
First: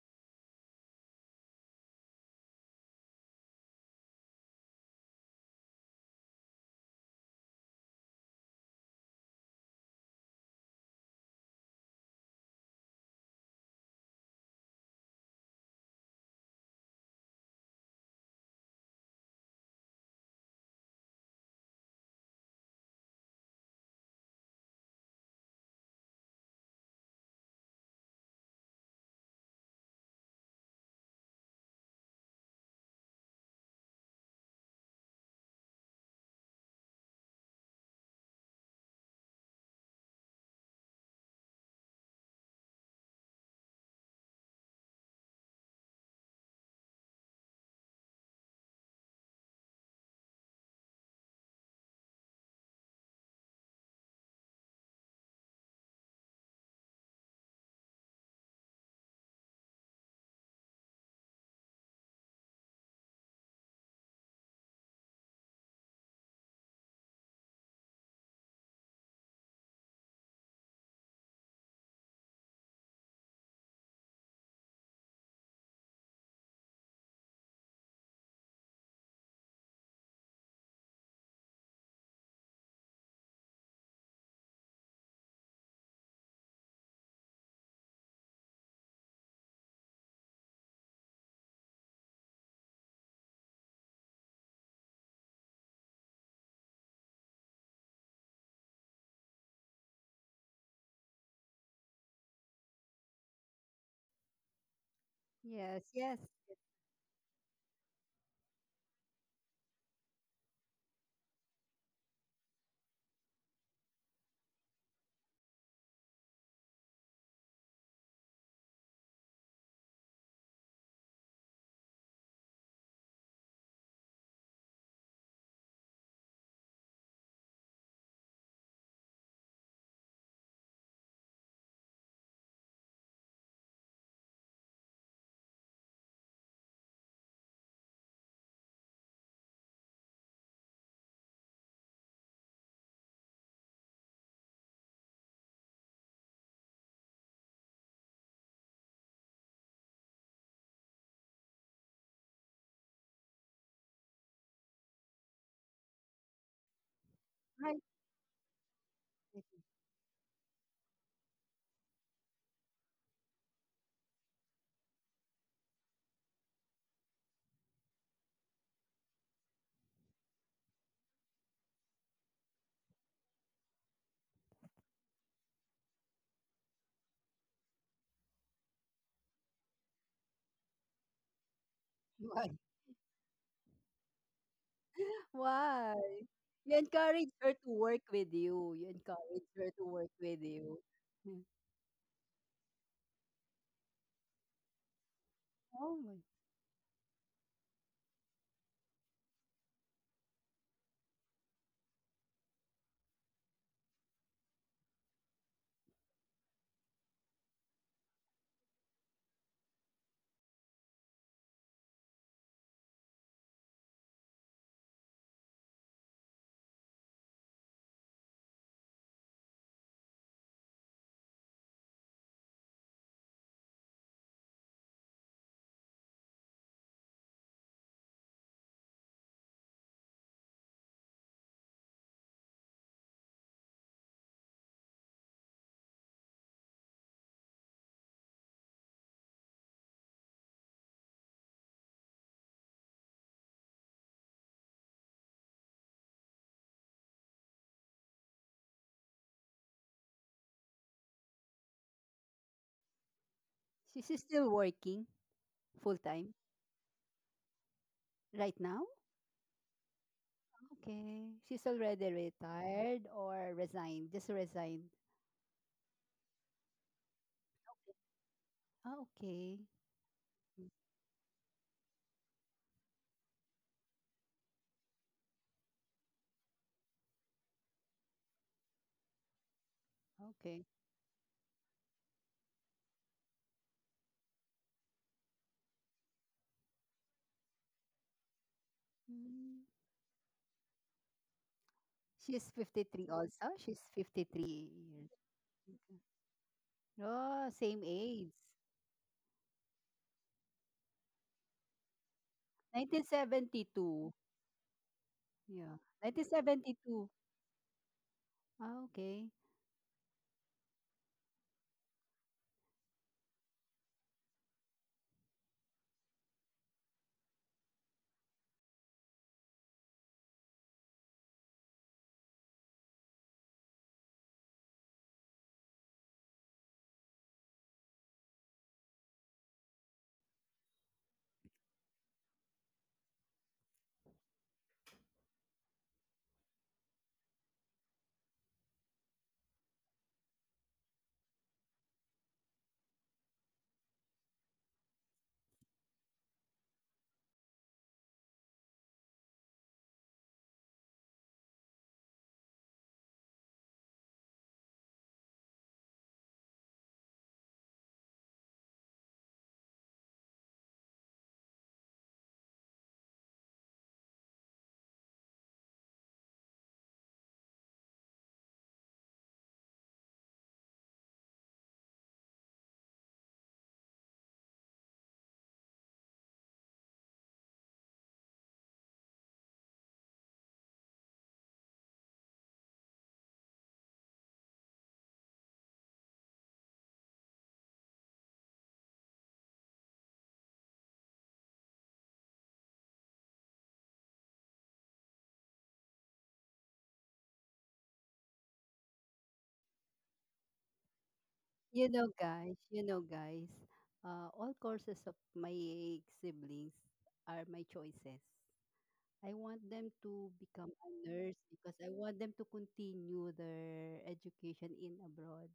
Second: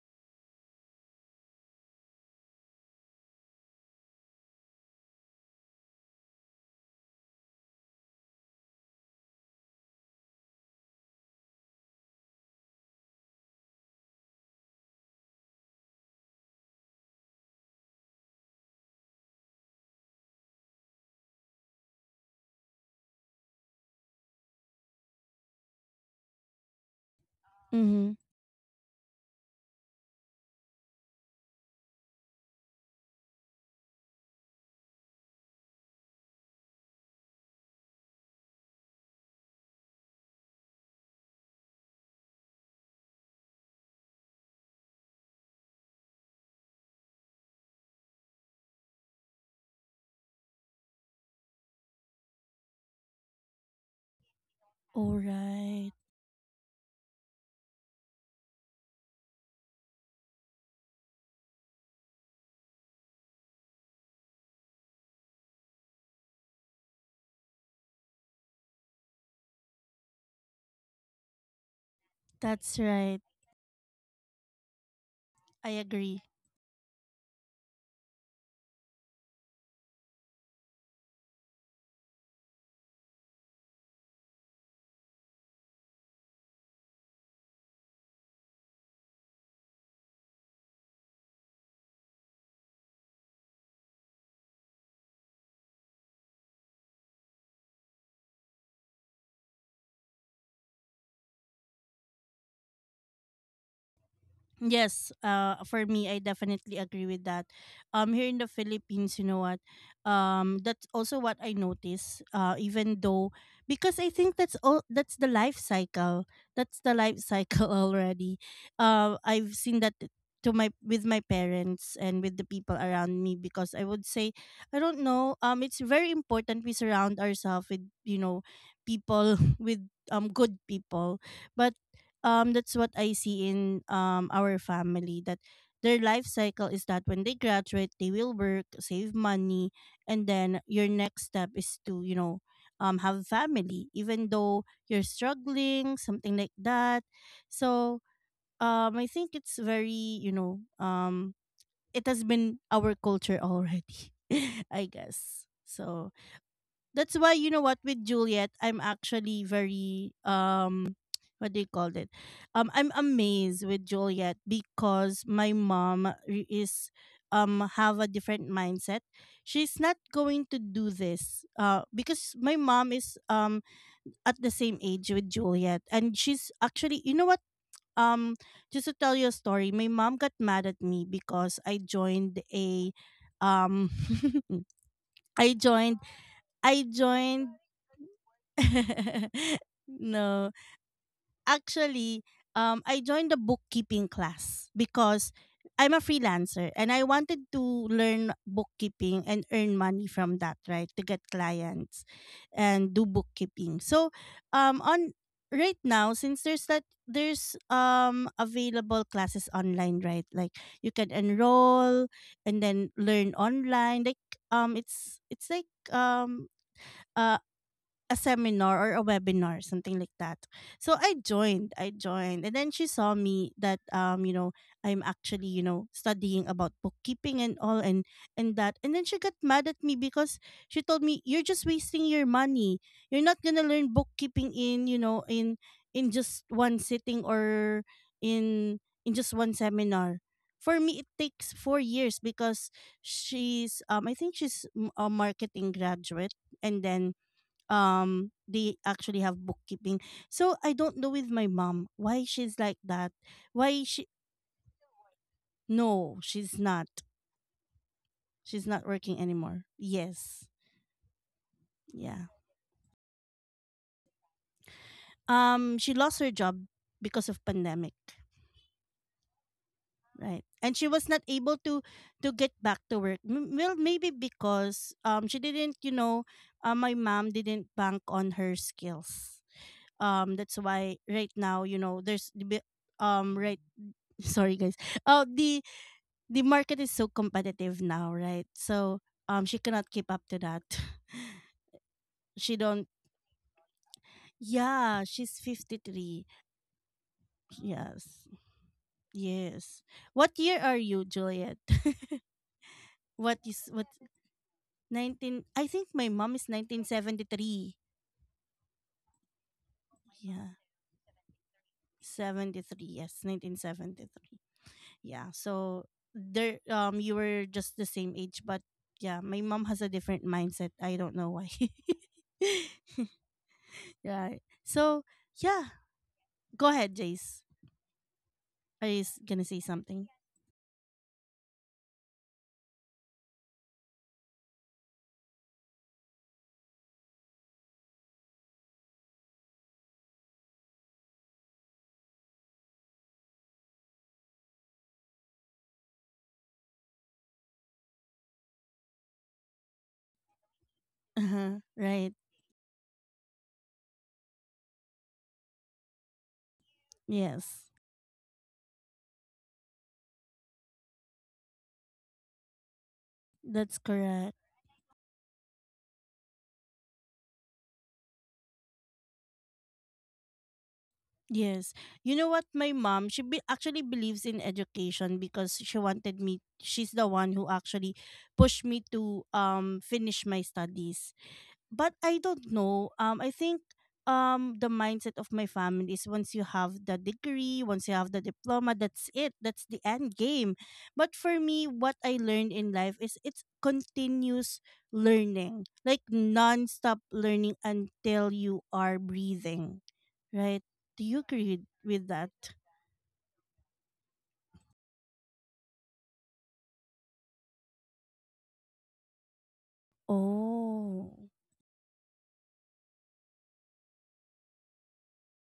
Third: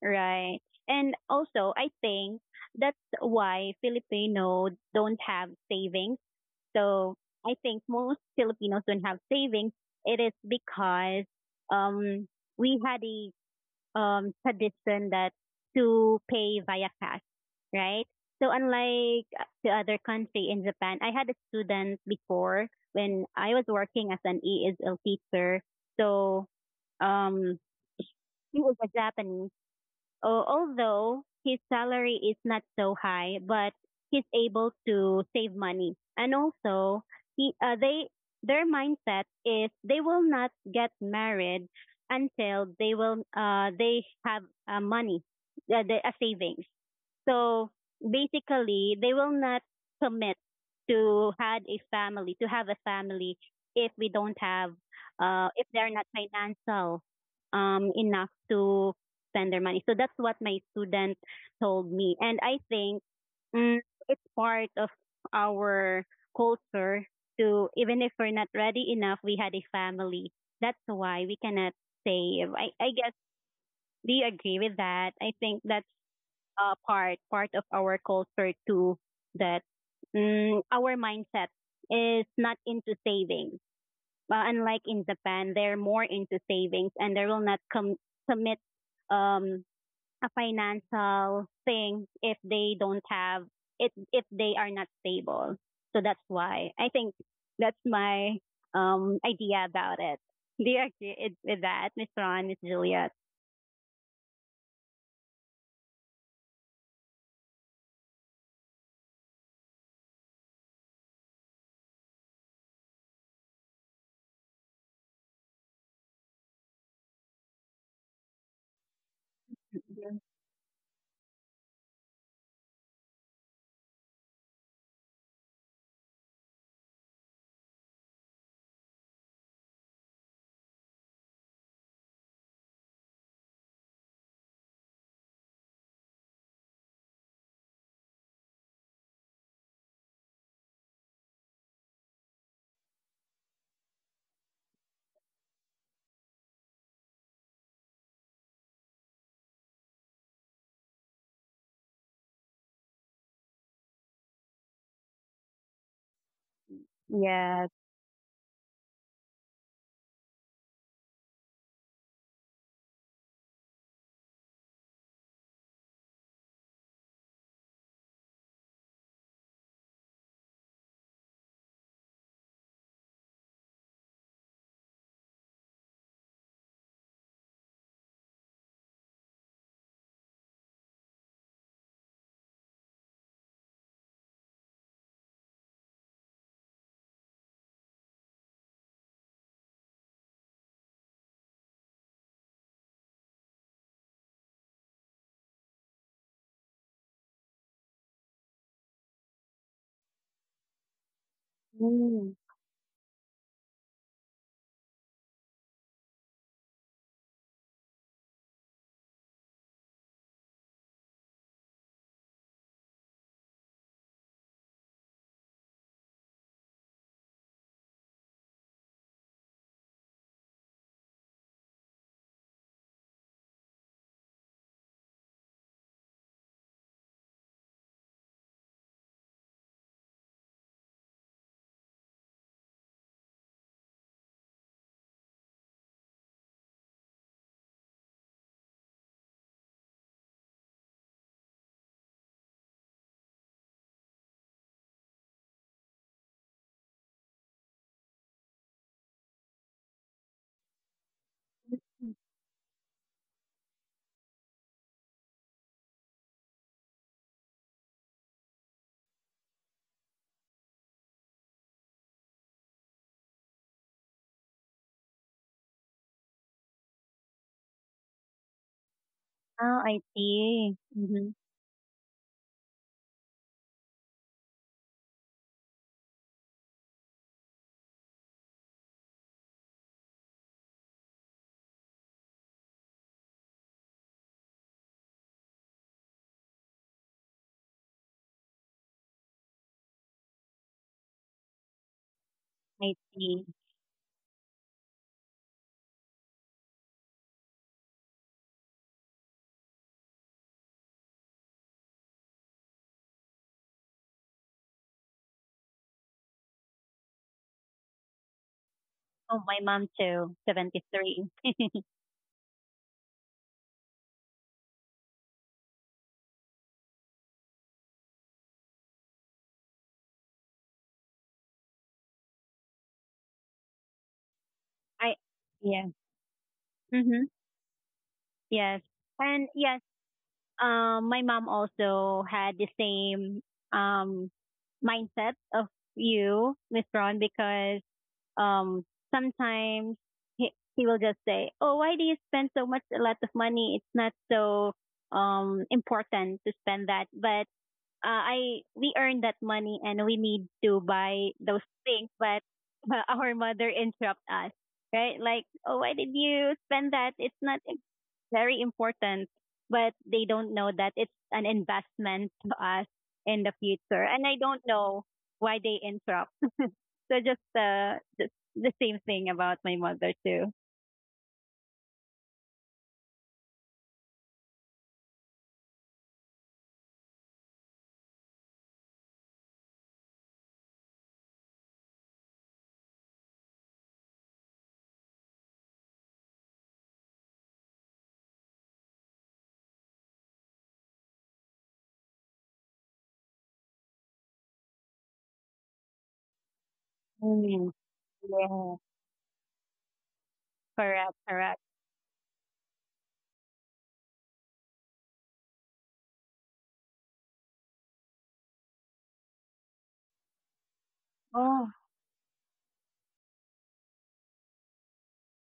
S2: right. And also, I think that's why Filipinos don't have savings. So I think most Filipinos don't have savings. It is because um, we had a um, tradition that to pay via cash, right? So unlike the other country in Japan, I had a student before when I was working as an E S L teacher. So um,
S1: Mhm.
S2: he was a Japanese. Uh, although his salary is not so high, but he's able to save money. And also, he, uh, they their mindset is they will not get married until they will uh, they have uh, money, uh, the, a savings. So basically, they will not commit to had a family, to have a family if we don't have,
S1: All
S2: uh, if they're
S1: right.
S2: not financial um, enough to spend their money. So that's what my student told me, and I think mm, it's part of our culture to even if we're not ready enough, we had a family. That's why we cannot save. I,
S1: That's
S2: I guess,
S1: right.
S2: do you agree with that? I think
S1: I
S2: that's
S1: agree.
S2: uh, part part of our culture too, that mm, our mindset is not into savings. But unlike in Japan, they're more into savings and they will not com- commit um, a financial thing if they don't have it, if they are not stable. So that's why I think that's my um, idea about it. Do you agree with that, Miss Ron, Miss Juliet?
S1: Yes, uh,
S3: yes,
S1: for me, I
S3: yes,
S1: definitely agree with that. Um, here in the Philippines, you know what? Um, that's also what I notice. Uh, even though, because I think, that's all. That's the life cycle. That's the life cycle already. Uh, I've seen that
S2: Yeah.
S1: to my with my parents and with the people around me, because I would say, I don't know. Um, it's very important we surround ourselves with you know people, with um good people, but um that's what I see in um our family, that their life cycle is that when they graduate they will work, save money, and then your next step is to, you know, um have family, even though you're struggling, something like that. So um I think it's very, you know, um it has been our culture already, I guess. So that's why, you know
S2: Yes.
S3: right.
S1: what, with Juliet, I'm actually very um what do you call it? Um I'm amazed with Juliet because my mom re- is um have a different mindset. She's not going to do this uh because my mom is um at the same age with Juliet, and she's actually, you know what, um just to tell you a story, my mom got mad at me because I joined
S3: Why?
S1: a um I joined
S3: Why? You
S1: I
S3: encourage
S1: joined
S3: her to work with you. You encourage her to work with
S1: no.
S3: you. Mm.
S1: Actually, um, I joined a bookkeeping class because I'm
S3: Oh
S1: a
S3: my.
S1: freelancer and I wanted to learn bookkeeping and earn money from that, right? To get clients
S2: Mm.
S1: and do bookkeeping. So, um, on right now, since there's that there's um available classes online, right, like you can enroll and then learn online, like um it's it's like um uh, a seminar or a webinar, something like that. So I joined, I joined, and then she saw me that, um, you know, I'm actually you know studying about bookkeeping and all, and and that, and then she got mad at me because she told me, you're just wasting your money. You're not gonna learn bookkeeping in, you know in in just one sitting, or in in just one seminar. For me, it takes four years because she's um I think she's mm, a marketing graduate, and then um they actually have bookkeeping, so I don't know with my mom why she's like that, why she,
S3: She's still working full
S1: no,
S3: time
S1: she's not
S3: right
S1: She's
S3: now?
S1: not working anymore, yes.
S3: Okay. She's already
S1: Yeah,
S3: retired or resigned? Just resigned.
S1: um she lost her job because of pandemic,
S3: Ah, okay.
S2: Oh, I
S1: right,
S3: Mm,
S2: see.
S1: and she was not
S2: Mhm.
S1: able to to get back to work. M- well maybe because um she didn't, you know uh, my mom didn't bank on her skills. Um that's
S3: okay.
S1: why right now, you know there's the bi- um right, sorry guys. Uh the the market is so competitive now, right? So um
S3: Mm.
S1: she cannot keep up to that.
S3: She's
S1: she
S2: I
S1: don't
S3: fifty-three
S2: see.
S3: also? She's fifty-three years.
S1: Yeah, she's
S3: Okay.
S1: fifty three.
S3: Oh, same age.
S1: Yes. Yes. What year are you, Juliet? What is
S3: nineteen seventy-two.
S1: what nineteen,
S3: Yeah.
S1: I think my mom is nineteen
S3: nineteen seventy-two.
S1: seventy three.
S3: Ah, okay.
S2: Oh, my mom too,
S1: Yeah.
S2: seventy-three.
S1: seventy three, yes, nineteen seventy three, yeah, so there um you were just the same age, but yeah, my mom has a different mindset, I don't know why. Right. So
S2: I
S1: yeah,
S2: yeah.
S1: go ahead,
S2: Mhm.
S1: Jace.
S2: Yes.
S1: Are you s- gonna
S2: And
S1: say
S2: yes,
S1: something?
S2: um my mom also had the same um mindset of you, Miss Ron, because um sometimes he, he will just say, "Oh, why do you spend so much a lot of money? It's not so um important to spend that." But uh, I we earned that money and we need to
S1: Uh
S2: buy
S1: huh.
S2: those things,
S1: Right.
S2: but uh, our mother interrupt us, right? Like, oh, why did you spend that? It's not
S1: Yes.
S2: im- Very important, but they don't know that it's an investment to us in the
S1: That's
S2: future, and I
S1: correct.
S2: don't know why they interrupt. So just uh, the the same thing about my mother too.
S1: Yes. You know what? My mom, she be- actually believes in education because she wanted me. She's the one who actually pushed me to um finish my studies. But I don't know. Um, I think um the mindset of my family is once you have the degree, once you have the diploma, that's it. That's the end game. But for me, what I learned in life is it's continuous learning, like non-stop learning
S2: Mm,
S1: until you
S2: yeah.
S1: are breathing. Right? Do
S2: Correct,
S1: you
S2: correct.
S1: agree
S3: You know,
S1: with that?
S3: guys, you know, guys, uh, all courses of my siblings are my choices. I want them to become a
S1: Oh,
S3: nurse
S2: Oh.
S3: because I want them to continue their education in abroad.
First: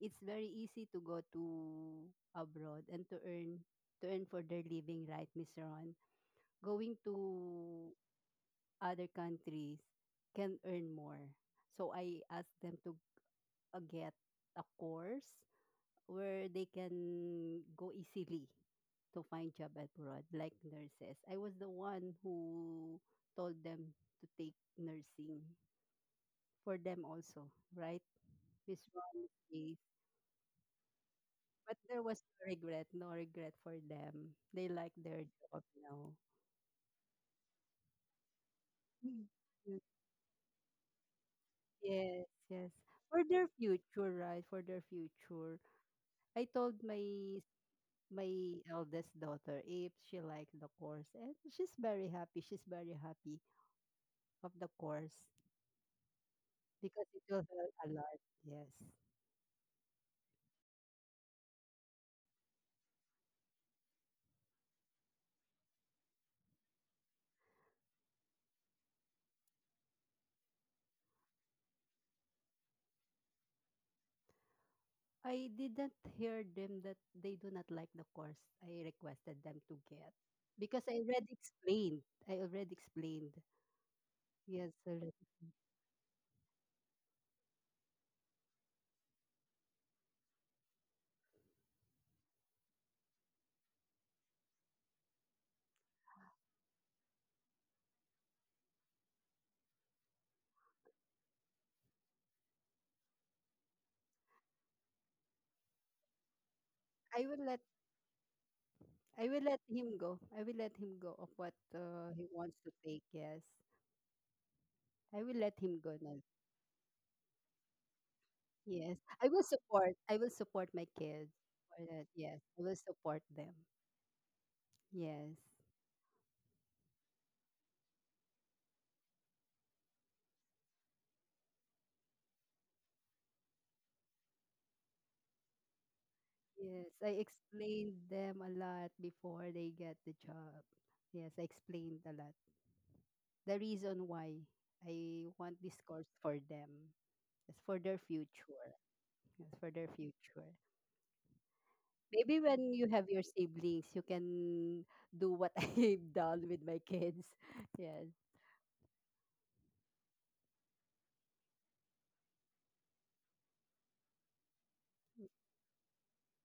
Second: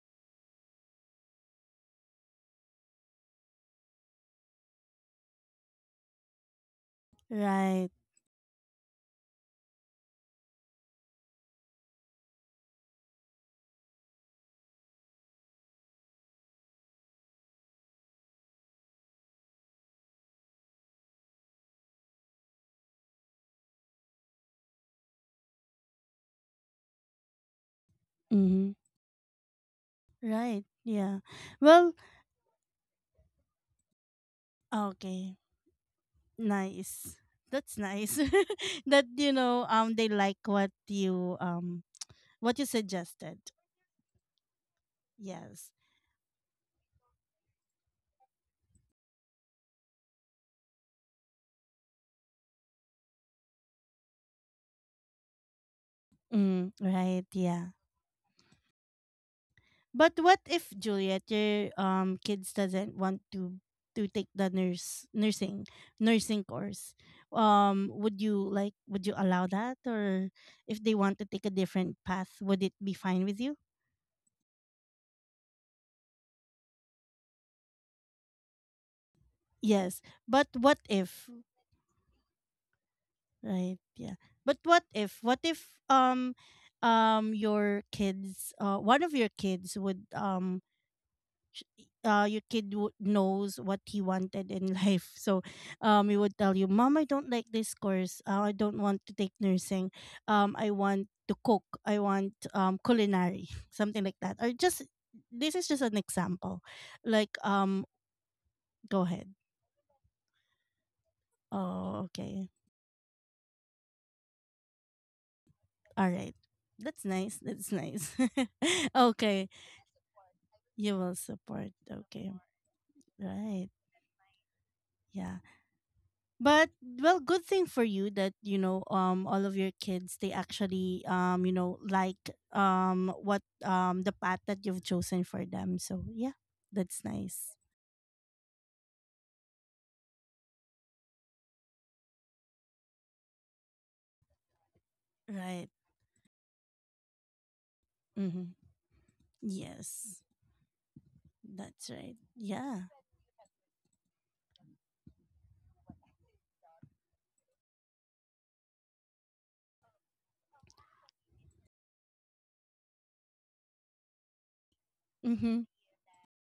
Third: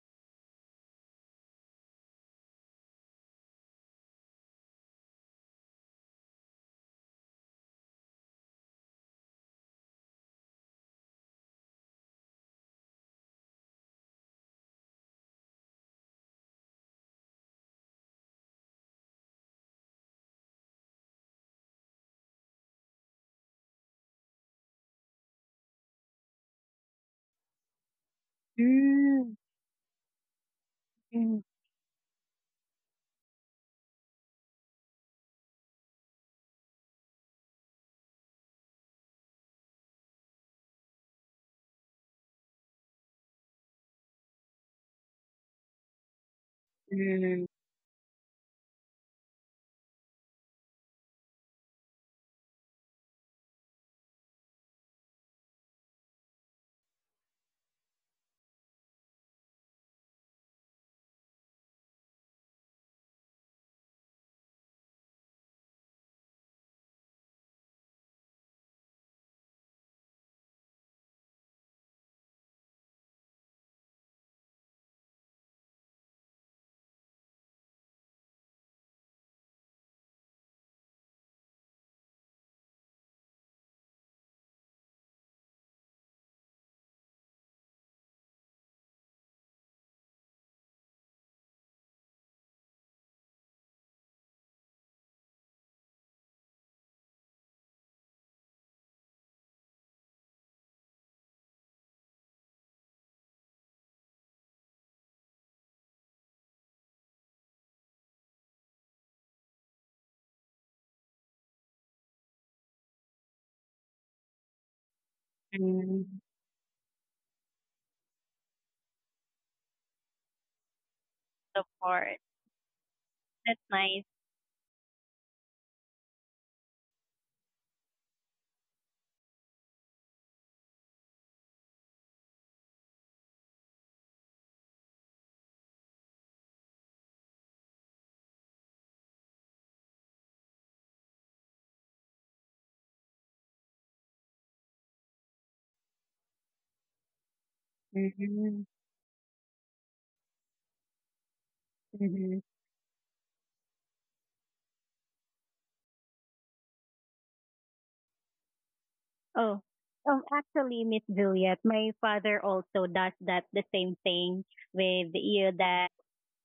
S3: It's very easy to go to abroad and to earn to earn for their living, right, Miss Ron? Going
S1: right.
S3: to other countries can earn more. So I ask them to uh, get a course where they can go easily to find job abroad, like nurses. I was the one who told them to take nursing for them also, right?
S1: Mm-hmm.
S3: Miss Ron
S2: Mm,
S3: case.
S1: Right. Yeah.
S2: mm,
S3: But
S1: Well,
S3: there was no regret, no regret for them. They like their
S1: okay.
S3: job now.
S1: Nice. That's nice. That,
S3: Mm.
S1: you know,
S3: Mm.
S1: um, they like what you um
S3: Yes,
S1: what you
S3: yes. For
S1: suggested.
S3: their future, right? For their future.
S1: Yes.
S3: I told my
S2: mm,
S3: my eldest daughter if she liked the course and she's very happy. She's very happy. Of the course
S1: Mm,
S3: because it
S1: right.
S3: will
S1: Yeah.
S3: help a lot. Yes.
S1: But what if, Juliet, your um kids doesn't want to to take the nurse nursing nursing course? Um, would you like would you allow that, or if they want to take a different path, would it be fine with you?
S3: I didn't hear them that they do not like the course I requested them to
S1: Yes.
S3: get,
S1: But what
S3: because I
S1: if,
S3: already explained. I already explained.
S1: right. Yeah. But
S3: Yes,
S1: what
S3: already.
S1: if, what if um um your kids, uh one of your kids would, um sh- uh your kid would knows what he wanted in life. So um he would tell you, "Mom, I don't like this course. Uh, I don't want to take nursing. Um I want to cook. I want um culinary." Something like that. Or just, this is just an example.
S3: I will
S1: Like,
S3: let
S1: um go
S3: I
S1: ahead.
S3: will let him go. I will let him go of what
S1: Oh,
S3: uh, he
S1: okay.
S3: wants to take. Yes, I will let him go
S1: All
S2: mm.
S3: now.
S1: right. That's nice. That's nice.
S3: Yes, I will
S1: Okay.
S3: support. I will support my
S1: You will
S3: kids
S1: support.
S3: for that.
S2: Support.
S1: Okay.
S3: Yes, I will support them.
S2: That's
S1: Right.
S2: nice.
S3: Yes.
S1: Yeah. But well, good thing for you that, you know, um all of your kids, they actually, um, you know, like um what um the path that you've chosen for them. So, yeah,
S3: Yes,
S1: that's
S3: I
S1: nice.
S3: explained them a lot before they get the job. Yes, I explained a lot. The reason why I want
S1: Right.
S3: this course for them is for their
S1: Mm-hmm.
S2: Mm-hmm.
S3: future. Yes, for their
S1: Yes.
S3: future.
S1: That's right.
S3: Maybe
S2: Mm-hmm.
S3: when
S1: Yeah.
S3: you have your siblings, you can do what I've done with my kids. Yes,
S2: Oh, um, actually, Miss Juliet, my father also does that the same thing with you.
S1: Mm-hmm.
S2: That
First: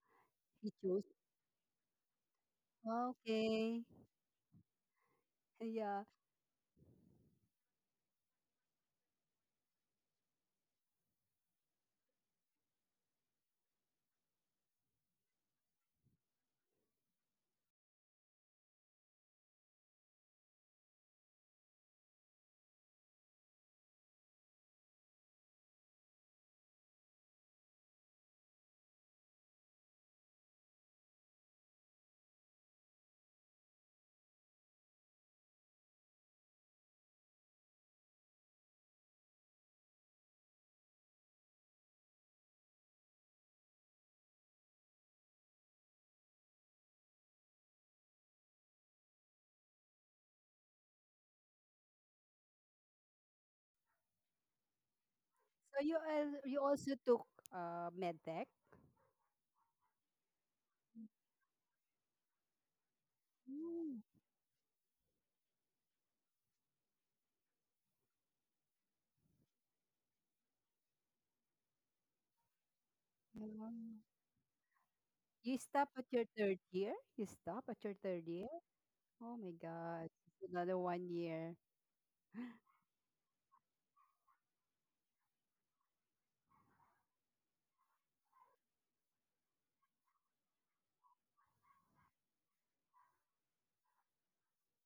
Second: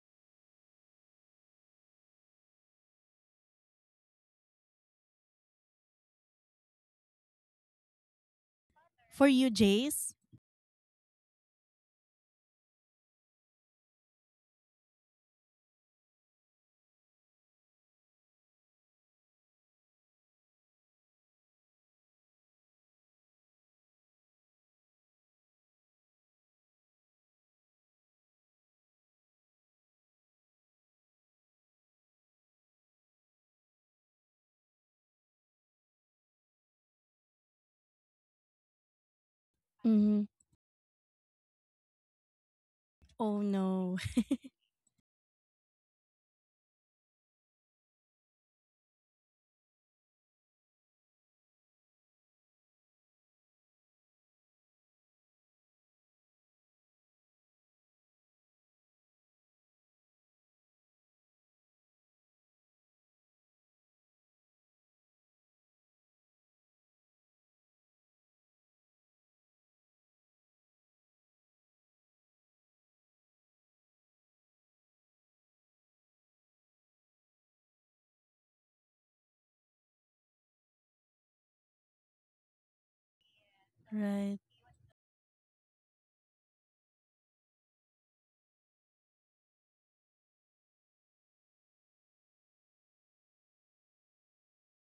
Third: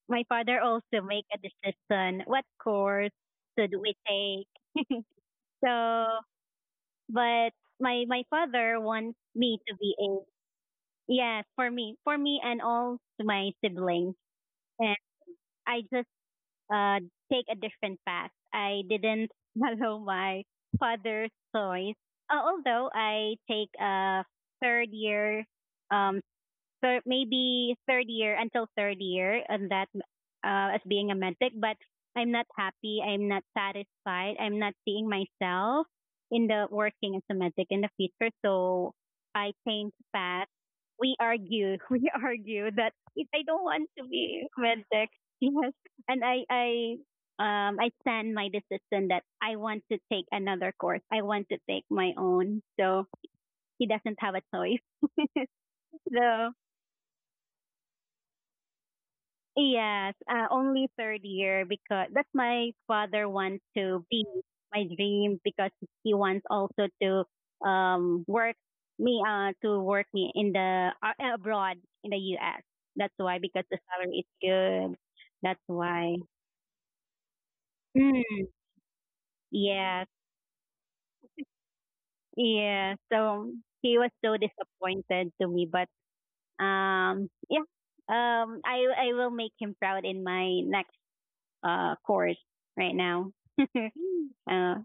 S2: my father
S3: he
S2: also
S3: chose.
S2: make a decision what course should
S3: Okay,
S2: we take.
S3: yeah.
S2: So, but my my father wants
S1: For you,
S2: me to be a,
S1: Jace.
S2: yes for me, for me and all my siblings, and I just uh, take a different path. I didn't follow my father's choice. Uh, although I take a third year um, thir- maybe third year until third year and that uh, as being a medtech, but I'm not happy. I'm not satisfied. I'm not seeing myself in the working as a medtech in the future. So I changed
S1: Mm-hmm.
S2: path. We argue, we argue that if
S1: Oh
S2: I don't want
S1: no.
S2: to be medtech, yes, and I, I um, I stand my decision that I want to take another course. I want to take my own. So he doesn't have a choice.
S3: So you al-
S2: So
S3: you also took uh med tech.
S2: yes, uh, only third year because that's my father wants
S3: Mm,
S2: to be my dream because he wants also to um work me uh to work me in the uh, abroad in the U S. That's why, because
S3: yeah.
S2: the salary is good.
S3: You
S2: That's
S3: stop at
S2: why.
S3: your third year? You stop at your third
S2: Mm,
S3: year? Oh my
S2: yes,
S3: God. It's another one year.
S2: yeah. So he was so
S1: Right.
S2: disappointed to me, but um yeah, um I I will make him proud in my next uh, course right now. uh,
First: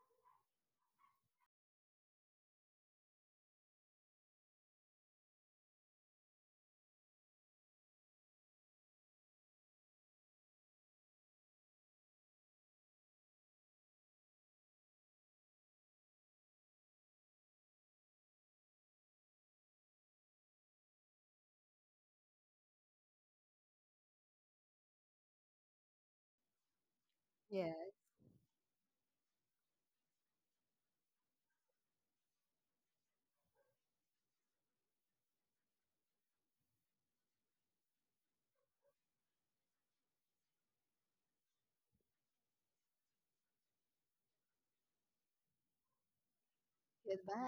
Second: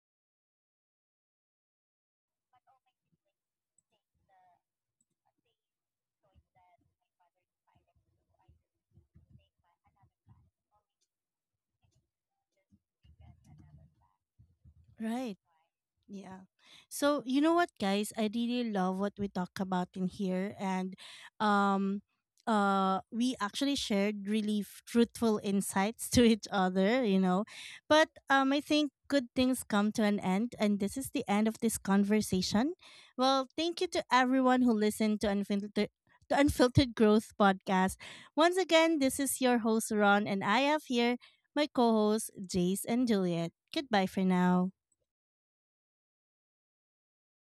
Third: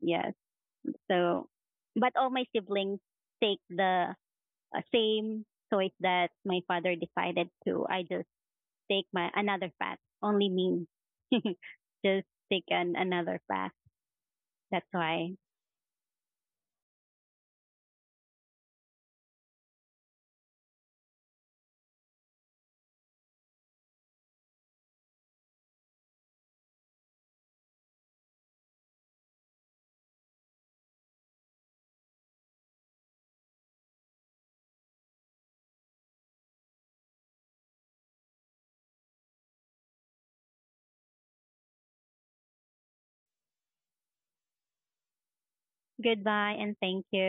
S2: yes. So, but all my siblings take the uh, same choice that my father decided to. I just take my another path. Only me. Just take an, another path. That's why.
S1: Right. Yeah. So you know what, guys? I really love what we talk about in here, and um, uh, we actually shared really fruitful insights to each other. You know,
S3: Yes.
S1: but um, I think good things come to an end, and this is the end of this conversation. Well, thank you to everyone who listened to unfiltered. The Unfiltered Growth Podcast. Once again, this is your host, Ron, and I have here my co hosts, Jace and Juliet. Goodbye for now.
S2: Goodbye and thank you.
S3: Goodbye.